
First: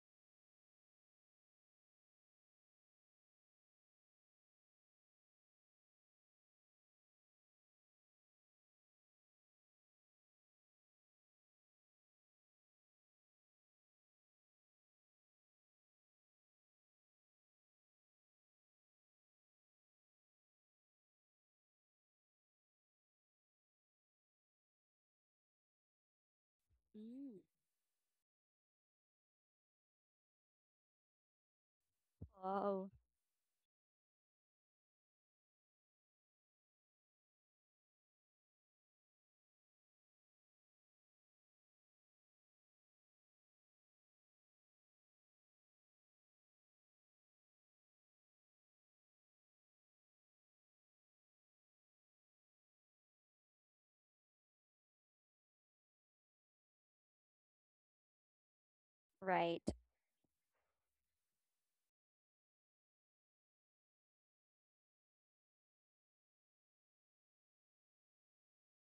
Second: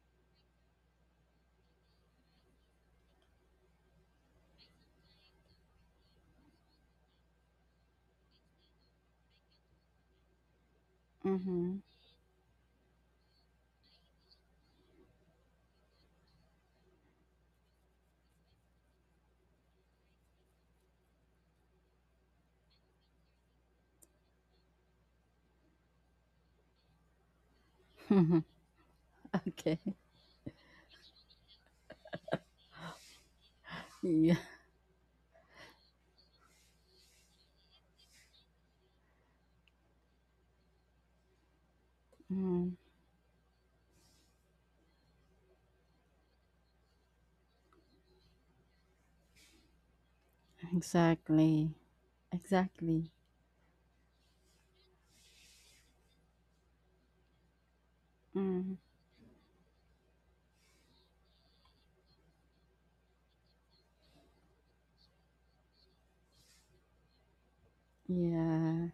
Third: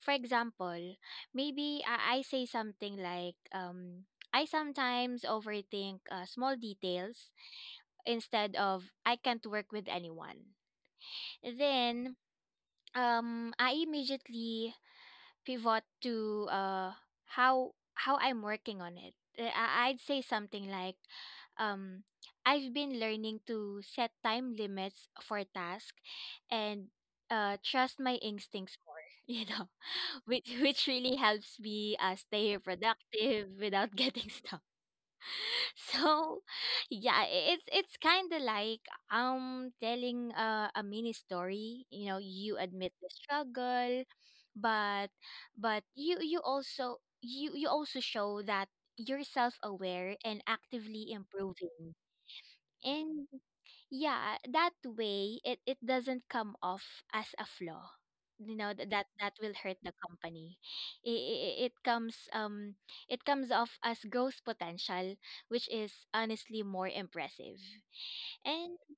S2: for example, maybe I say something like, I sometimes overthink small details, instead of I can't work with anyone. Then I immediately pivot to how I'm working on it. I- I'd say something like, um I've been learning to set time limits for tasks and
S3: Mm.
S2: trust my
S1: Mm-hmm.
S2: instincts more, you know.
S1: Okay.
S2: Which really helps me stay
S3: Oh,
S2: productive without getting
S1: Yeah.
S2: stuck. So yeah, I- it's kind of like telling a mini story, you know. You
S1: Mm,
S2: admit the struggle, but but you you also show that you're self-aware and actively
S1: exactly.
S2: improving.
S1: Exactly.
S2: And yeah, that way it it doesn't come off as a flaw, you know,
S1: Mm,
S2: that that will
S3: right,
S2: hurt the company. It, it comes off as growth potential, which is honestly more impressive. And
S1: yeah.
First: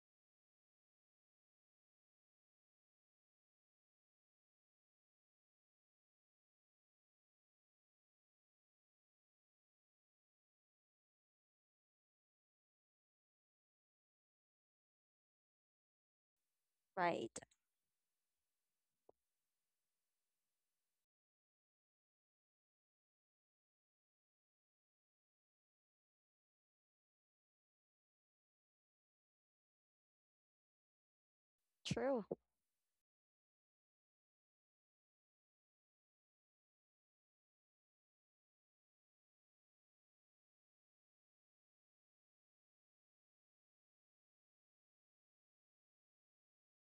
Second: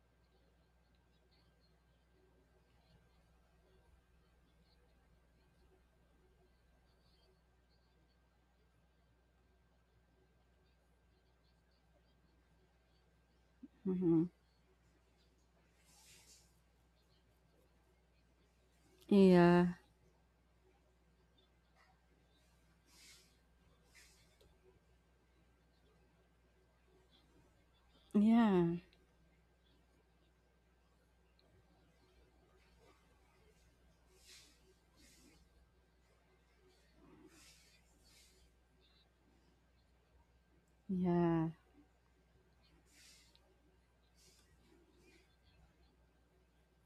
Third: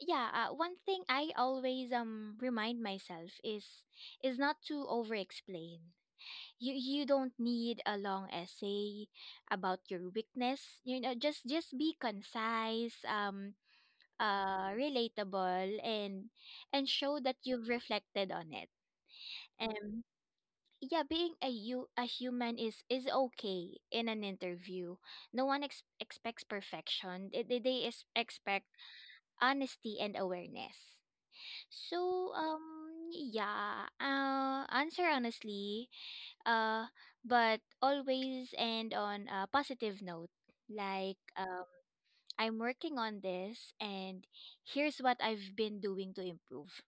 S2: yeah, one thing I always remind myself is not to over explain. You don't need a long essay about your weakness. You know, just be concise.
S1: Hmm.
S2: Relatable, and show that
S3: right.
S2: you've reflected on it.
S1: Yeah.
S2: Um, yeah, being a, you a human is okay in an interview. No one ex- expects perfection. They is
S1: Yeah.
S2: expect honesty and awareness.
S3: True,
S2: So yeah, answer honestly, uh, but always end on a positive note. Like,
S1: Yeah.
S2: I'm working on this, and here's what I've been doing to improve.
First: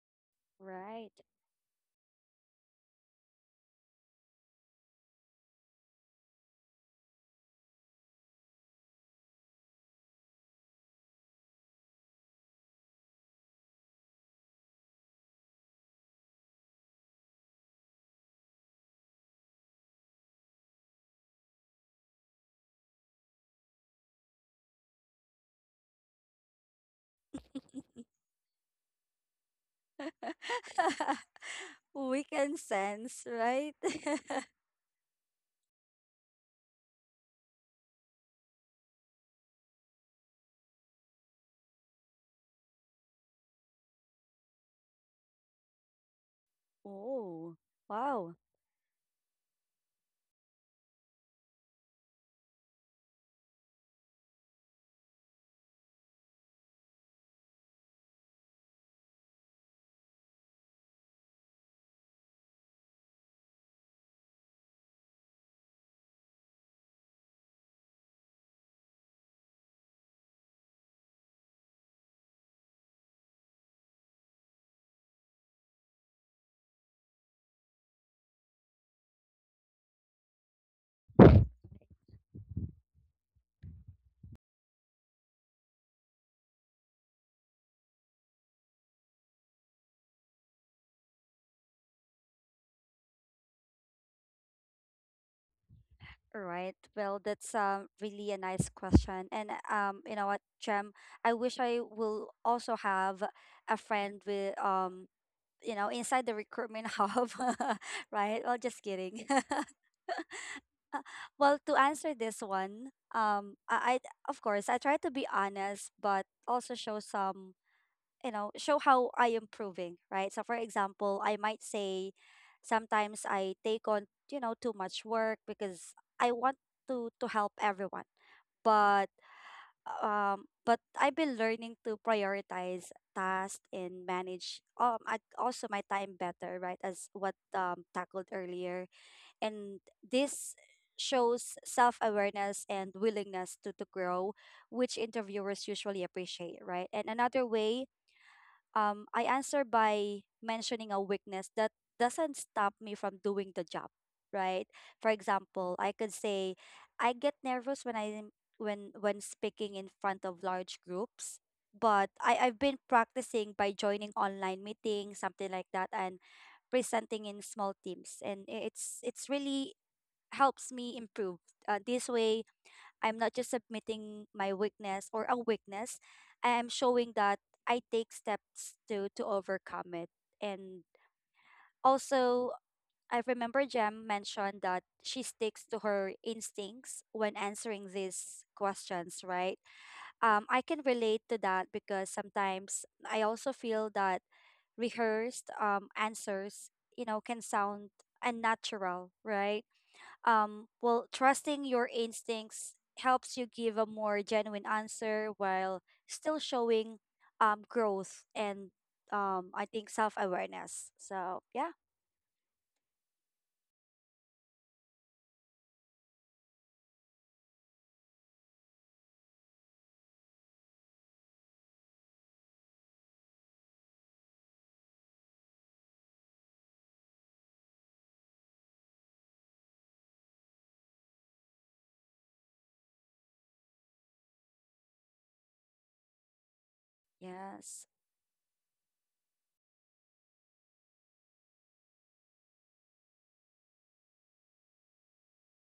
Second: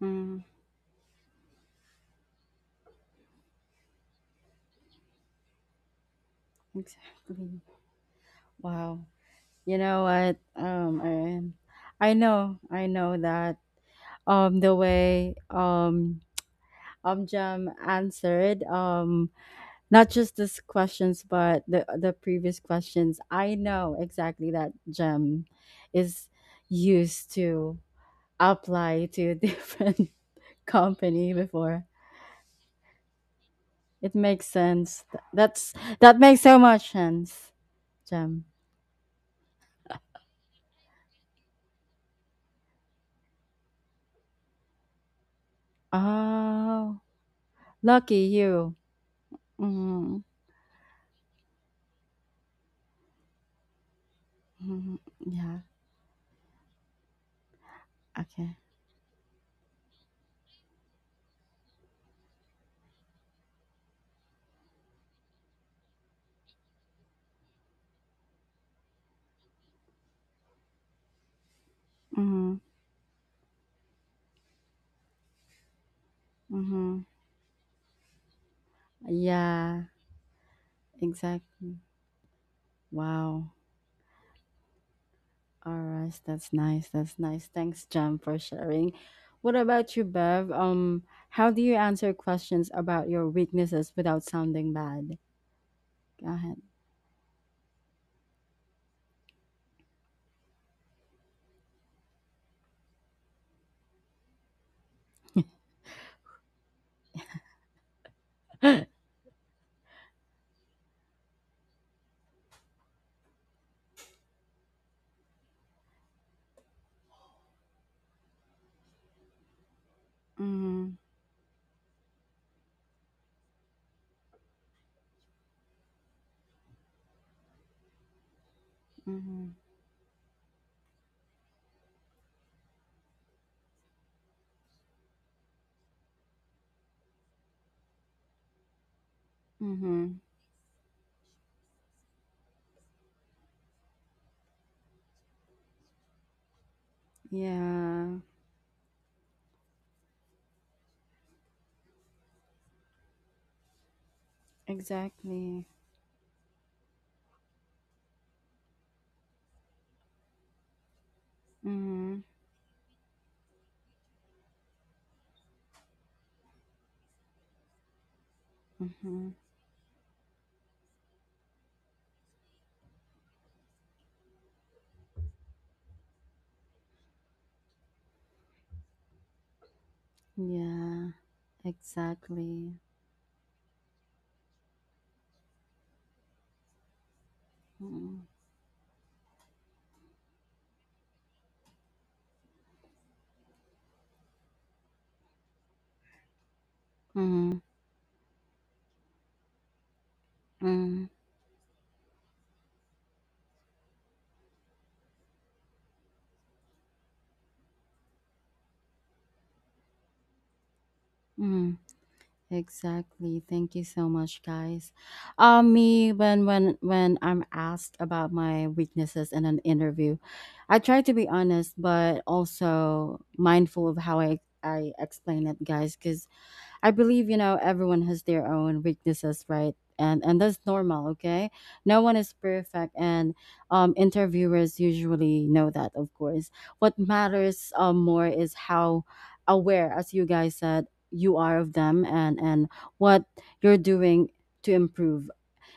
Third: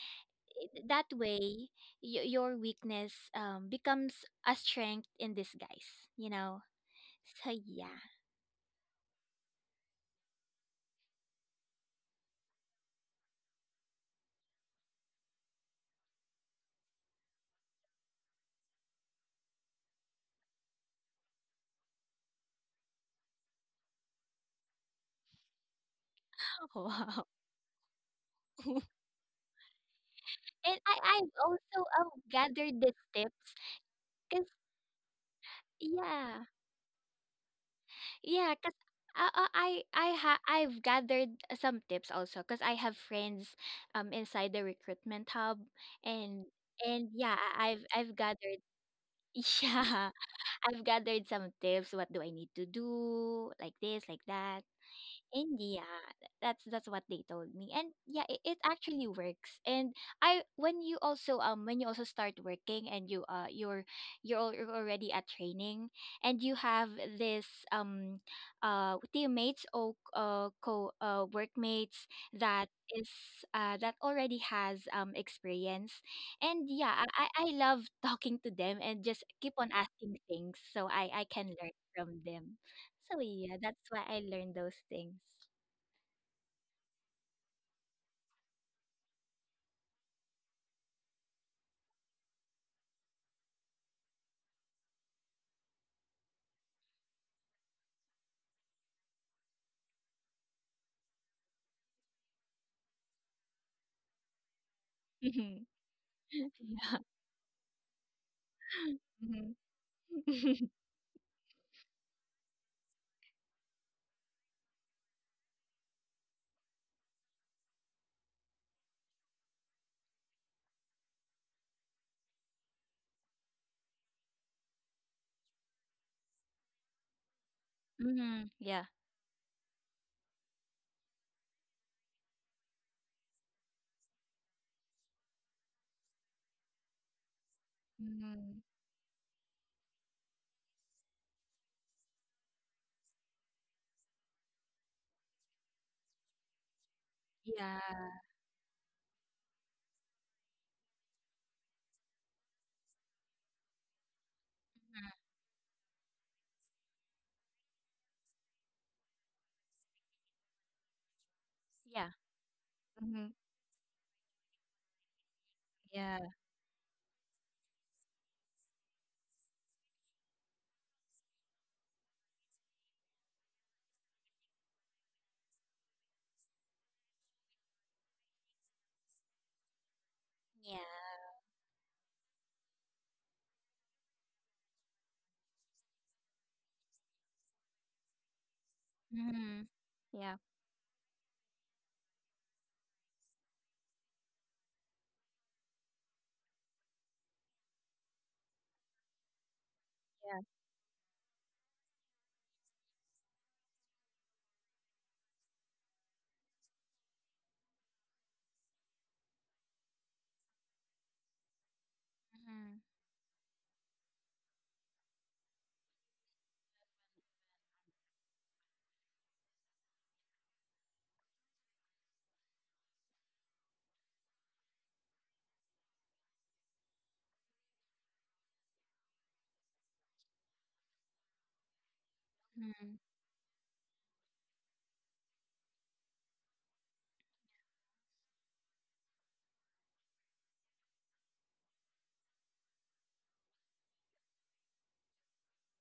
S1: Mm,
S3: right.
S2: That way, your weakness becomes a strength in disguise, you know? So,
S1: exactly.
S2: yeah.
S1: Wow. You know what? Erin, I know. I know that. The way Jam answered, not just this questions but the previous questions. I know exactly that Jam is
S2: Wow.
S1: used to apply to different
S2: And I, I've
S1: company before.
S2: also
S3: We can
S2: gathered these
S3: sense,
S2: tips
S3: right?
S1: It makes
S2: because,
S1: sense. That's, that makes
S2: yeah,
S1: so much sense, Jem.
S2: yeah, because I, I ha- I've gathered some tips also because I have friends inside the recruitment hub, and
S1: Oh,
S2: and yeah,
S3: Oh.
S2: I- I've
S1: lucky
S3: Wow.
S2: gathered
S1: you.
S2: yeah,
S1: Mm-hmm.
S2: I've gathered some tips. What do I need to do? Like this, like that.
S1: Hmm. Yeah.
S2: India. That's what they told me. And yeah,
S1: Okay.
S2: it actually works. And I, when you also start working, and you you're you're already at training and you have this um teammates or co workmates
S1: Mm-hmm.
S2: that is that already has experience. And
S1: Mm-hmm.
S2: yeah, I love talking to them and just keep on
S1: Yeah.
S2: asking things so I can learn
S1: Exactly.
S2: from them. So,
S1: Wow.
S2: yeah, that's why I learned those things.
S1: All right. That's nice. That's nice. Thanks, Jem, for sharing. What about you, Bev? How do you answer questions about your weaknesses without sounding bad? Go
S3: All
S1: ahead.
S3: right. Well, that's really a nice question. And you know what, Jem, I wish I will also have a friend with,
S2: Mhm.
S3: you know, inside the recruitment
S2: Yeah.
S3: hub, right? Well, just kidding.
S2: Mhm.
S3: Well, to answer this one, I of course I try to be honest, but also show some, you know, show how I am improving, right? So, for
S1: Mm-hmm.
S3: example, I might say, sometimes I take on, you know, too much work because I want to help everyone,
S2: Mhm. Yeah.
S3: but
S1: Mm-hmm.
S3: I've been learning to prioritize tasks and manage also my time better, right? As what tackled
S2: Mhm.
S3: earlier. And
S1: Mm-hmm.
S3: this shows self-awareness and willingness to grow, which interviewers usually appreciate, right? And another way,
S2: Yeah.
S1: Yeah,
S3: I answer by mentioning a weakness that doesn't stop me from doing the job, right?
S2: Mhm.
S3: For
S1: exactly.
S3: example, I could say, I get nervous when I when speaking in front of large groups,
S2: Yeah.
S3: but
S1: Mm-hmm.
S3: I've been
S2: Mhm.
S3: practicing by joining online meetings, something like that, and
S2: Yeah.
S3: presenting in small teams, and
S1: Mm-hmm.
S3: it's really helps me improve. This way, I'm not just submitting my weakness or a weakness. I am showing that I take steps to overcome it.
S2: Yeah.
S3: And
S1: Yeah,
S3: also,
S1: exactly.
S3: I remember Jem mentioned that she sticks to her instincts when answering
S1: Mm-hmm.
S3: these questions, right?
S2: Mhm. Yeah.
S3: I can relate to that because sometimes I also feel that rehearsed answers, you know, can
S1: Mm-hmm.
S3: sound unnatural, right?
S2: Yeah.
S1: Mm-hmm.
S3: Well, trusting your instincts helps you give a more genuine answer while still showing growth and I think self awareness. So, yeah,
S2: Mhm.
S1: Exactly. Thank you so much, guys. Me, when I'm asked about my weaknesses in an interview, I try to be honest, but also mindful of how I explain it, guys, because I believe, you know, everyone has their own weaknesses, right? And that's normal, okay? No one is
S2: Mhm.
S1: perfect, and interviewers usually know that, of course. What matters,
S3: yes,
S1: more is how aware, as you guys said, you are of them, and what you're doing to improve.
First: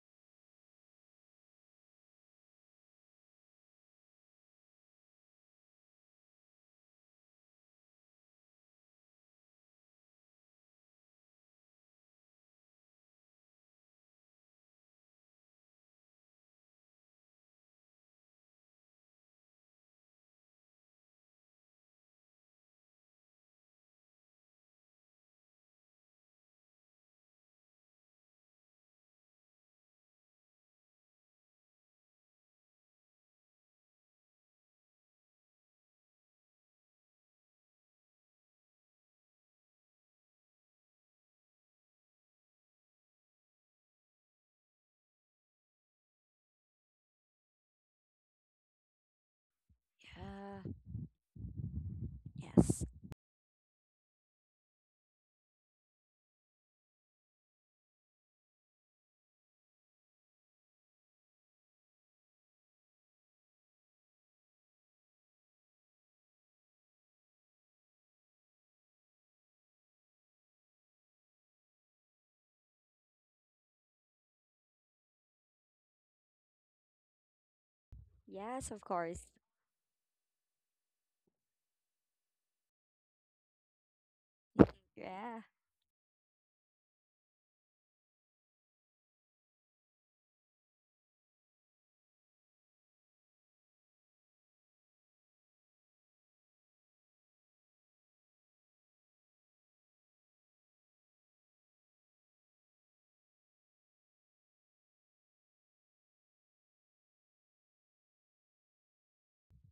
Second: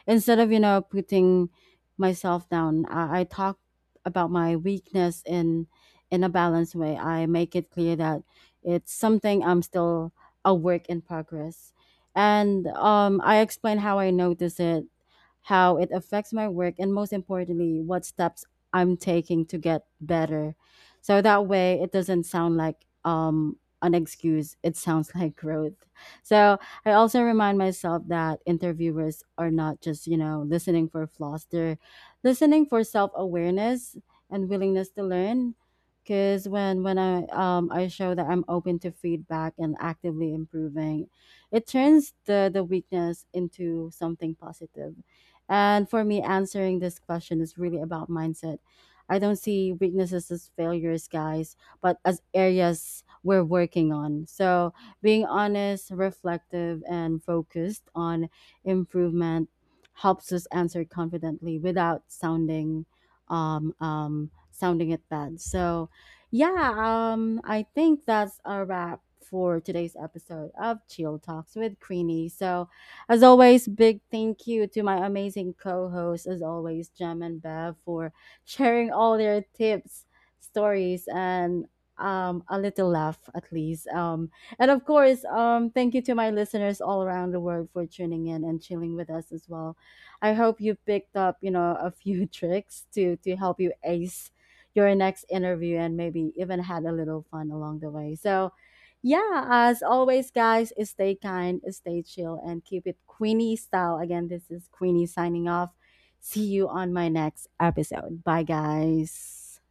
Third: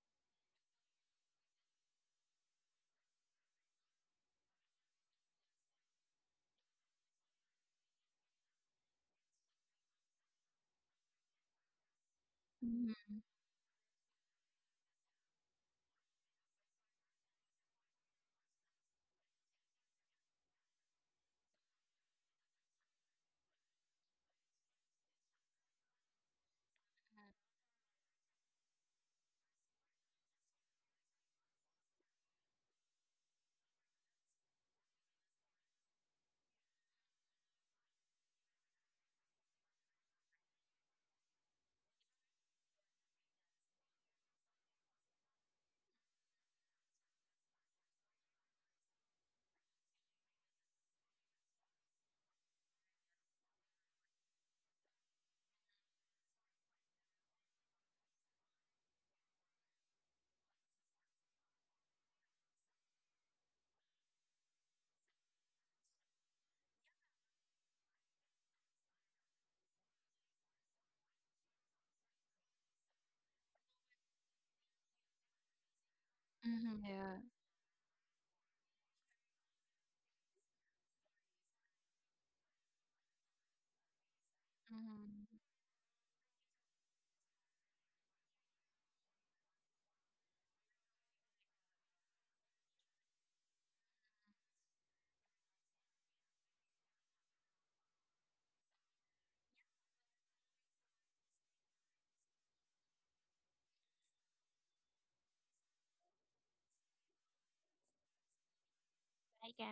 S1: Instead of, you know, putting myself down, I talk about my weakness in a balanced way. I make it clear that it's something I'm still a work in progress. And
S2: Mhm.
S1: I explain how I notice it, how it affects my work, and most importantly, what steps I'm taking to get better. So that way, it doesn't sound like, an excuse. It sounds like growth. So I also remind myself that interviewers are not just, you know, listening for flaws, they're listening for self awareness and willingness to learn. Because when I show that I'm open to feedback and actively improving, it turns the weakness into something positive. And for me, answering this question is really about mindset. I don't see weaknesses as
S3: yeah,
S1: failures, guys, but as
S3: yes,
S1: areas we're working on. So being honest, reflective, and focused on improvement helps us answer confidently without sounding sounding it bad. So, yeah, I think that's a wrap for today's episode of Chill Talks with Queenie. So, as always, big thank you to my amazing co hosts, as
S2: Mhm.
S1: always,
S2: Yeah.
S1: Jem and Bev, for
S3: yes, of
S1: sharing all
S3: course.
S1: their tips, stories, and a little laugh at least. And of course,
S2: Mhm.
S3: Yeah.
S1: thank you to my listeners all around the world for tuning in and chilling with us as well. I hope you picked up, you know, a few tricks to help you ace your next interview and maybe even had a little fun along the way. So, yeah, as always, guys, stay kind, stay chill, and keep it Queenie style. Again, this is Queenie signing off. See you on my next episode. Bye,
S2: Bye,
S1: guys.
S2: guys.